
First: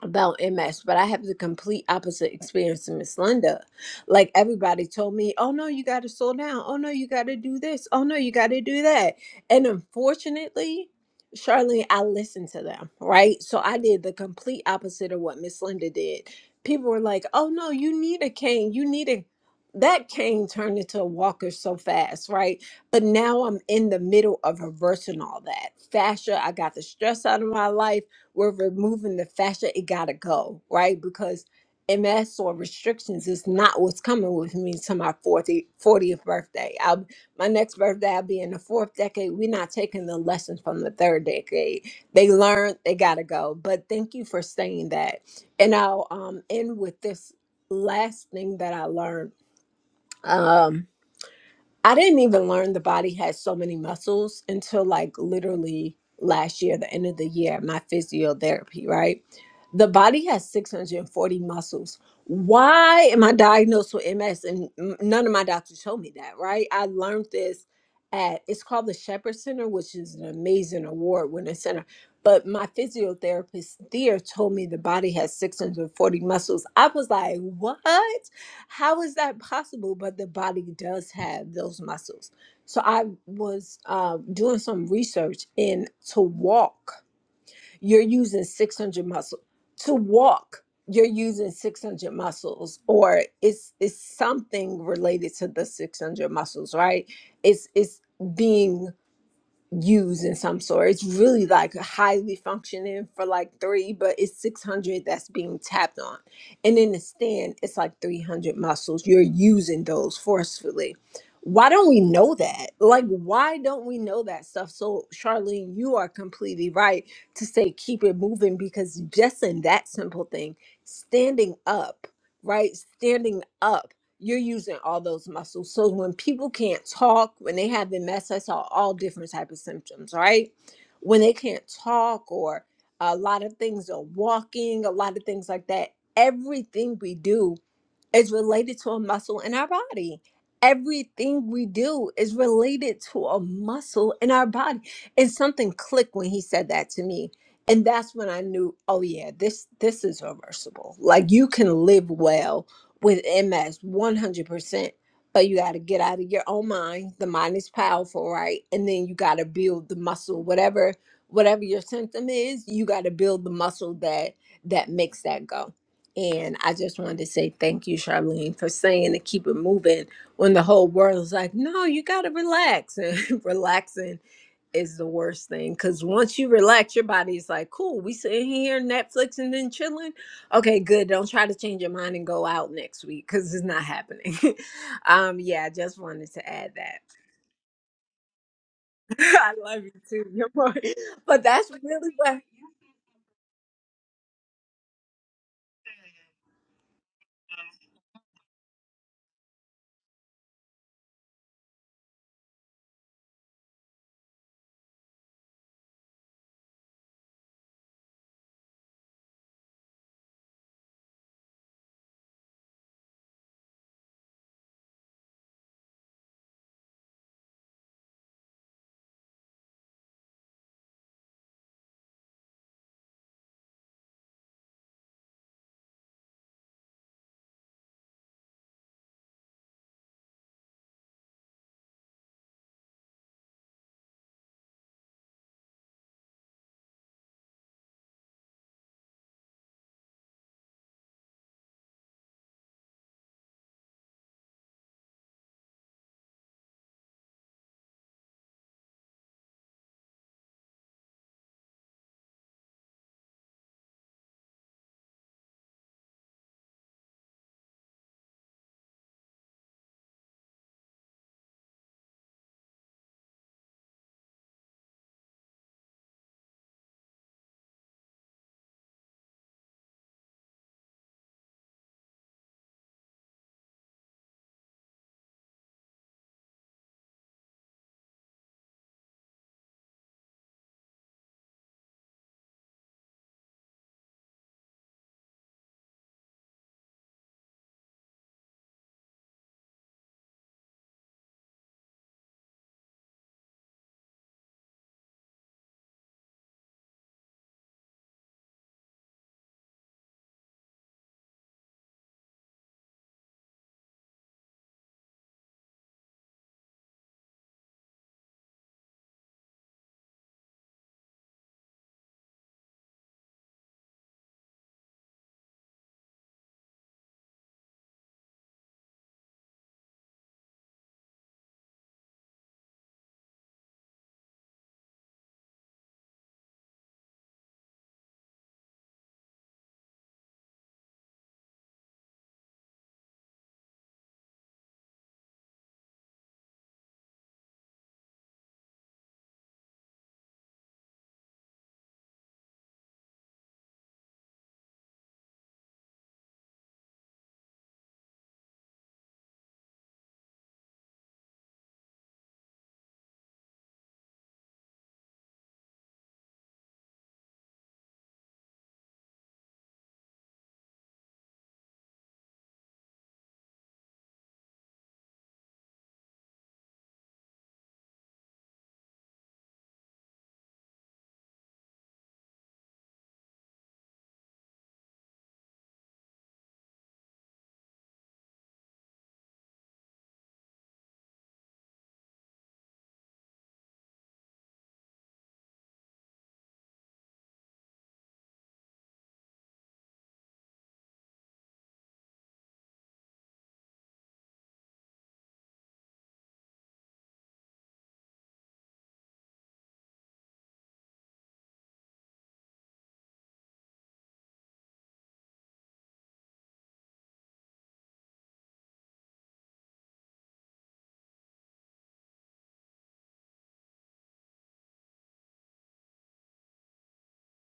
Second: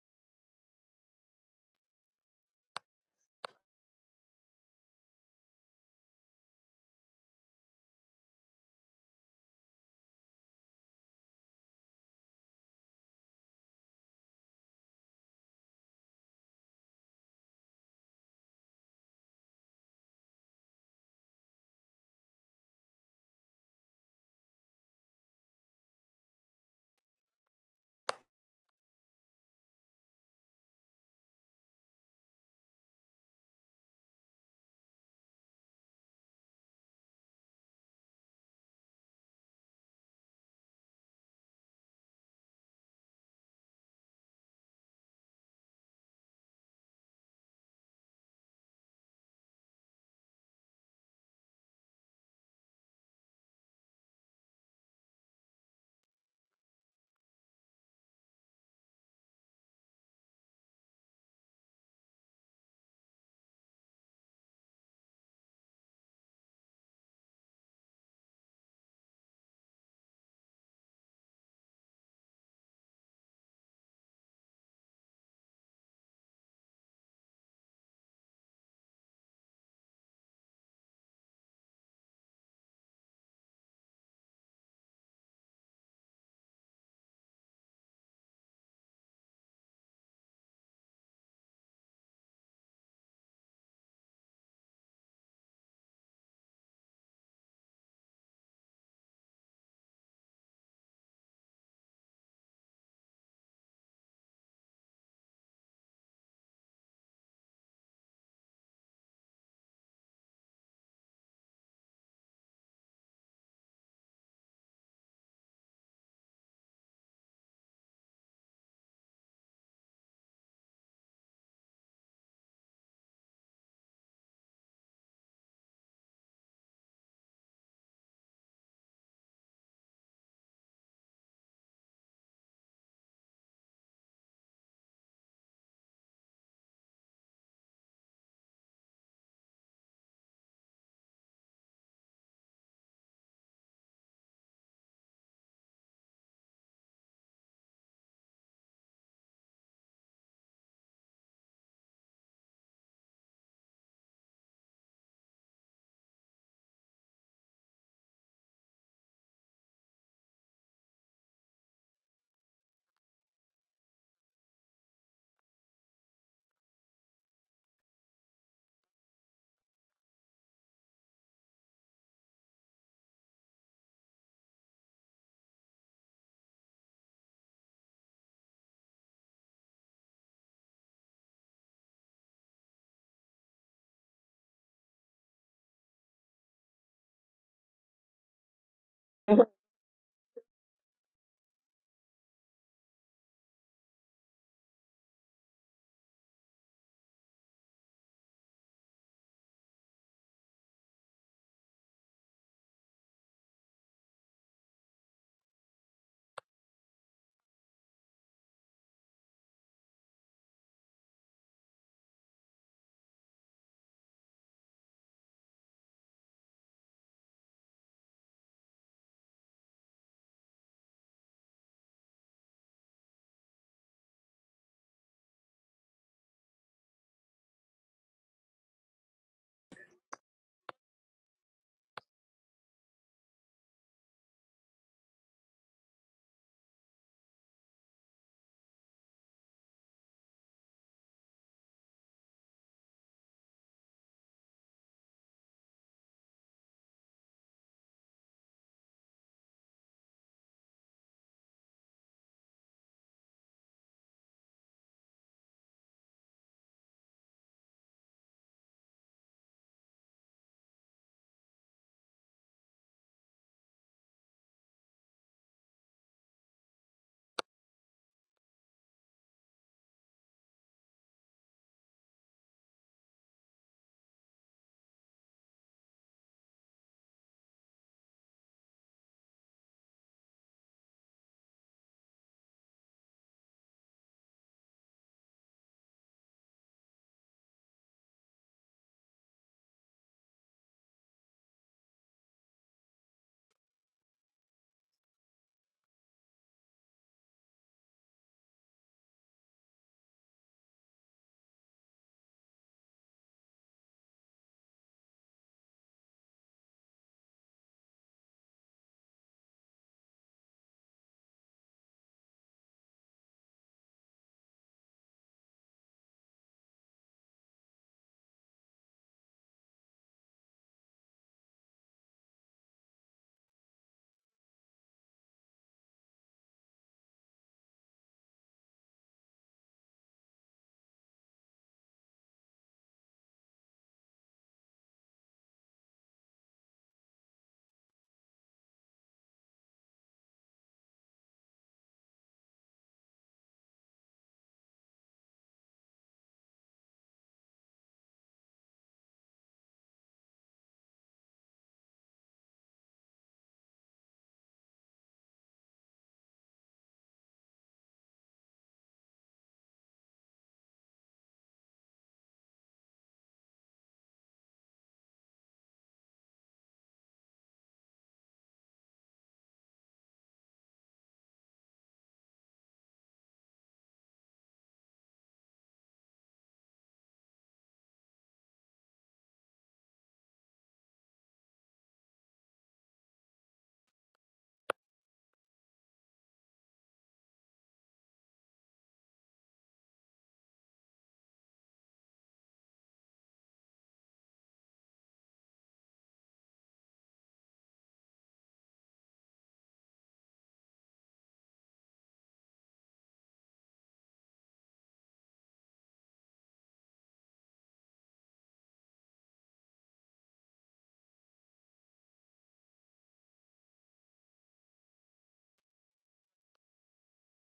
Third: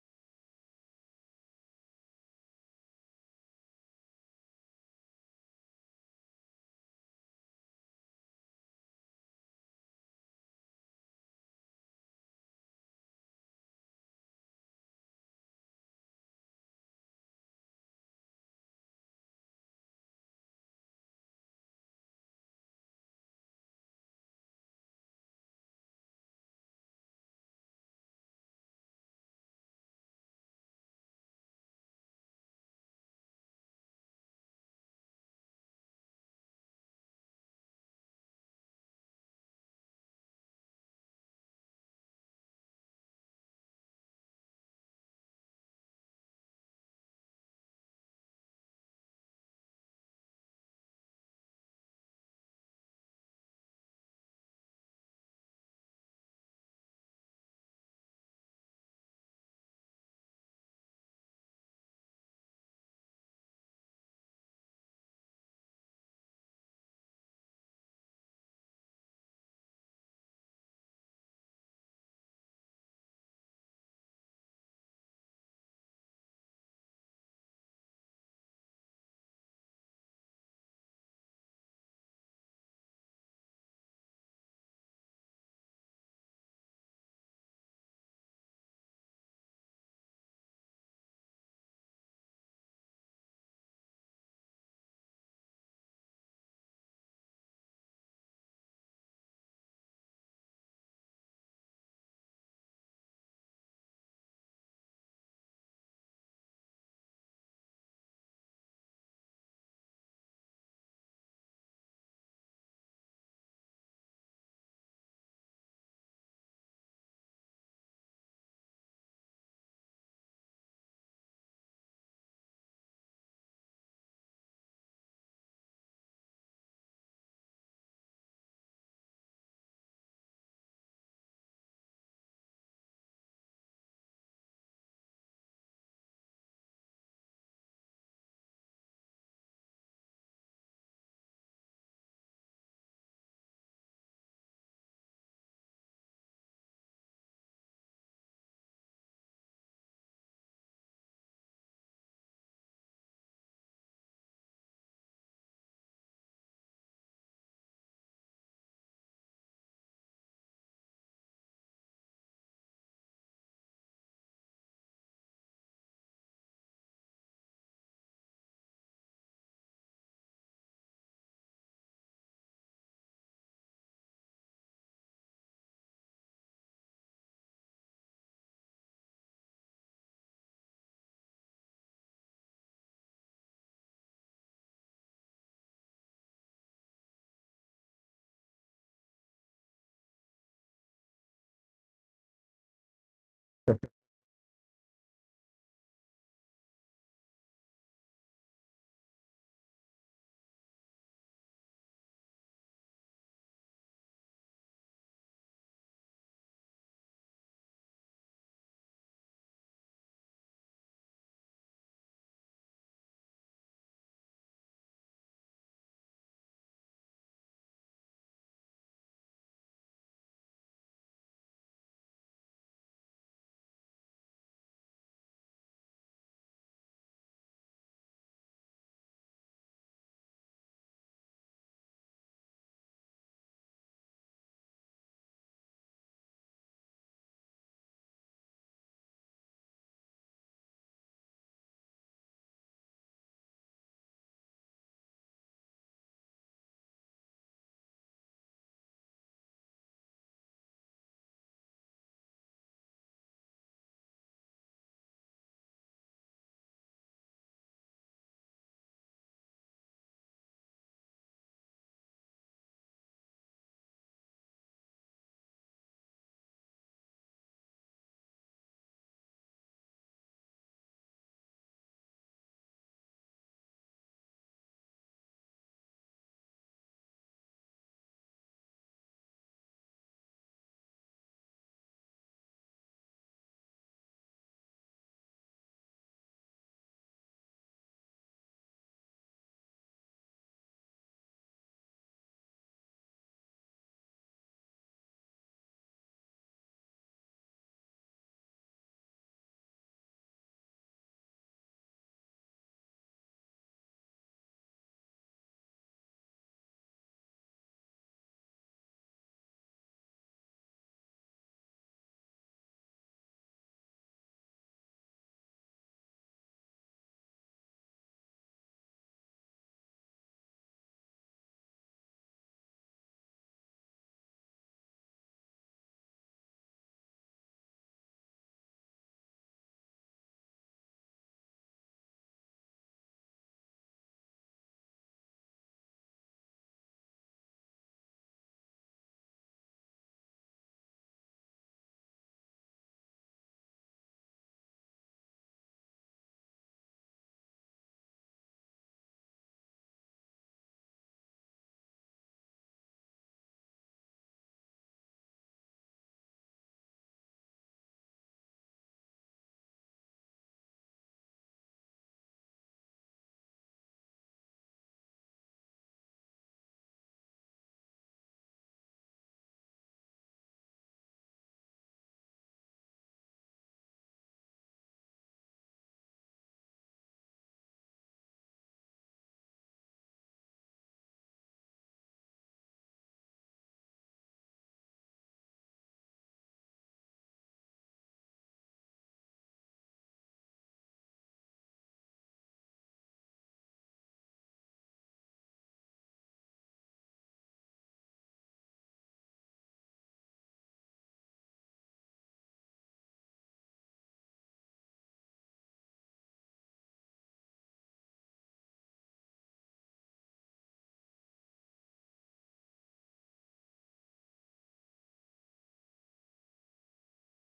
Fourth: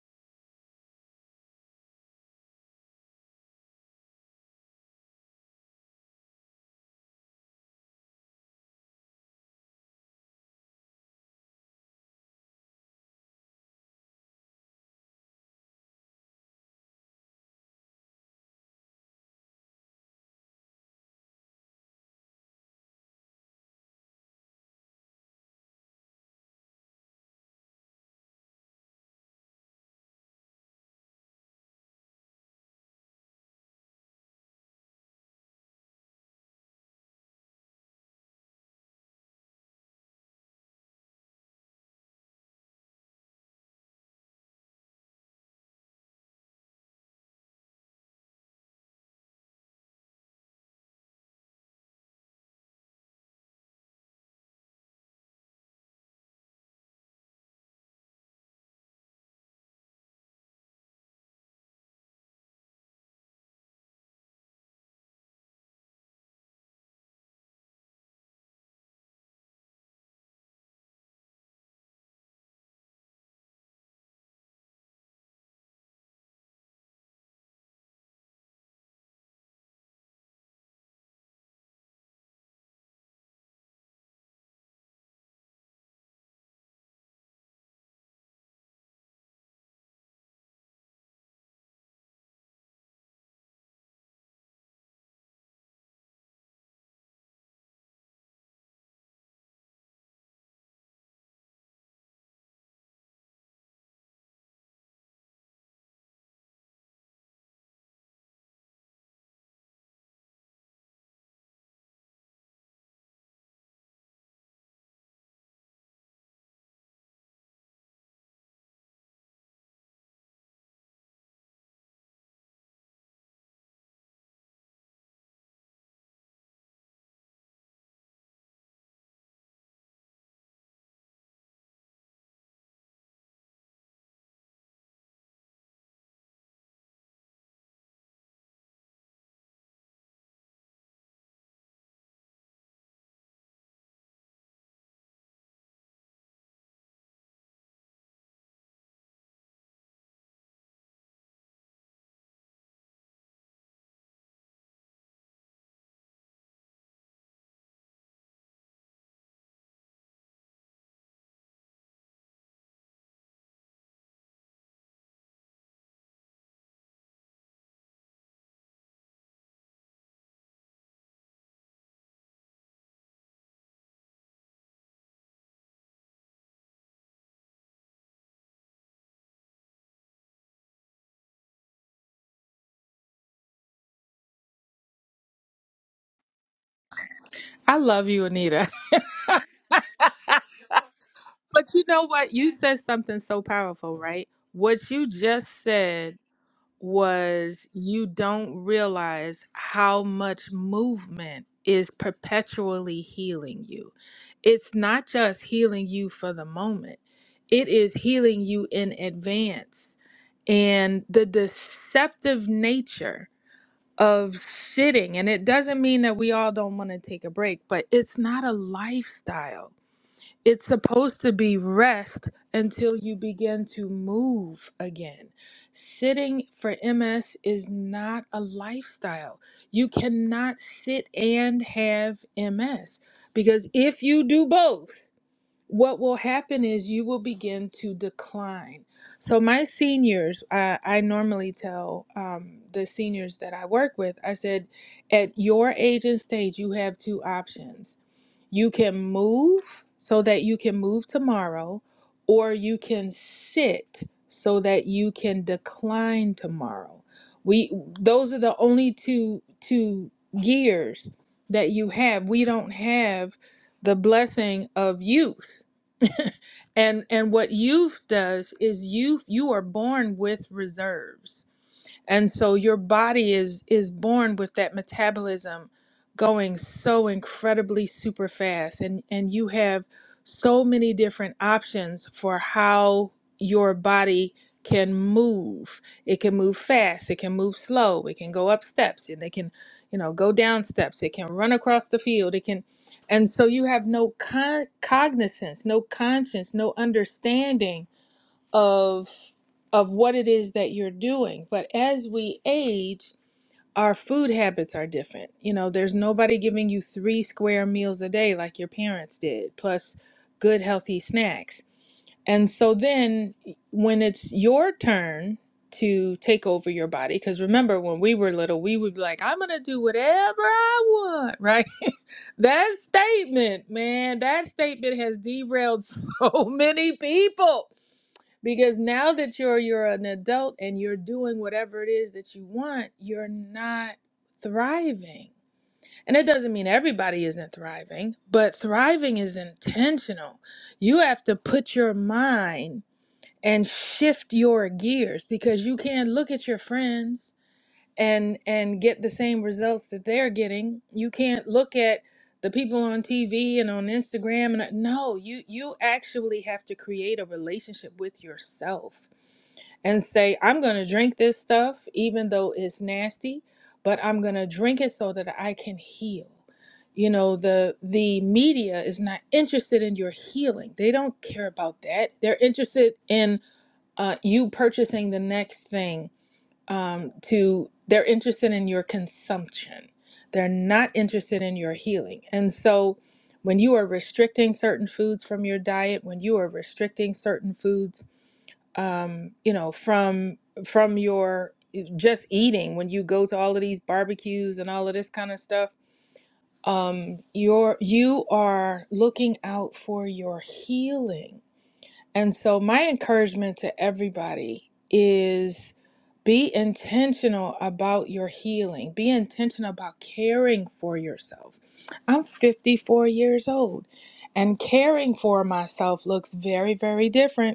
[SPEAKER 4] about MS, but I have the complete opposite experience to Miss Linda. Like everybody told me, oh no, you got to slow down. Oh no, you got to do this. Oh no, you got to do that. And unfortunately, Charlene, I listened to them, right? So I did the complete opposite of what Miss Linda did. People were like, oh no, you need a cane. You need a. That cane turned into a walker so fast, right? But now I'm in the middle of reversing all that. Fascia, I got the stress out of my life we're removing the fascia, it gotta go, right? Because MS or restrictions is not what's coming with me to my 40 fortieth birthday. I'll, my next birthday, I'll be in the fourth decade. We're not taking the lessons from the third decade. They learned, they gotta go. But thank you for saying that. And I'll um, end with this last thing that I learned. Um, I didn't even learn the body has so many muscles until like literally last year, the end of the year, my physiotherapy, right? The body has 640 muscles. Why am I diagnosed with MS? And n- none of my doctors told me that, right? I learned this at, it's called the Shepherd Center, which is an amazing award winning center. But my physiotherapist there told me the body has 640 muscles. I was like, what? how is that possible? But the body does have those muscles. So I was uh, doing some research, and to walk, you're using 600 muscles. To walk, you're using 600 muscles, or it's it's something related to the 600 muscles, right? It's it's being used in some sort. It's really like highly functioning for like three, but it's 600 that's being tapped on. And in the stand, it's like 300 muscles. You're using those forcefully. Why don't we know that? Like, why don't we know that stuff? So, Charlene, you are completely right to say keep it moving because just in that simple thing, standing up, right? Standing up you're using all those muscles. So when people can't talk, when they have MS, I saw all different type of symptoms, right? When they can't talk or a lot of things are walking, a lot of things like that. Everything we do is related to a muscle in our body. Everything we do is related to a muscle in our body. And something clicked when he said that to me. And that's when I knew, oh yeah, this this is reversible. Like you can live well with MS 100%, but you got to get out of your own mind. The mind is powerful, right? And then you got to build the muscle whatever whatever your symptom is, you got to build the muscle that that makes that go. And I just wanted to say thank you, Charlene, for saying to keep it moving when the whole world is like, no, you got to relax. (laughs) And relaxing is the worst thing because once you relax, your body's like, cool, we sitting here Netflix and then chilling. Okay, good. Don't try to change your mind and go out next week because it's not happening. (laughs) um, yeah, I just wanted to add that.
[SPEAKER 2] I love you, Anita.
[SPEAKER 4] (laughs)
[SPEAKER 1] (laughs)
[SPEAKER 4] I
[SPEAKER 2] (laughs)
[SPEAKER 4] love you too. (laughs) Your
[SPEAKER 2] but
[SPEAKER 4] boy. But that's
[SPEAKER 2] you know
[SPEAKER 4] really
[SPEAKER 2] what?
[SPEAKER 4] what.
[SPEAKER 2] You said something so
[SPEAKER 3] good.
[SPEAKER 2] powerful, right? What you just said was you don't realize how much movement is perpetually healing you. It's not just healing you for the moment, it is healing you in advance. And the deceptive nature of sitting, and it doesn't mean that we all don't want to take a break, but it's not a lifestyle it's supposed to be rest until you begin to move again. Sitting for MS is not a lifestyle. You cannot sit and have MS because if you do both, what will happen is you will begin to decline. So, my seniors, I, I normally tell um, the seniors that I work with, I said, at your age and stage, you have two options you can move so that you can move tomorrow, or you can sit so that you can decline tomorrow. We those are the only two two gears that you have. We don't have the blessing of youth. And and what youth does is youth you are born with reserves and so your body is is born with that metabolism going so incredibly super fast and and you have so many different options for how your body can move it can move fast it can move slow it can go up steps and it can you know go down steps it can run across the field it can and so you have no con- cognizance no conscience no understanding of of what it is that you're doing. But as we age, our food habits are different. You know, there's nobody giving you three square meals a day like your parents did, plus good healthy snacks. And so then when it's your turn to take over your body, because remember when we were little, we would be like, I'm gonna do whatever I want, right? (laughs) that statement, man, that statement has derailed so (laughs) many people because now that you're you're an adult and you're doing whatever it is that you want you're not thriving and it doesn't mean everybody isn't thriving but thriving is intentional you have to put your mind and shift your gears because you can't look at your friends and and get the same results that they're getting you can't look at the people on TV and on Instagram and no you you actually have to create a relationship with yourself and say, I'm going to drink this stuff, even though it's nasty, but I'm going to drink it so that I can heal. You know, the the media is not interested in your healing. They don't care about that. They're interested in uh, you purchasing the next thing. Um, to they're interested in your consumption. They're not interested in your healing. And so, when you are restricting certain foods from your diet, when you are restricting certain foods um, you know, from from your eh, just eating when you go to all of these barbecues and all of this kind of stuff. Um, you're you are looking out for your healing. And so my encouragement to everybody is be intentional about your healing. Be intentional about caring for yourself. I'm 54 years old and caring for myself looks very very different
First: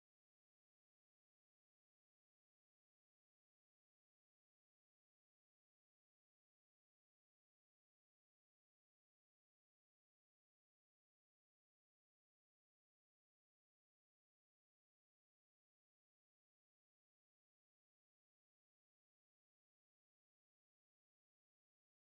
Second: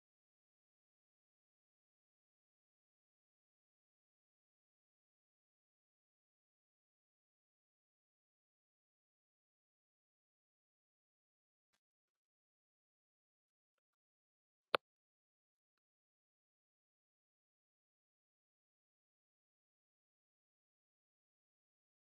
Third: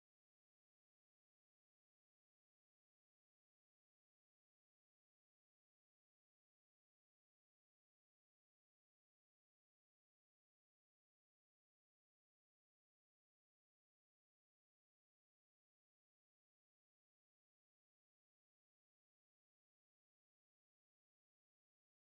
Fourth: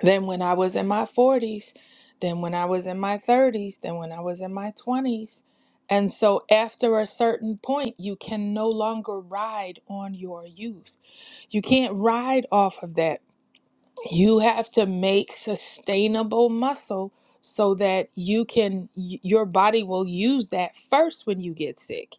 [SPEAKER 2] then when I was in my 40s, then when I was in my 30s, then when I was in my 20s. And so after a certain point, you can no longer ride on your youth. You can't ride off of that. You have to make sustainable muscle so that you can y- your body will use that first when you get sick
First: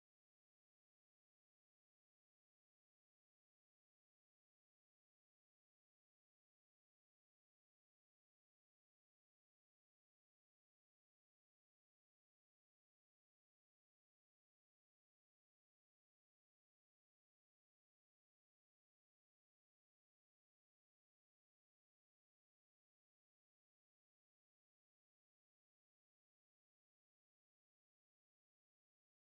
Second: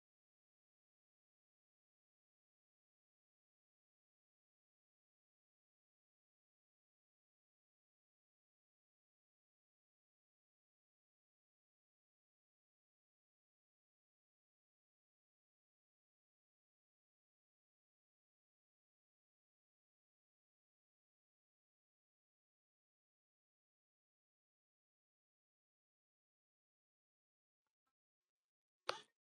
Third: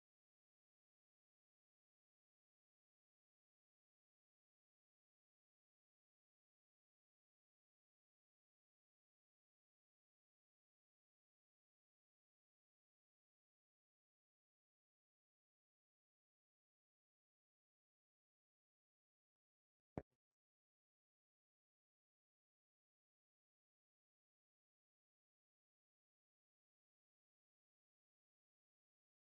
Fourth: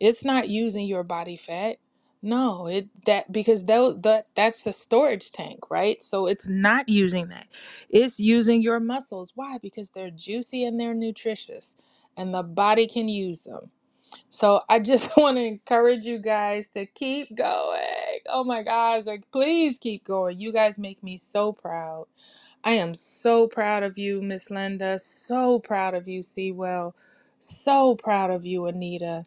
[SPEAKER 2] it's not using your body fat. No, it that because that, that that's the storage tank, right? So it's not using that. It's using your muscles. Why? Because they're juicy and they're nutritious and the body can use them. So I just (laughs) want to encourage you guys to keep going. Oh my gosh, like please keep going. You guys make me so proud. I am so proud of you, Miss Linda. So proud of you, Sewell. So proud of you, Anita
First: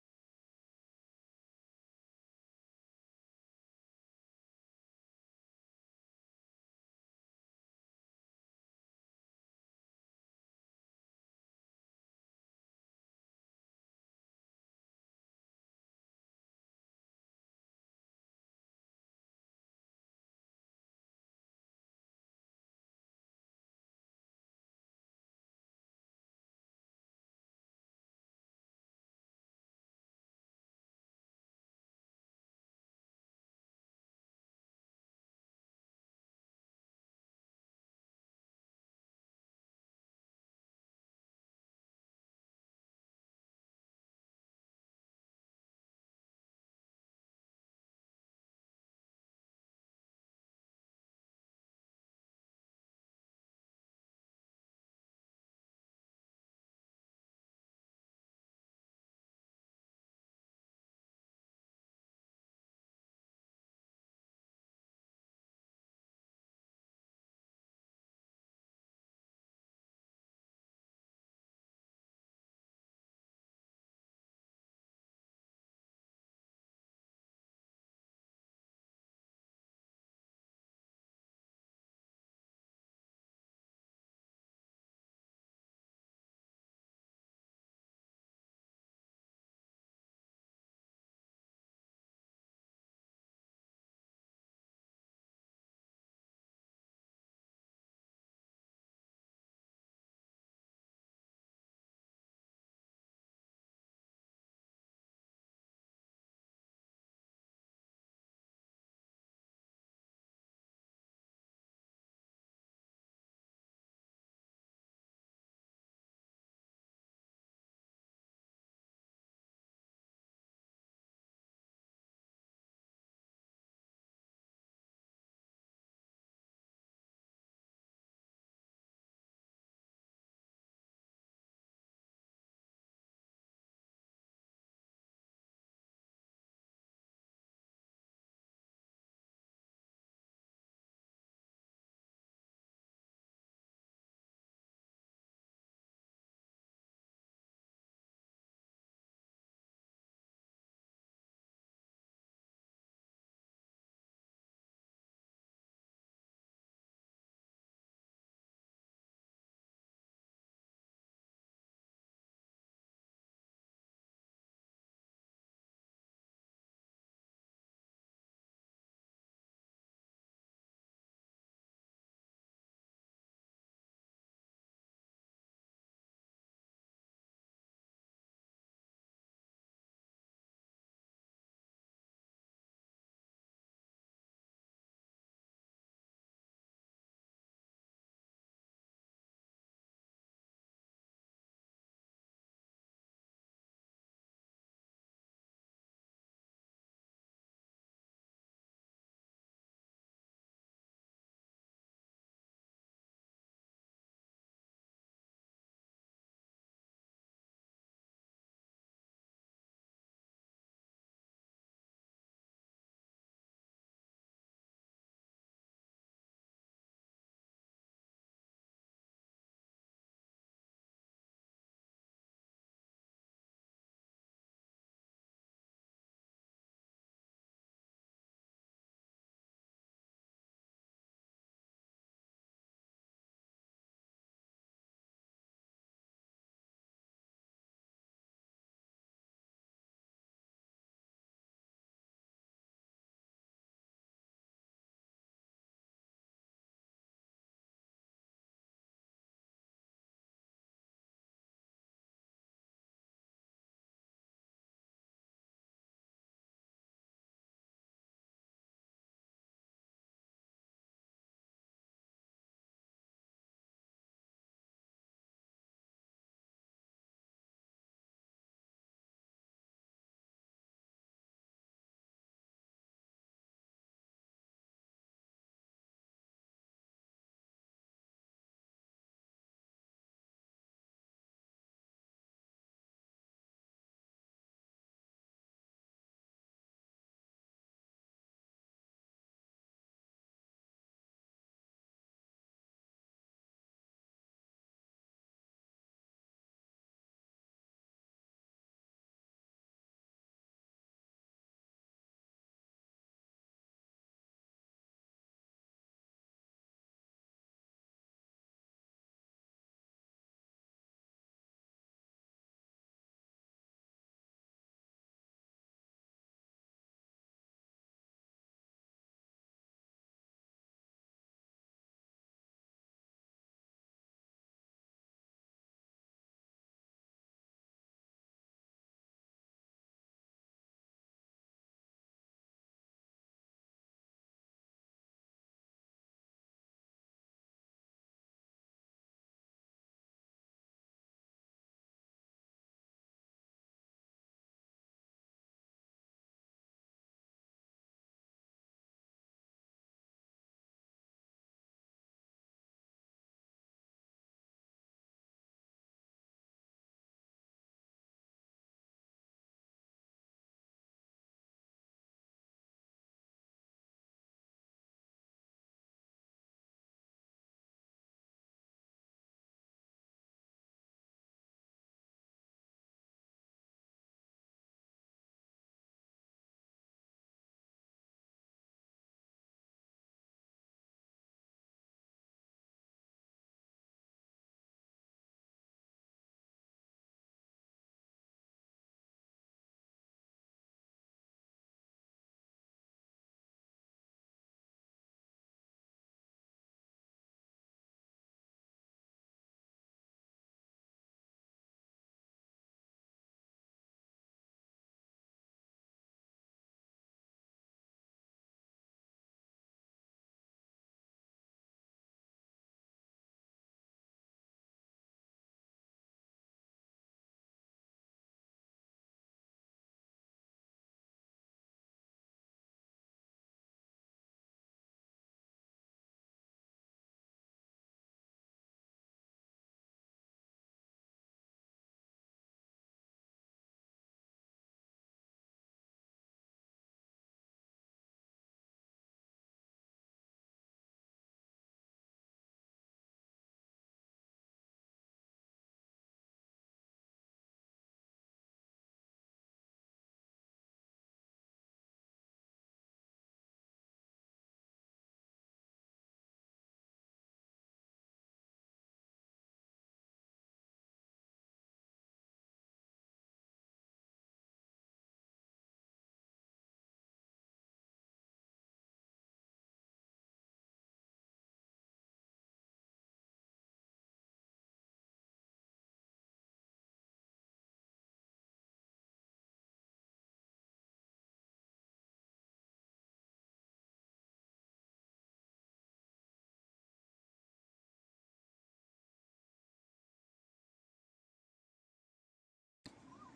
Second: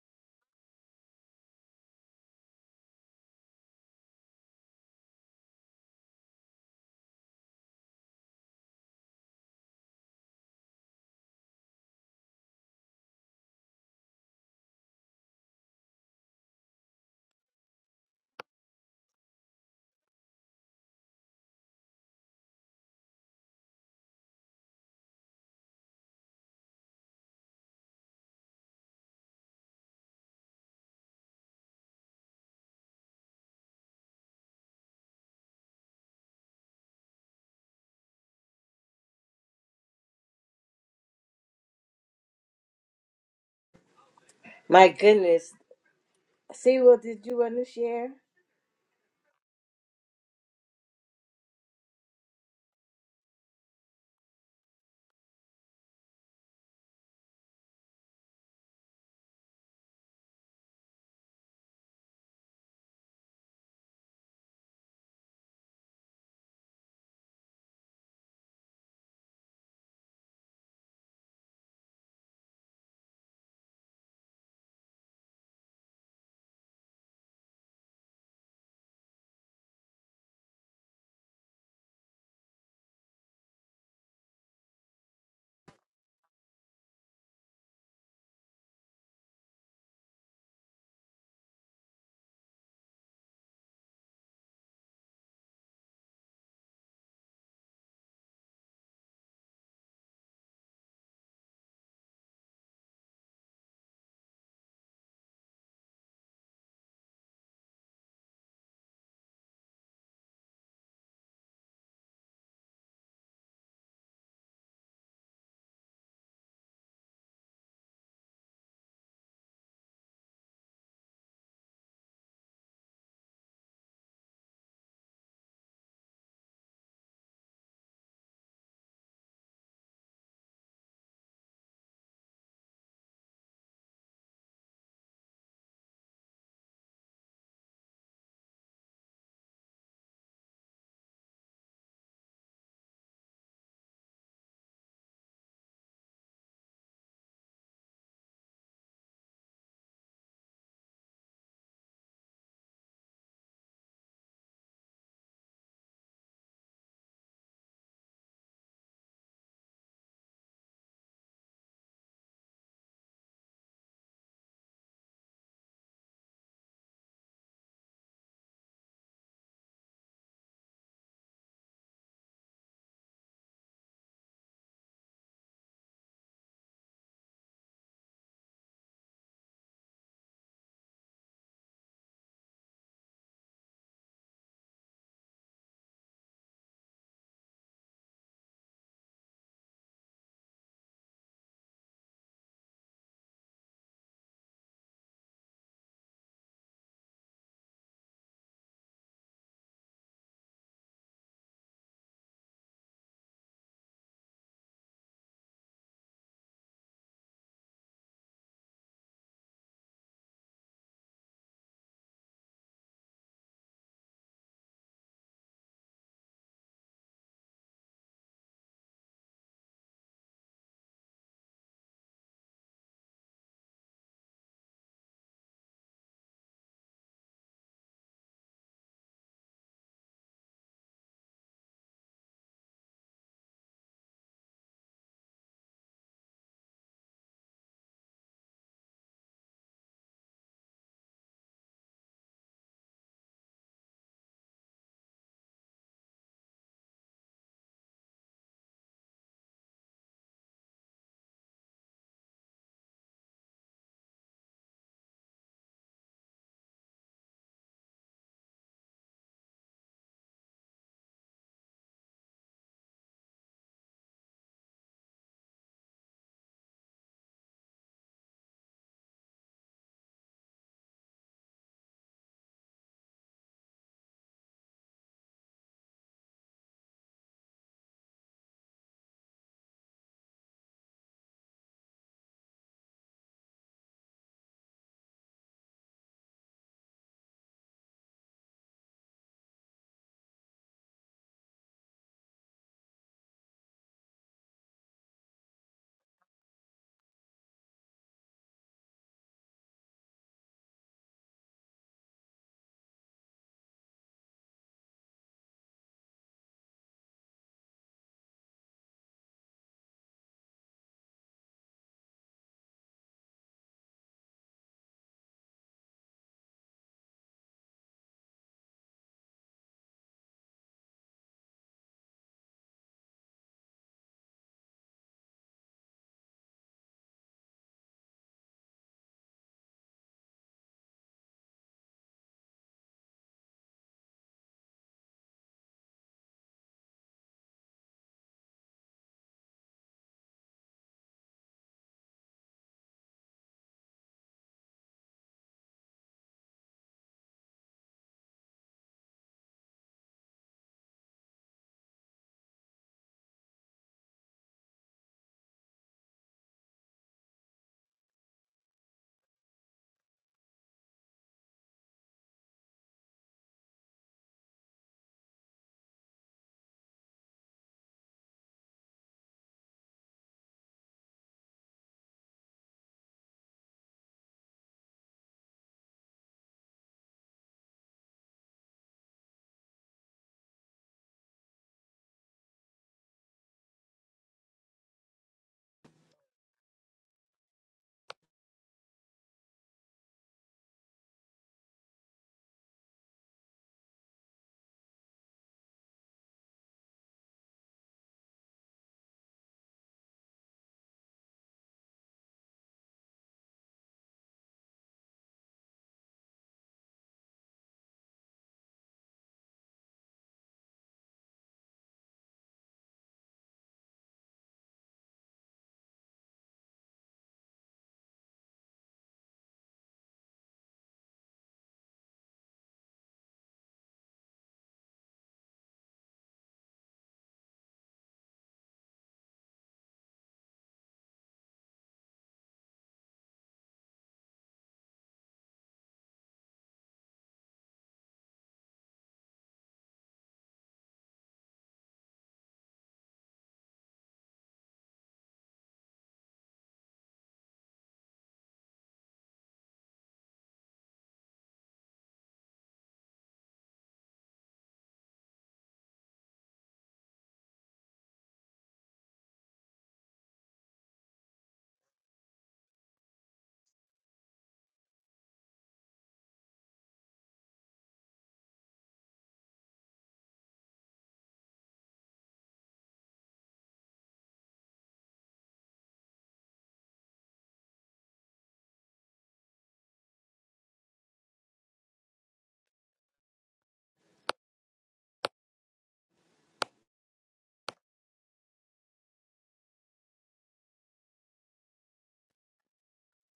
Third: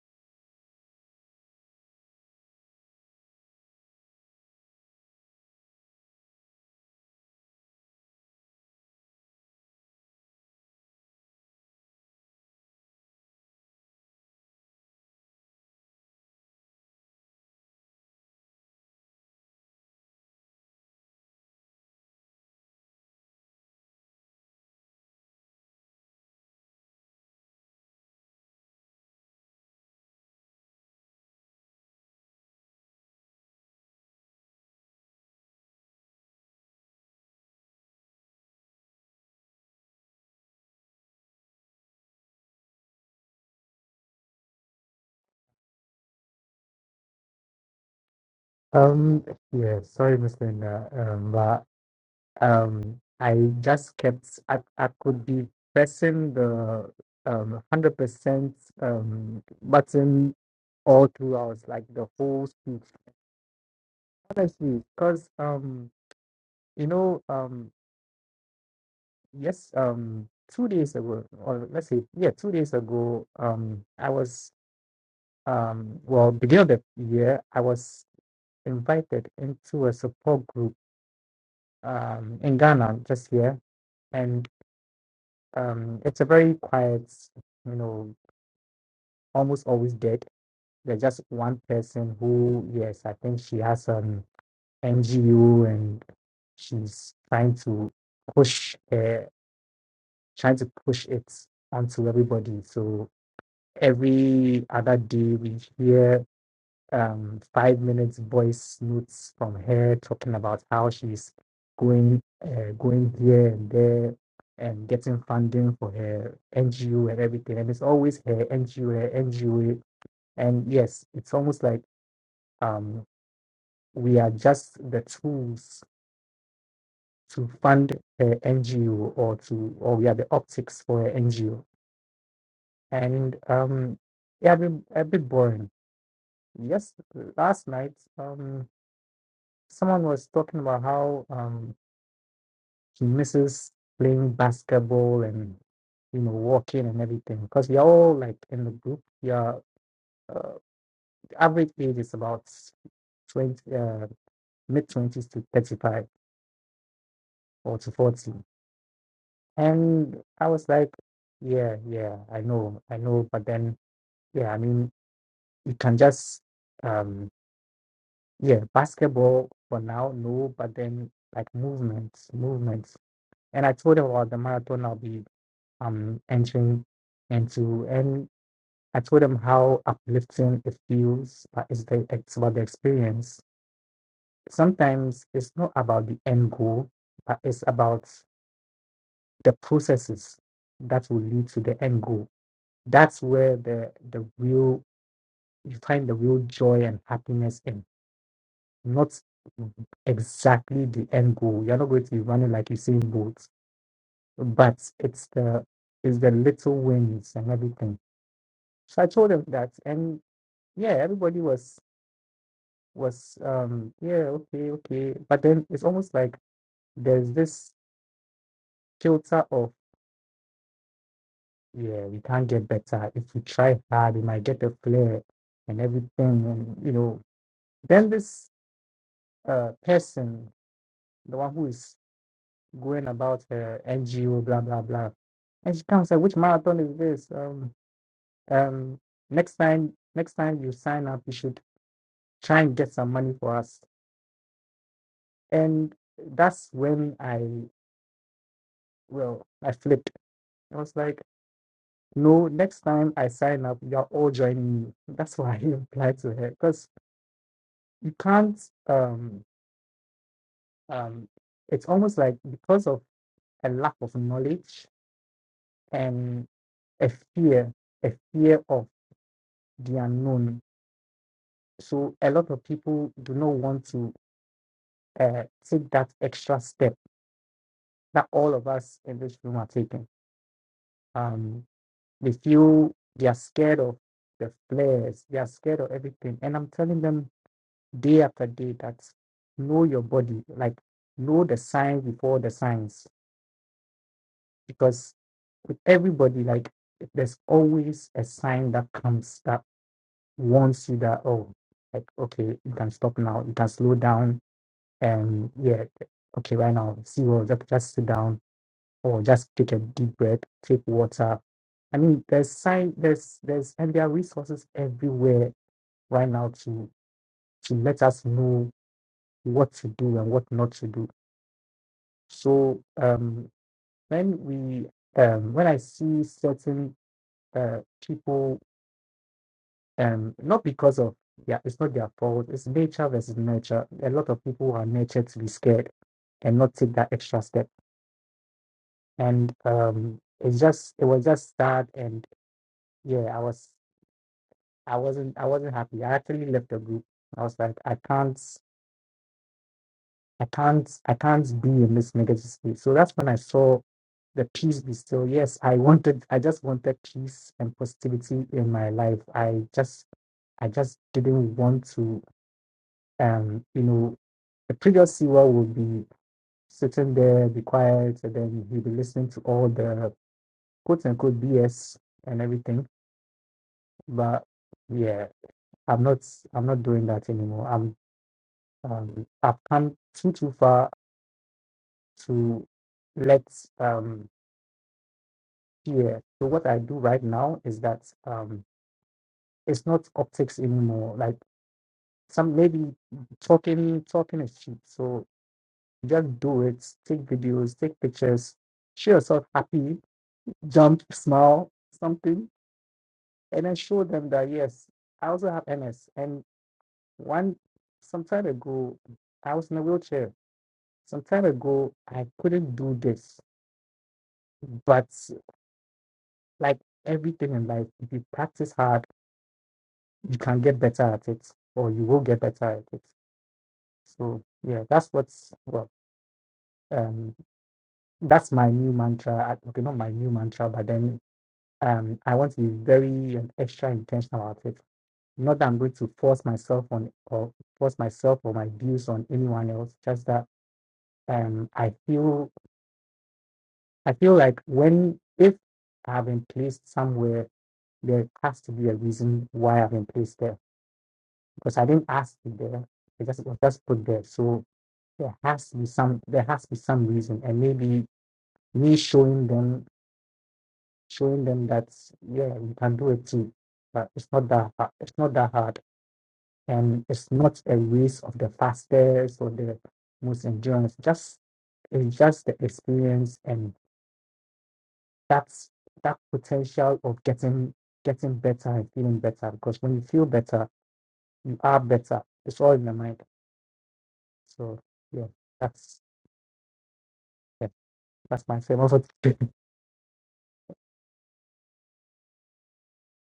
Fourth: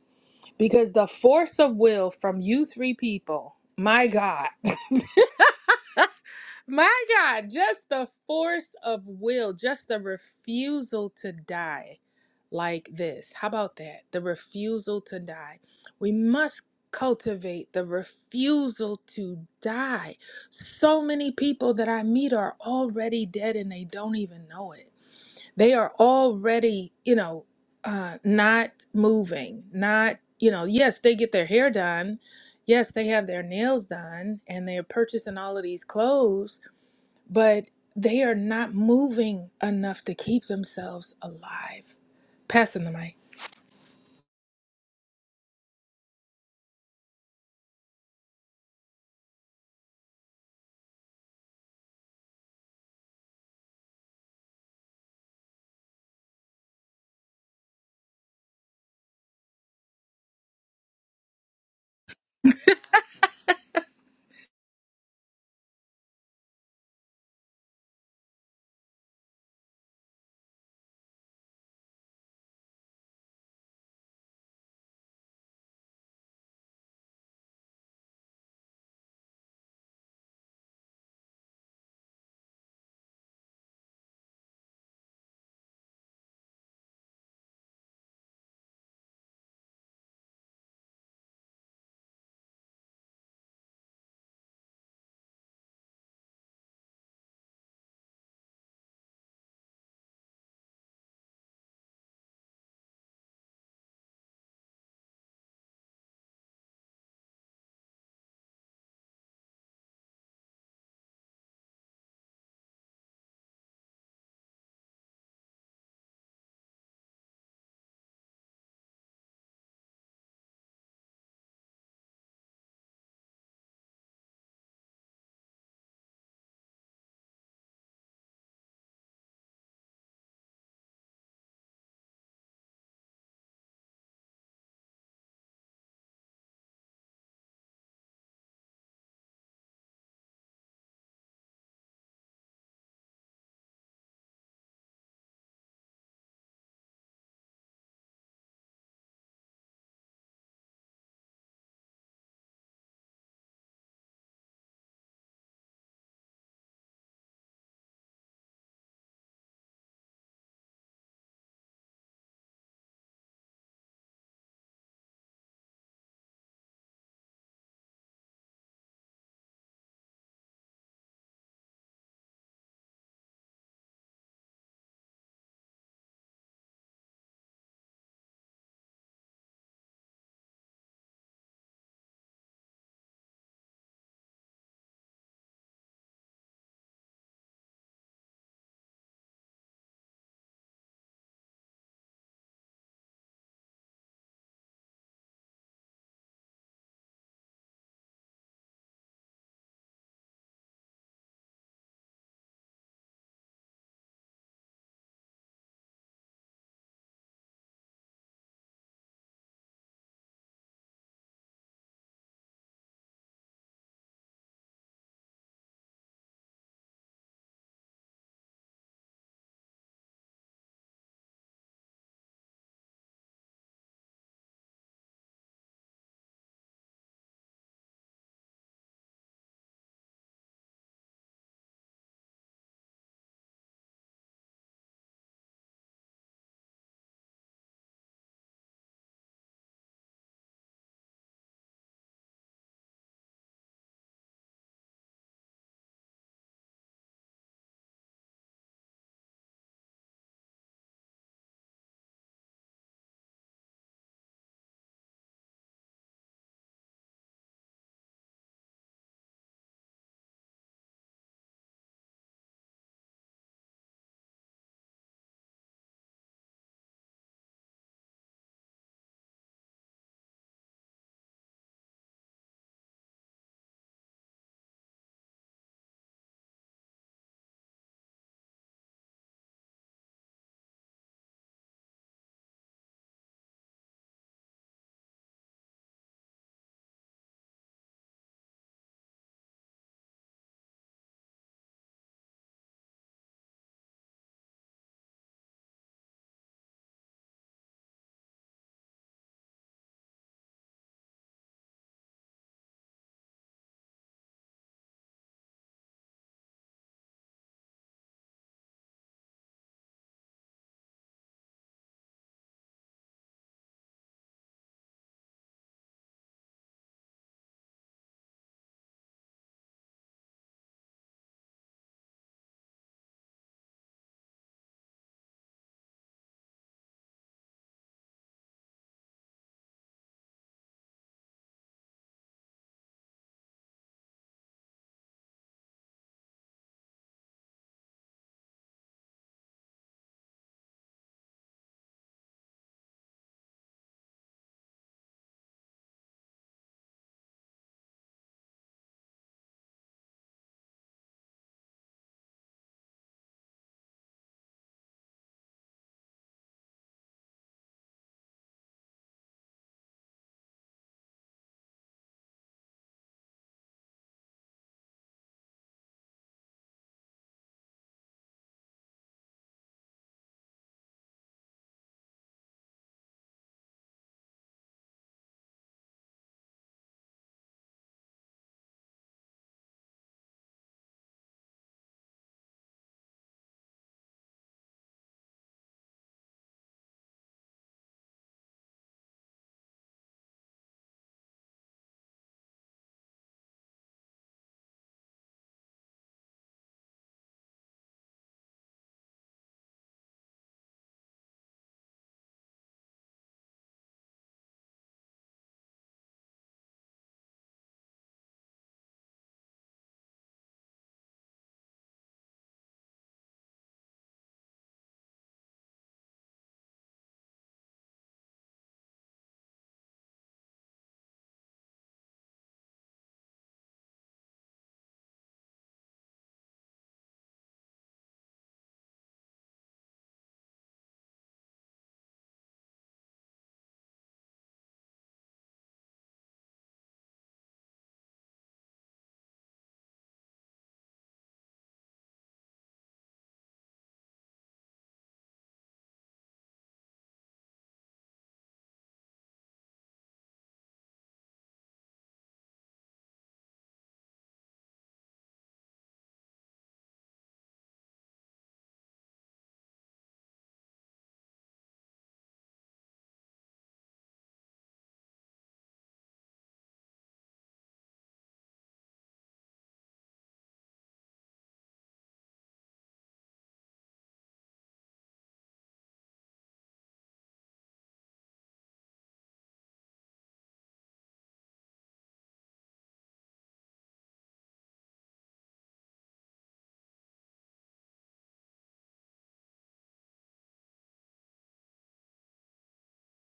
[SPEAKER 2] because the force of will from you three people, my God, (laughs) my God, just the force of will, just the refusal to die like this. How about that? The refusal to die. We must cultivate the refusal to die. So many people that I meet are already dead and they don't even know it they are already you know uh not moving not you know yes they get their hair done yes they have their nails done and they're purchasing all of these clothes but they are not moving enough to keep themselves alive passing the mic
[SPEAKER 1] my goodness. See, what did you want to share?
[SPEAKER 3] Um. Yeah. Sorry, Miss Linda. Um. But um. I just kept. I. I could be pressing the um hundred percent um button all throughout, like the whole speech. Honestly, because um, you know um, yes um, two days ago, or let's say yeah, two days ago um, I was um, well, beginning of the year, I was invited into a support group um, in Ghana just here, and um, it's a very quiet, you know, almost always dead. There's just one person who, yes, I think she has an NGO and she's trying to push, uh, trying to push it onto everybody. So every other day we hear um, five minutes voice notes from her talking about how she's going uh, going here and there and getting funding for her NGO and everything. And it's always her NGO, her NGO. And yes, it's almost like um, we are just the tools to fund her NGO or to or we are the optics for her NGO. And um, yeah, a bit, a bit boring. Yes, last night. Um, someone was talking about how um he misses playing basketball and you know walking and everything because we are all like in the group we are uh, the average age is about 20 uh, mid 20s to 35 or to 40 and i was like yeah yeah i know i know but then yeah i mean you can just um yeah basketball for now no but then like movements movements and i told him about the marathon i'll be um entering into and I told them how uplifting it feels but it's the it's about the experience. Sometimes it's not about the end goal, but it's about the processes that will lead to the end goal. That's where the the real you find the real joy and happiness in not exactly the end goal. You're not going to be running like Usain Bolt, but it's the it's the little wins and everything. So I told them that, and. yeah, everybody was was um yeah, okay, okay. But then it's almost like there's this filter of yeah, we can't get better. If we try hard, we might get a flare and everything and you know. Then this uh person, the one who is going about her NGO, blah blah blah. And she comes like, which marathon is this? Um um next time next time you sign up you should try and get some money for us. And that's when I Well, I flipped. I was like, no, next time I sign up, you're all joining me. That's (laughs) why I replied to her because you can't. Um, um, it's almost like because of a lack of knowledge and a fear, a fear of the unknown. So a lot of people do not want to uh, take that extra step that all of us in this room are taking. Um, they feel they are scared of the flares, they are scared of everything, and I'm telling them day after day that know your body, like know the signs before the signs. Because with everybody, like there's always a sign that comes that warns you that, oh, like, okay, you can stop now, you can slow down. And yeah, okay, right now, see, well, just, just sit down or just take a deep breath, take water. I mean, there's sign, there's, there's, and there are resources everywhere right now to, to let us know what to do and what not to do So um, when we um, when I see certain uh, people, um, not because of yeah, it's not their fault. It's nature versus nurture. A lot of people are nurtured to be scared and not take that extra step. And um, it's just it was just sad. And yeah, I was I wasn't I wasn't happy. I actually left the group. I was like I can't. I can't I can't be in this negative space. So that's when I saw the peace be still. Yes, I wanted I just wanted peace and positivity in my life. I just I just didn't want to um you know the previous CEO would be sitting there, be quiet, and then he'd be listening to all the quote unquote BS and everything. But yeah, I'm not I'm not doing that anymore. I'm um I've come too too far to let um Yeah. So what I do right now is that um it's not optics anymore. Like some maybe talking talking is cheap. So just do it. Take videos, take pictures, show yourself happy, jump, smile, something, and then show them that yes, I also have MS. And one some time ago, I was in a wheelchair. Some time ago, I couldn't do this. But like everything in life, if you practice hard you can get better at it or you will get better at it so yeah that's what's well um that's my new mantra I- okay not my new mantra but then um i want to be very um, extra intentional about it not that i'm going to force myself on or force myself or my views on anyone else just that um i feel i feel like when if i've been placed somewhere there has to be a reason why i've been placed there because i didn't ask to be there i just was just put there so there has to be some there has to be some reason and maybe me showing them showing them that yeah you can do it too but it's not that hard it's not that hard and it's not a race of the fastest or the most endurance just it's just the experience and that's that potential of getting getting better and feeling better because when you feel better you are better it's all in the mind so yeah that's yeah, that's my same Also. (laughs)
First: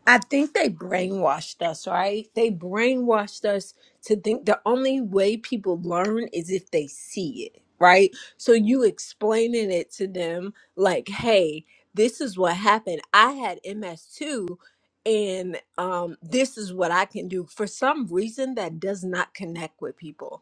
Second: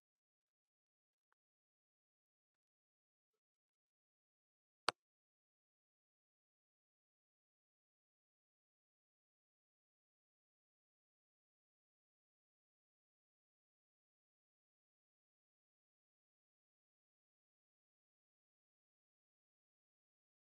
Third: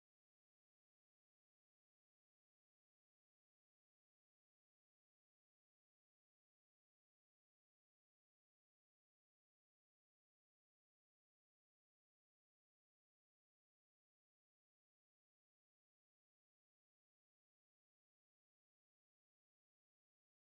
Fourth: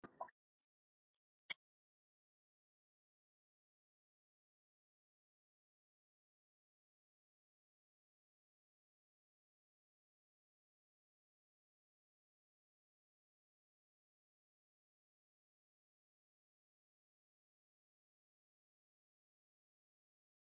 [SPEAKER 4] I think they brainwashed us, right? They brainwashed us to think the only way people learn is if they see it, right? So you explaining it to them like, "Hey, this is what happened. I had ms too, and um this is what I can do." For some reason that does not connect with people.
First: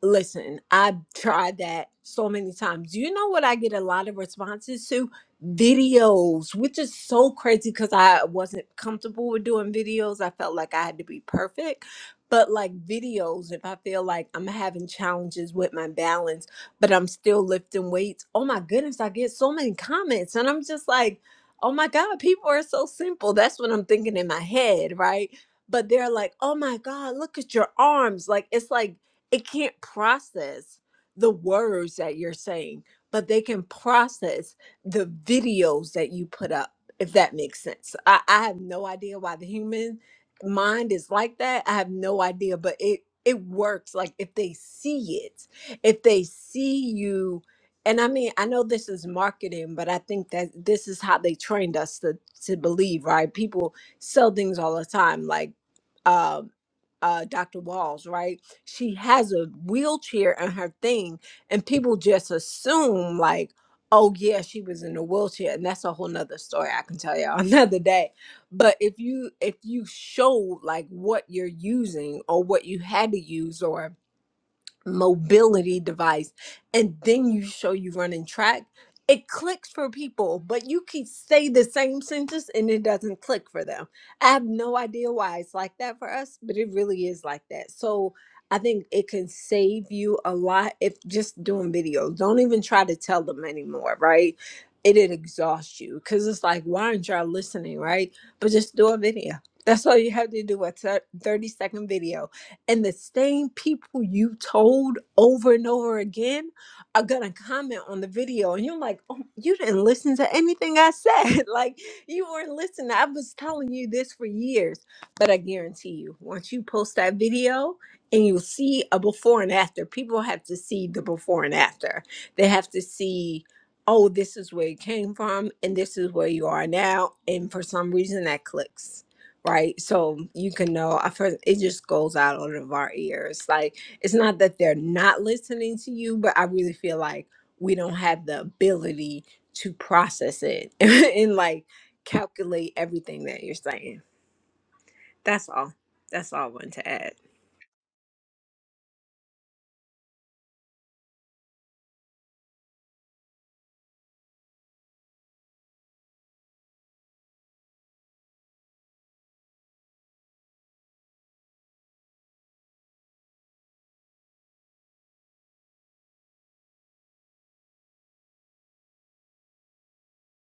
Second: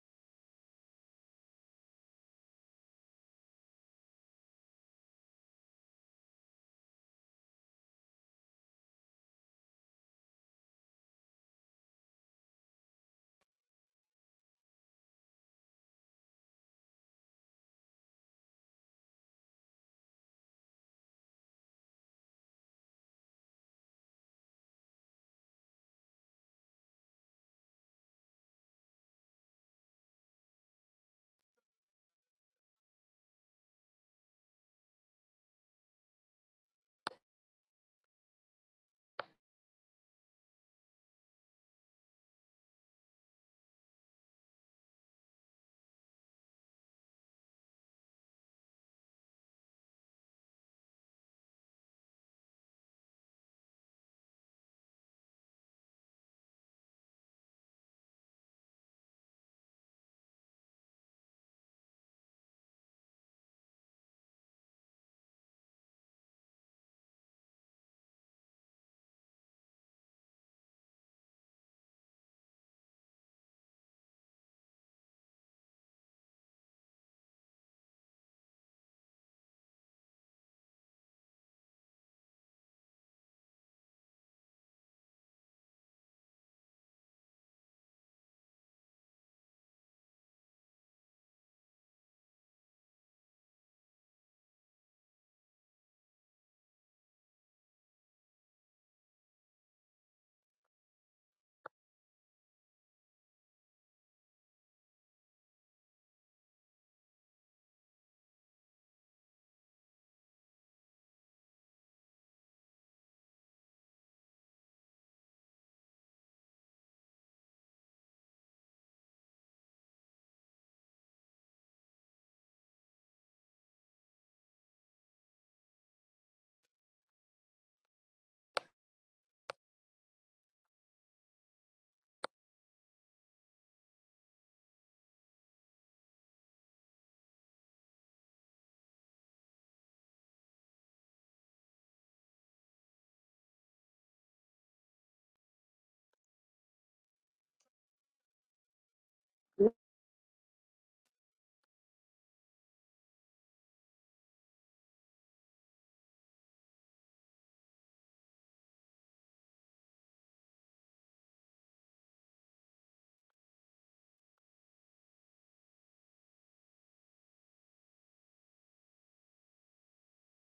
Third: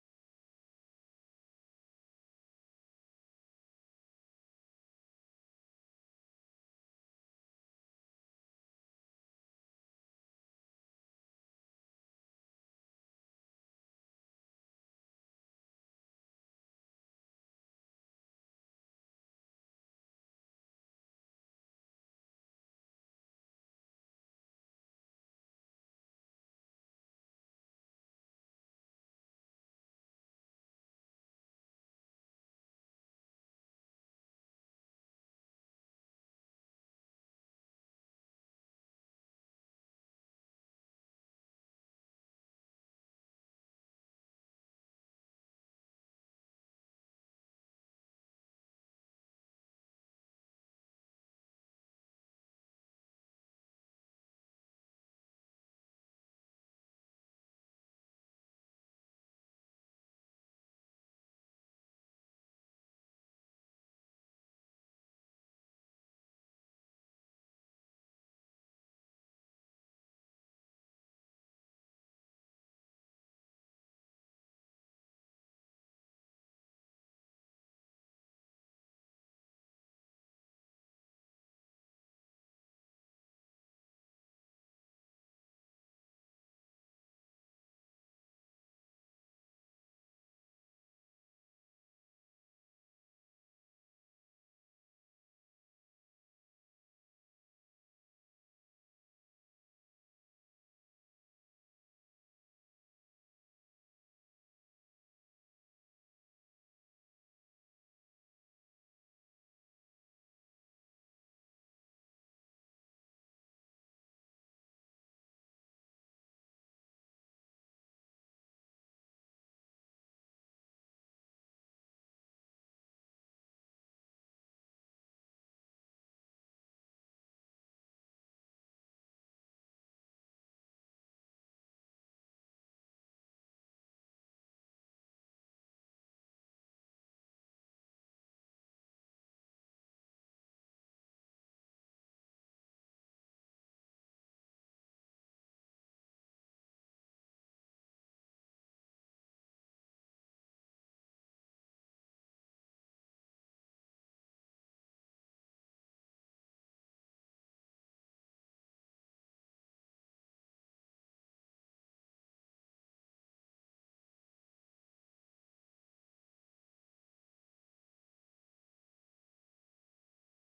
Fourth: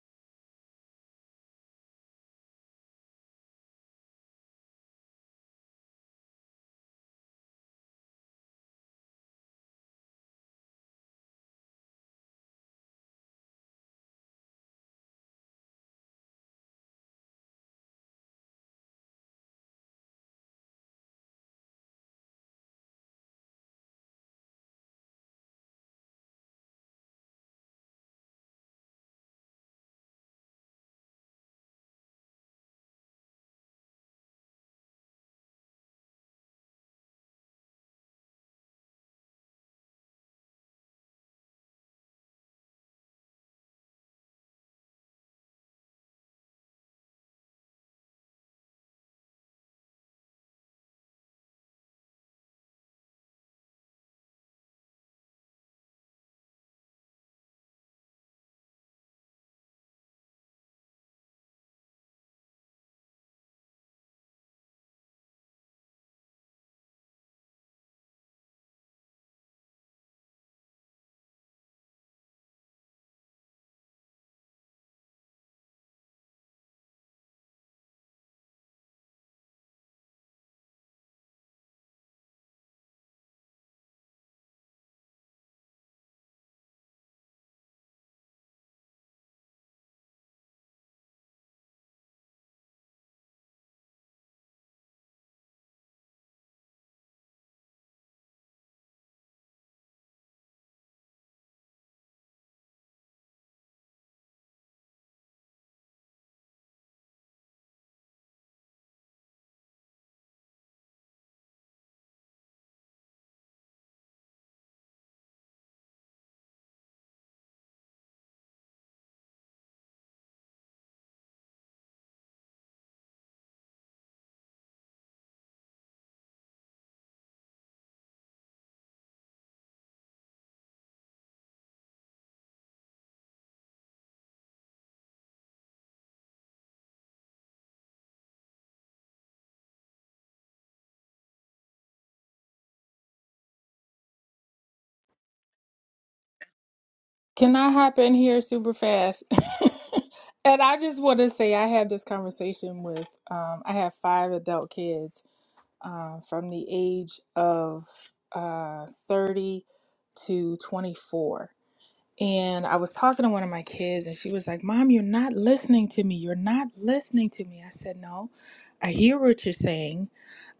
[SPEAKER 4] Listen, I've tried that so many times. You know what I get a lot of responses to? Videos, which is so crazy because I wasn't comfortable with doing videos. I felt like I had to be perfect. But like videos, if I feel like I'm having challenges with my balance, but I'm still lifting weights, oh my goodness, I get so many comments. And I'm just like, oh my God, people are so simple. That's what I'm thinking in my head, right? But they're like, oh my God, look at your arms. Like, it's like, it can't process the words that you're saying, but they can process the videos that you put up, if that makes sense. I, I have no idea why the human mind is like that. I have no idea, but it it works like if they see it, if they see you and I mean, I know this is marketing, but I think that this is how they trained us to to believe, right? People sell things all the time like um uh, Dr. Walls, right? She has a wheelchair and her thing, and people just assume, like, oh, yeah, she was in a wheelchair. And that's a whole nother story I can tell y'all (laughs) another day. But if you if you show like what you're using or what you had to use or mobility device and then you show you running track, it clicks for people, but you can say the same sentence and it doesn't click for them. I have no idea why it's like that for us, but it really is like that. So I think it can save you a lot if just doing videos. Don't even try to tell them anymore, right? It'd exhaust you because it's like, why aren't y'all listening, right? But just do a video. That's all you have to do a 30 second video and the same people you told over and over again are gonna comment on the video, and you're like, oh, you didn't listen to anything I said. (laughs) like you weren't listening. I was telling you this for years. But I guarantee you, once you post that video and you see a before and after, people have to see the before and after. They have to see, oh, this is where you came from and this is where you are now. And for some reason that clicks right? So you can know. I've heard it just goes out of our ears. Like it's not that they're not listening to you, but I really feel like we don't have the ability to process it (laughs) and like calculate everything that you're saying. That's all. That's all I want to add.
[SPEAKER 2] Can I hop in here super fast? (laughs) and I just want to say I had this conversation with um, I have five adult kids uh, from the age of uh, 30 to 24. And I was talking to one of my kids, and she was like, Mom, you're not listening to me. You're not listening to me. I said, No, I hear what you're saying.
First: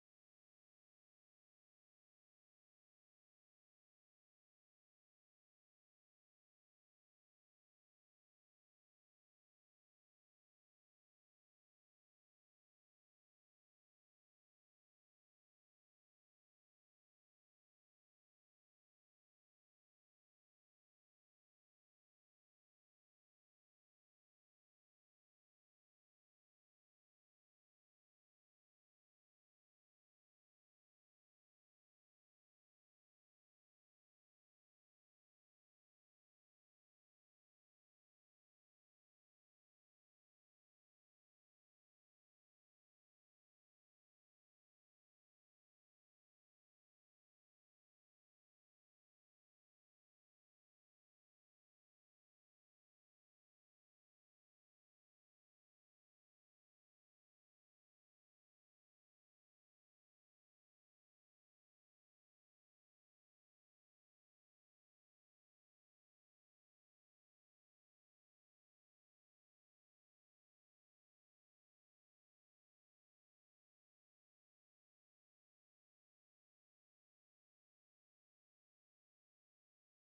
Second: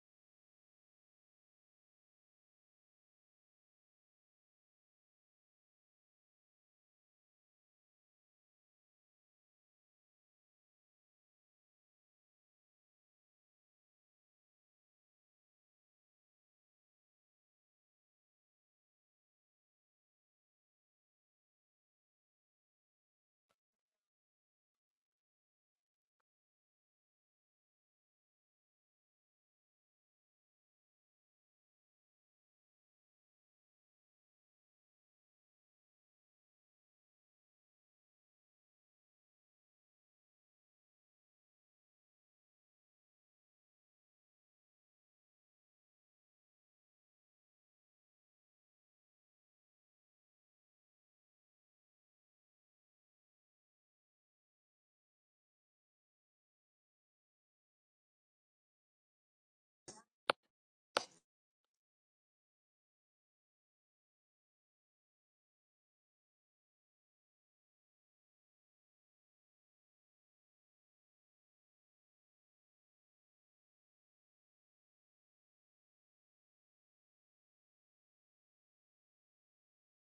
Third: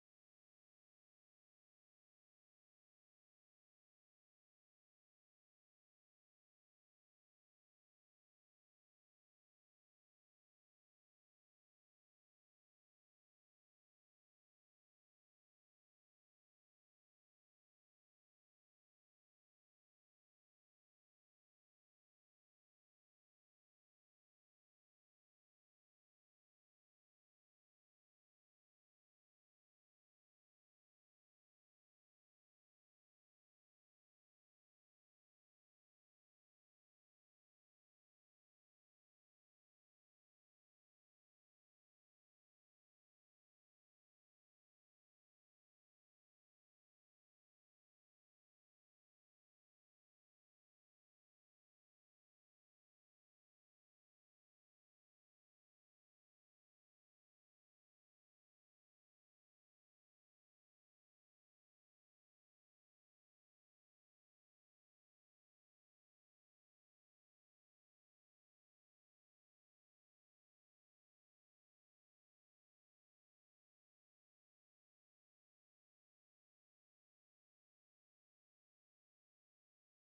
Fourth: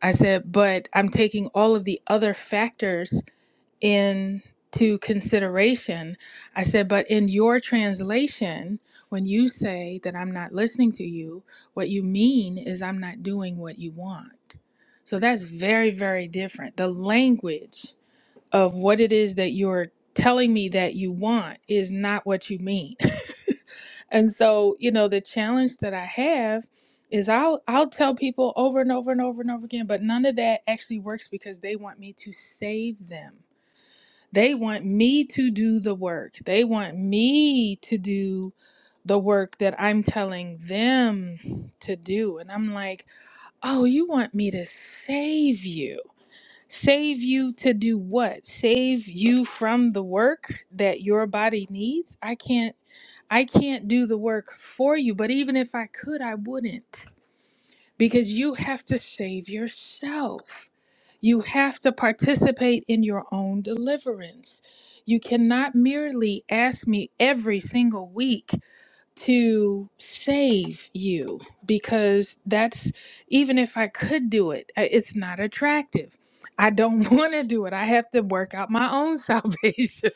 [SPEAKER 2] I said, But I'm taking all of the other factors into consideration. I said, but in your translation, when you say that I'm not listening to you, what you mean is I'm not doing what you want. So that's very, very different. The language of what it is that you're telling me that you want is not what you mean. (laughs) and so, you know, the challenge that I have is I'll I'll tell people over and over and over and over again, but none of that actually works because they want me to save them they want me to do the work. They want me to do the work that I'm telling them to do. And I'm like, oh, you want me to save you? Save you to do what? Save you from the work that your body needs? I can't I can't do the work for you, but even if I could, I wouldn't because you have to save yourself. You have to participate in your own deliverance. You cannot merely ask me every single week to save you because that's even if I could do it, I- it's not attractive. I don't (laughs) want to do it. I have to work out my own (laughs) salvation.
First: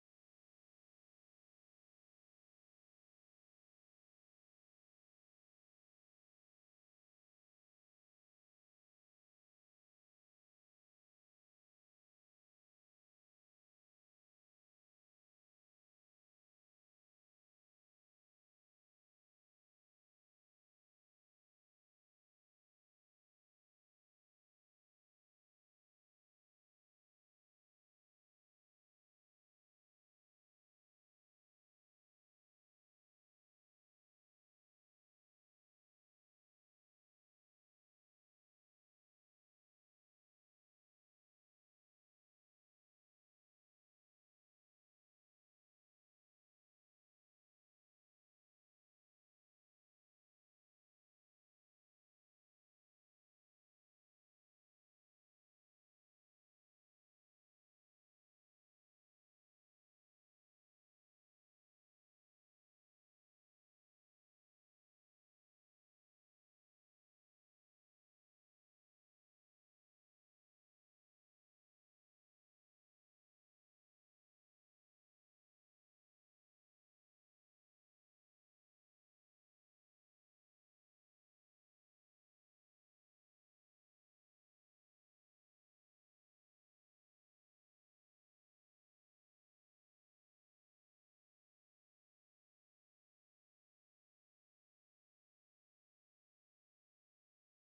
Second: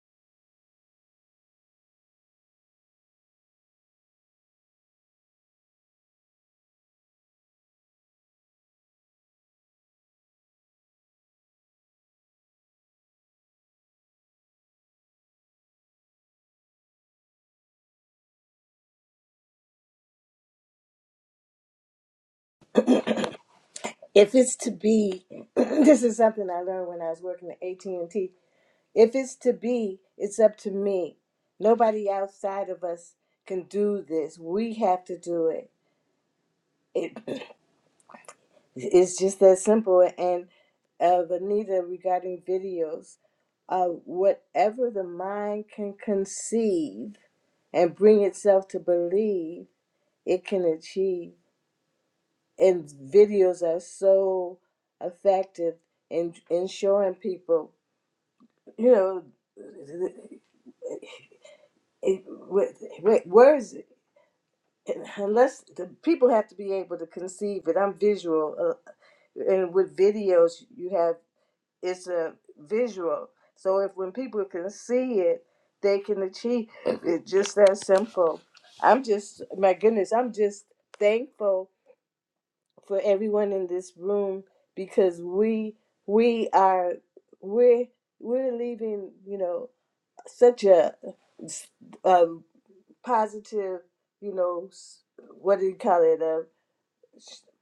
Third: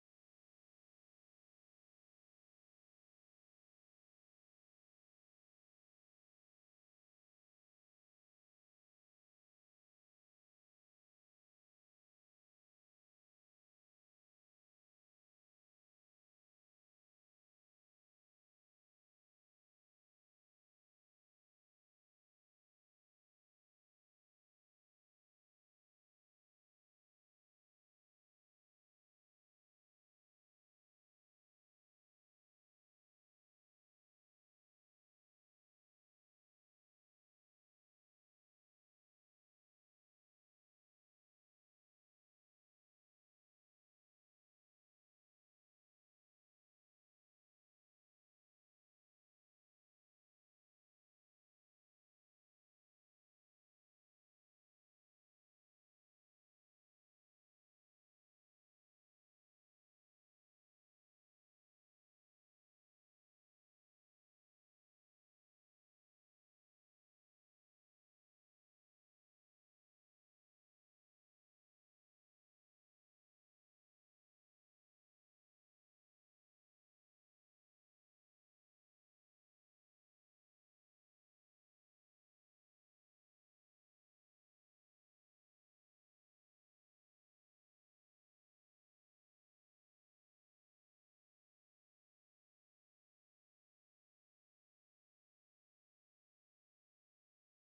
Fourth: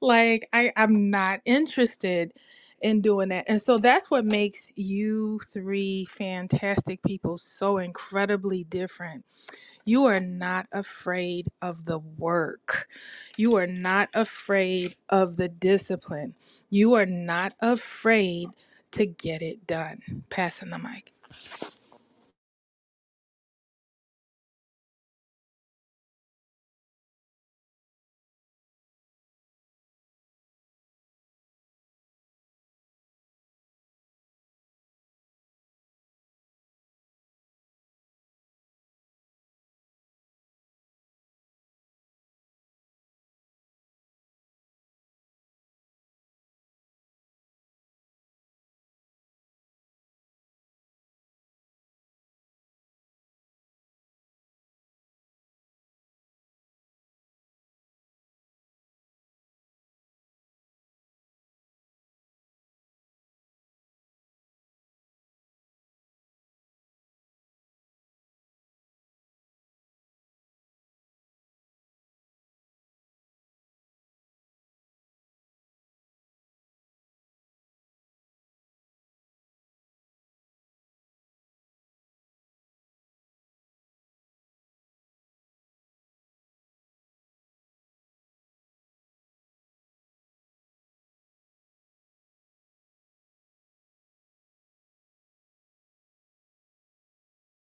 [SPEAKER 2] like I, I'm not interested in doing that. And so that's what makes you three fantastic people so incredibly different you are not afraid of the work. You are not afraid of the discipline. You are not afraid to get it done. Passing the mic.
[SPEAKER 1] If it's to be, (clears throat) this is something I learned when I was working at AT and T. If it's to be, it's up to me. Nobody outside of us can do this. We have to do it. It It's just that simple. And uh, Anita, regarding videos, uh, whatever the mind can conceive and bring itself to believe, it can achieve. And videos are so effective in, in showing people, you know, it, where, where is it? Unless the people have to be able to conceive it. I'm visual, uh, and with videos, you have. it's a visual. So if when people can see it, they can achieve it. Just that simple. I'm just my goodness. I'm just thankful for everyone in this room because we we are we're we're leaving you know such a, a positive you know s- what do you call it a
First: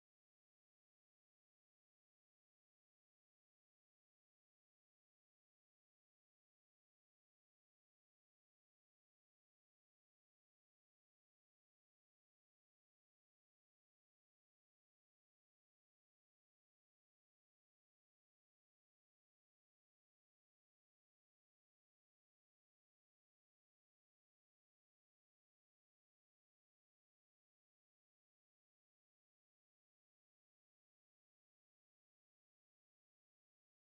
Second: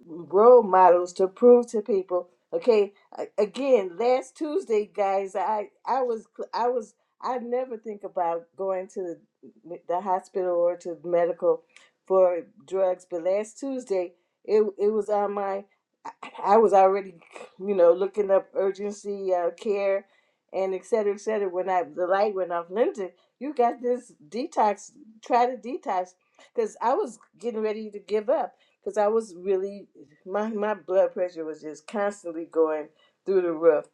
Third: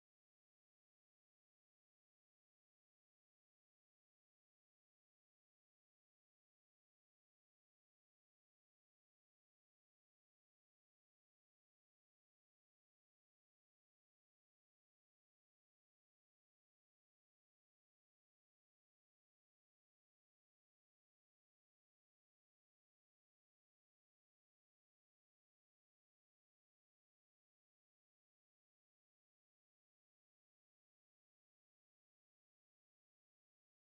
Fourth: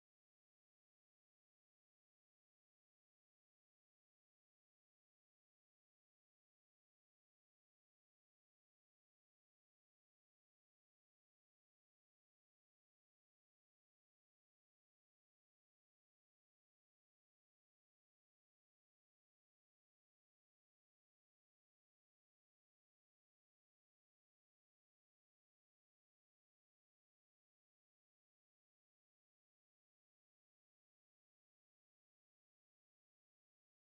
[SPEAKER 1] role models to prove to people okay a- again last tuesday guys i i was i was i never think about going to the, the hospital or to medical for drugs but last tuesday it it was on my i I was already you know looking up urgency uh, care and et cetera et cetera when i the light went off linda you got this detox try to detox because i was getting ready to give up because I was really my my blood pressure was just constantly going through the roof.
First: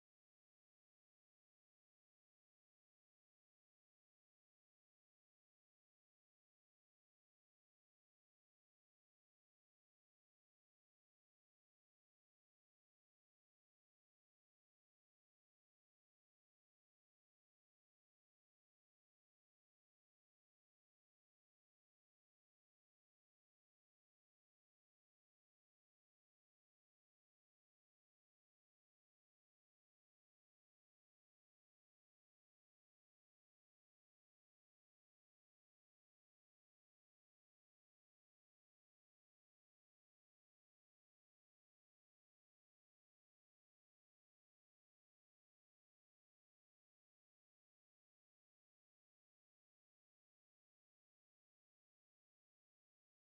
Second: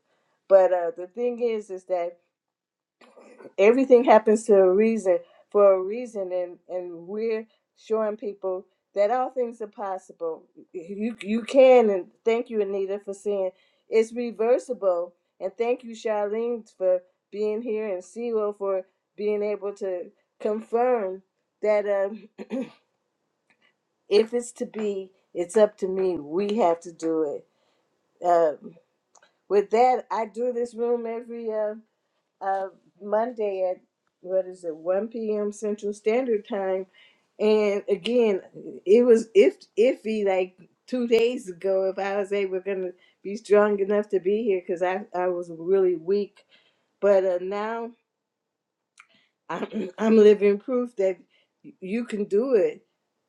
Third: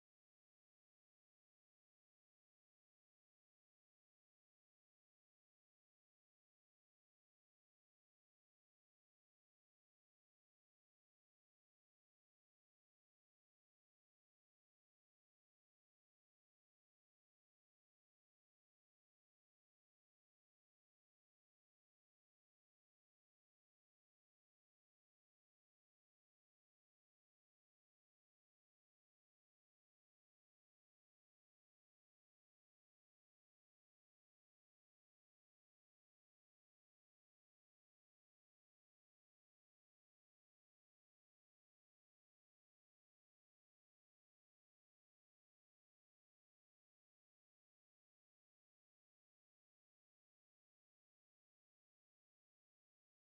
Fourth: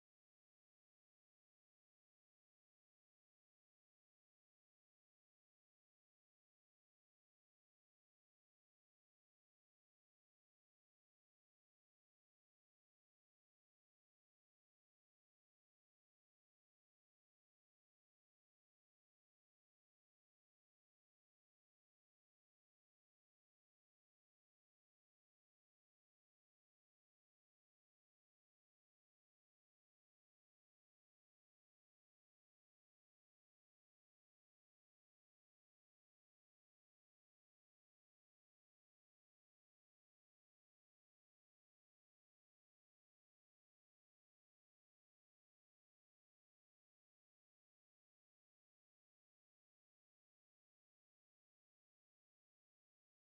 [SPEAKER 1] But uh, the thing is, is that everything happens to a reason for a reason, and and we're showing people that all things are possible. You you can, and thank you, Anita, for saying it's reversible, and thank you, Charlene, for being here, and Siro for being able to confirm that um, if it's to be, it's up to me. We have to do it Um, with that, I do this room every uh, uh, Monday at what is it, 1 p.m. Central Standard Time. And again, it was if iffy like two days ago if I was able gonna be strong enough to be here because I I was really weak. But uh, now I'm (clears throat) I'm living proof that you can do it.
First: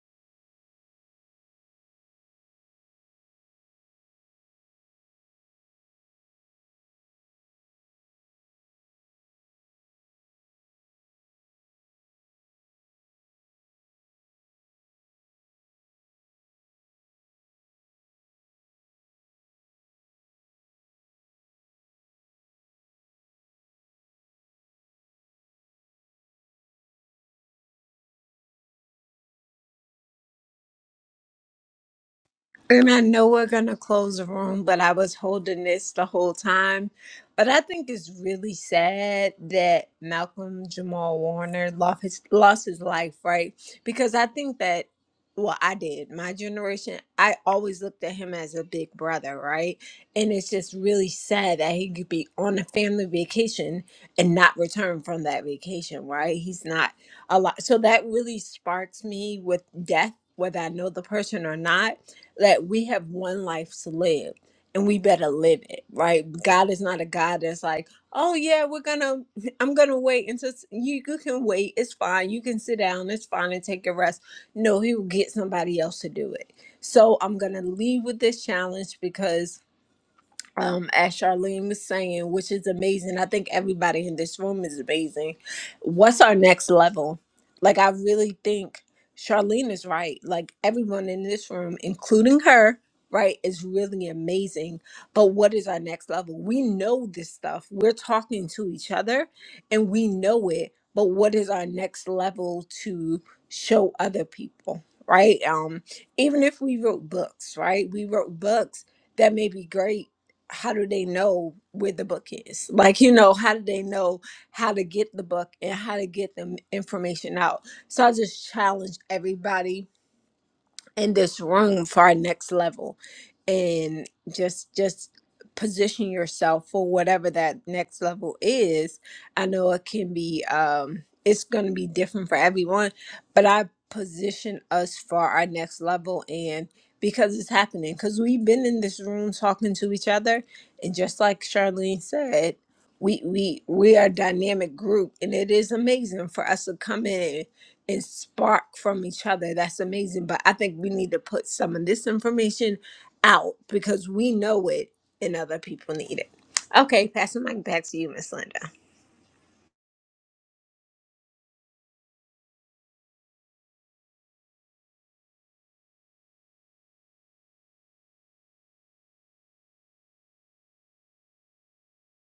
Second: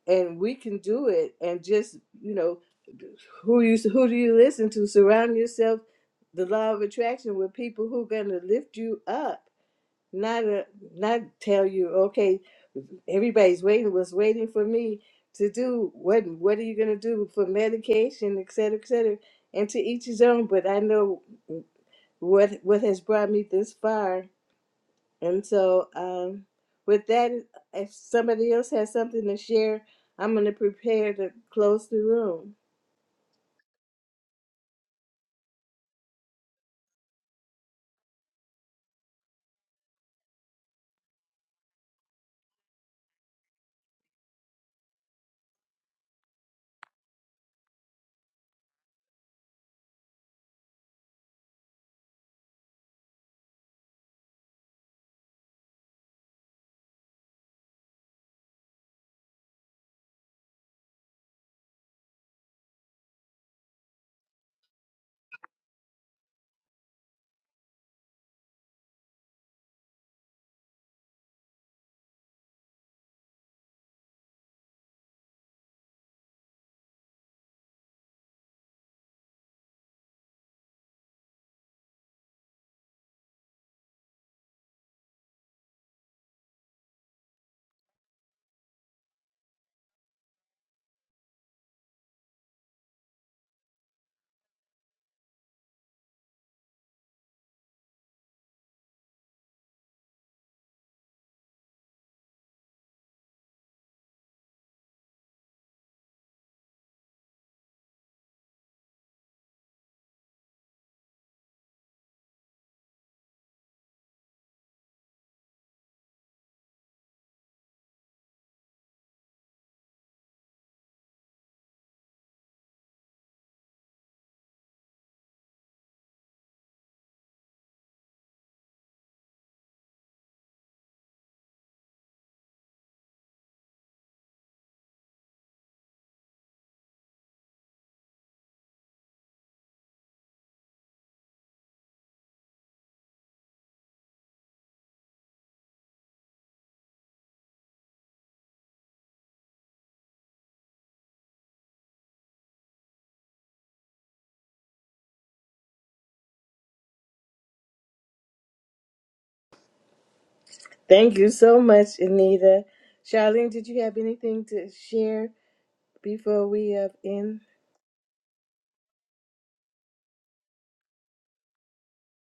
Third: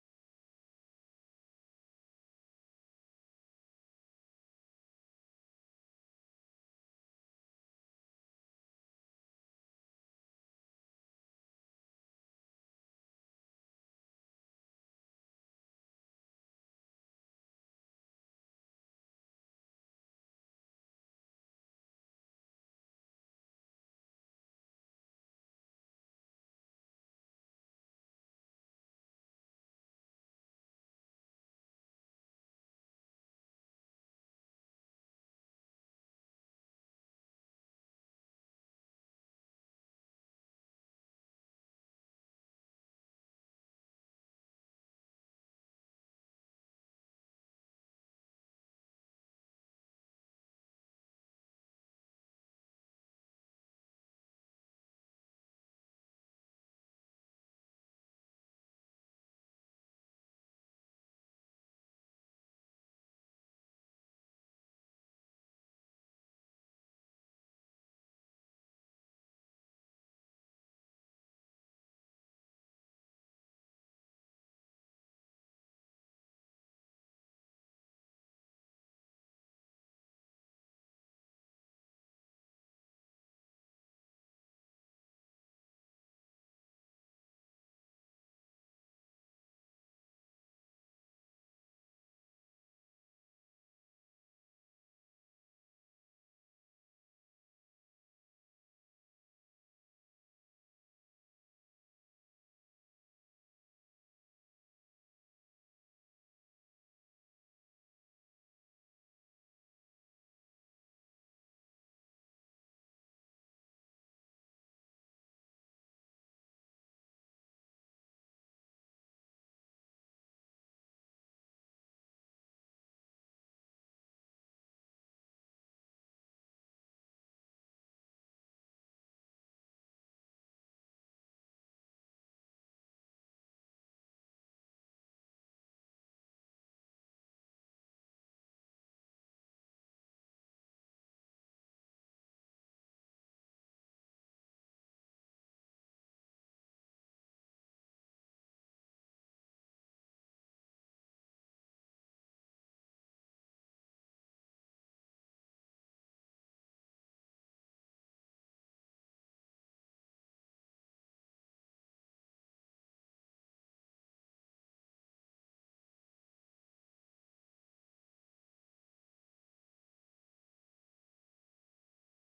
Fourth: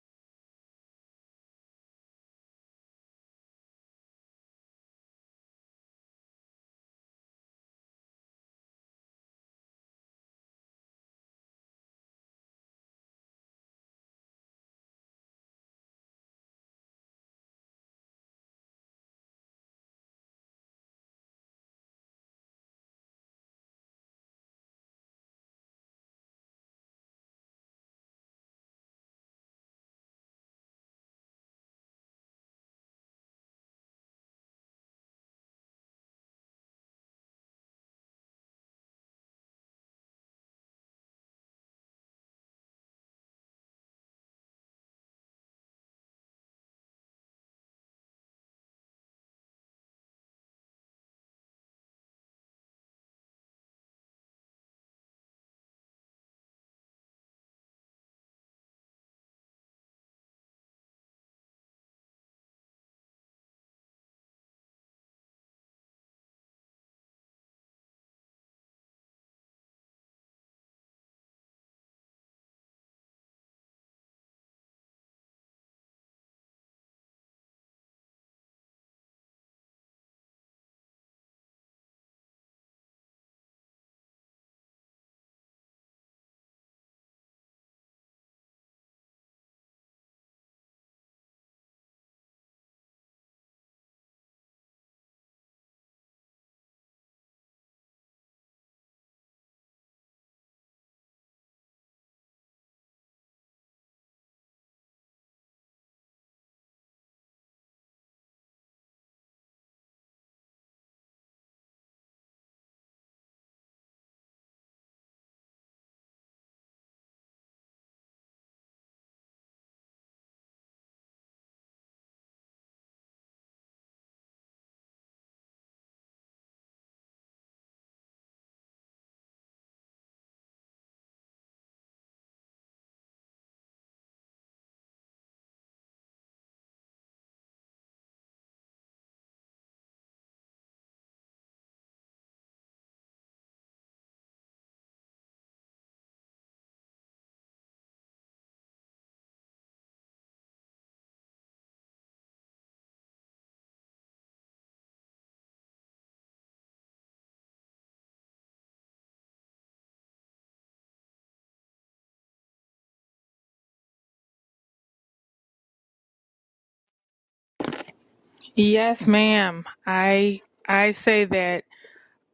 [SPEAKER 1] and we can do it and just you know who you who do you listen to surround yourself the law of attraction with people who are going to lift you up not a, not tell you okay everybody's waiting was waiting for me to do what what are you going to do for medication et cetera et cetera and to each his own but i know what what has brought me this far and so, um, with that, if somebody else has something to share, I'm going to prepare to close the room.
[SPEAKER 4] And I know we're going to close the room, but I was holding this the whole time. But I think it's really sad that Malcolm Jamal Warner lost his, lost his life, right? Because I think that, well, I did. My generation, I always looked at him as a big brother, right? And it's just really sad that he could be on a family vacation and not return from that vacation, right? He's not a lot. So that really sparks me with death, whether I know the person or not that we have one life to live and we better live it, right? God is not a God that's like, oh yeah, we're gonna, (laughs) I'm gonna wait until s- you, you can wait. It's fine. You can sit down. It's fine and take a rest. No, He will get somebody else to do it. So I'm gonna leave with this challenge because um as Charlene was saying, which is amazing. I think everybody in this room is amazing. What's our next level? Like I really think Charlene is right. Like everyone in this room, including her, right, is really amazing. But what is our next level? We know this stuff. We're talking to each other and we know it. But what is our next level to show other people? Right. Um, even if we wrote books, right? We wrote books that may be great how do they know where the book is? Like, you know, how do they know how to get the book and how to get the information out? So I just challenge everybody in this room for our next level and just just position yourself for whatever that next level is i know it can be um it's going to be different for everyone but i position us for our next level and because it's happening because we've been in this room talking to each other and just like charlene said we we we are a dynamic group and it is amazing for us to come in and spark from each other. That's amazing. But I think we need to put some of this information out because we know it and other people need it. Okay, passing the mic back to you, Miss Linda.
[SPEAKER 1] Thank you so much, Anita. Charlene, did you have anything to share before we up in?
[SPEAKER 2] Yes, ma'am. I I say that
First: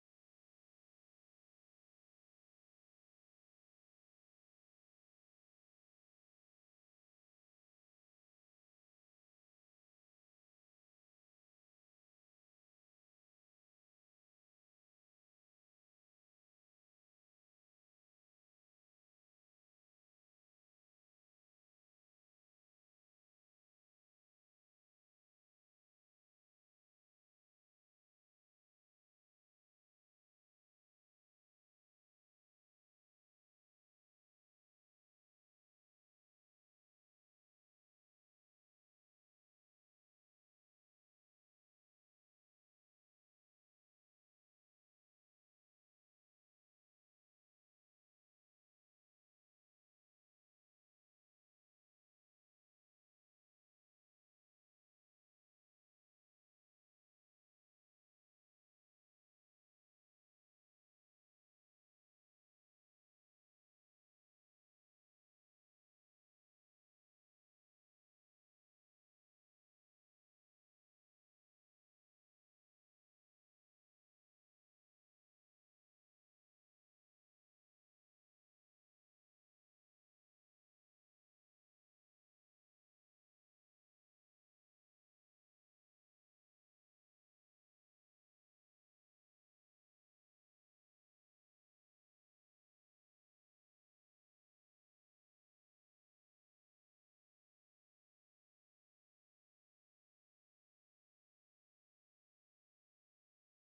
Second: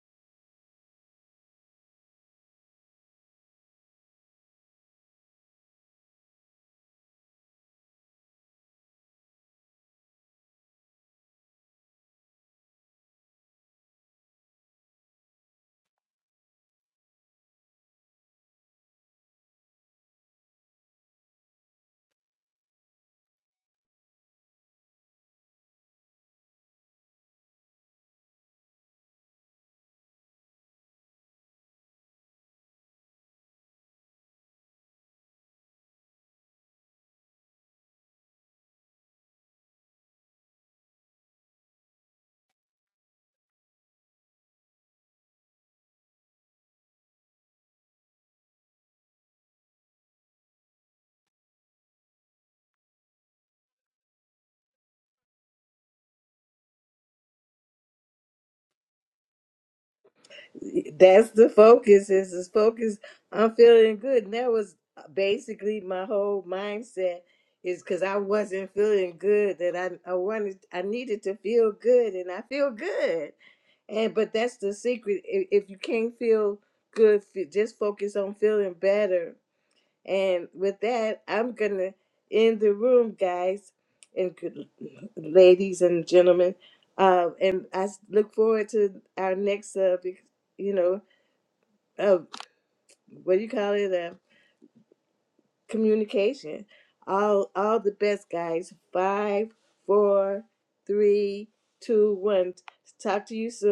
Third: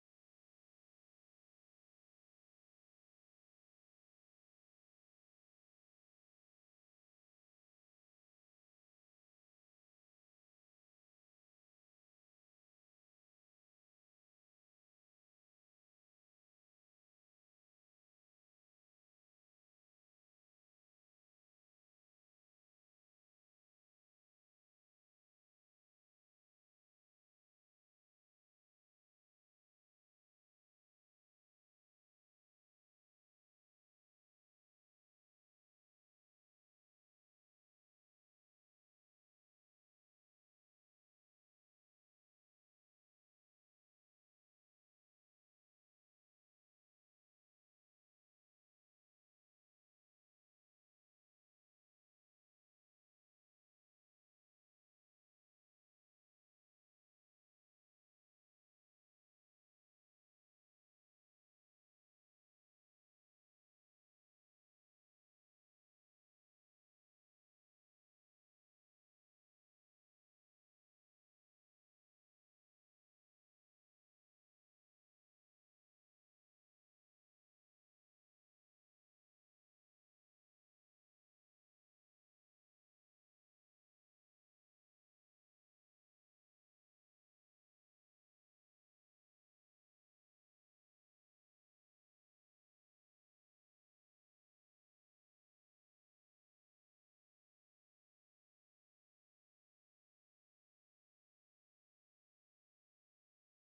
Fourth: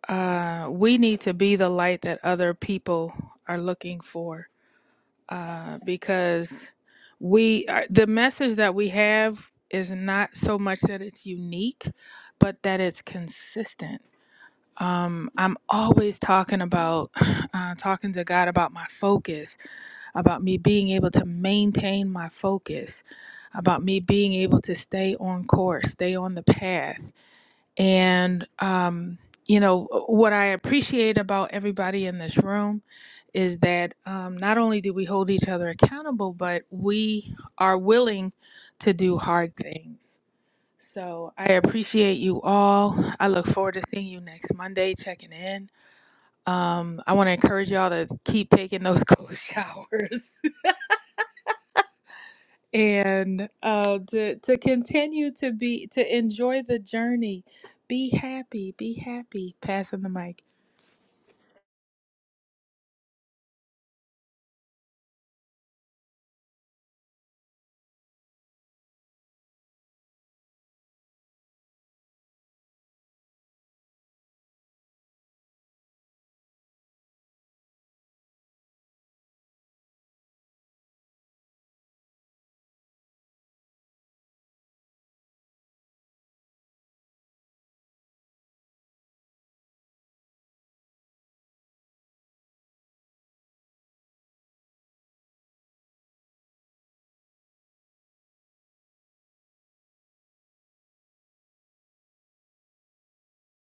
[SPEAKER 2] uh, we need to be the light that other people are looking for uh, because we are, the message that we have is not so much that it's unique, but that it's consistent I'm always talking about (sighs) uh, talking to God about my focus, about me being able to maintain my focus, about me being able to stay on course, stay on the path. And, um, you know, uh, what I appreciate about everybody in this room is that um, not only do we hold each other accountable, but we are willing to do hard things. So I appreciate you all. I look forward to seeing you next Monday, checking in um, I want to encourage y'all to keep taking those (laughs) cold showers (laughs) and uh, to to continue to be to enjoy the journey. Be happy. Be happy. Passing the mic.
[SPEAKER 1] That's the focus. Is is focus. I'm feeling good. And that was basically my whole mindset. Is because I wasn't feeling good that I I wanted I needed to feel good and I feel good. And but that's the secret. If, if you can't feel good, f- just focus on feeling better. And with that, I'm gonna end the room, guys and good, ladies and gentlemen. Uh, and I s- look forward to our next, uh, big- you know, uh, what do you call it? Uh, communication. All, all the best, guys. Five, four, three, two, one. Talk to you soon.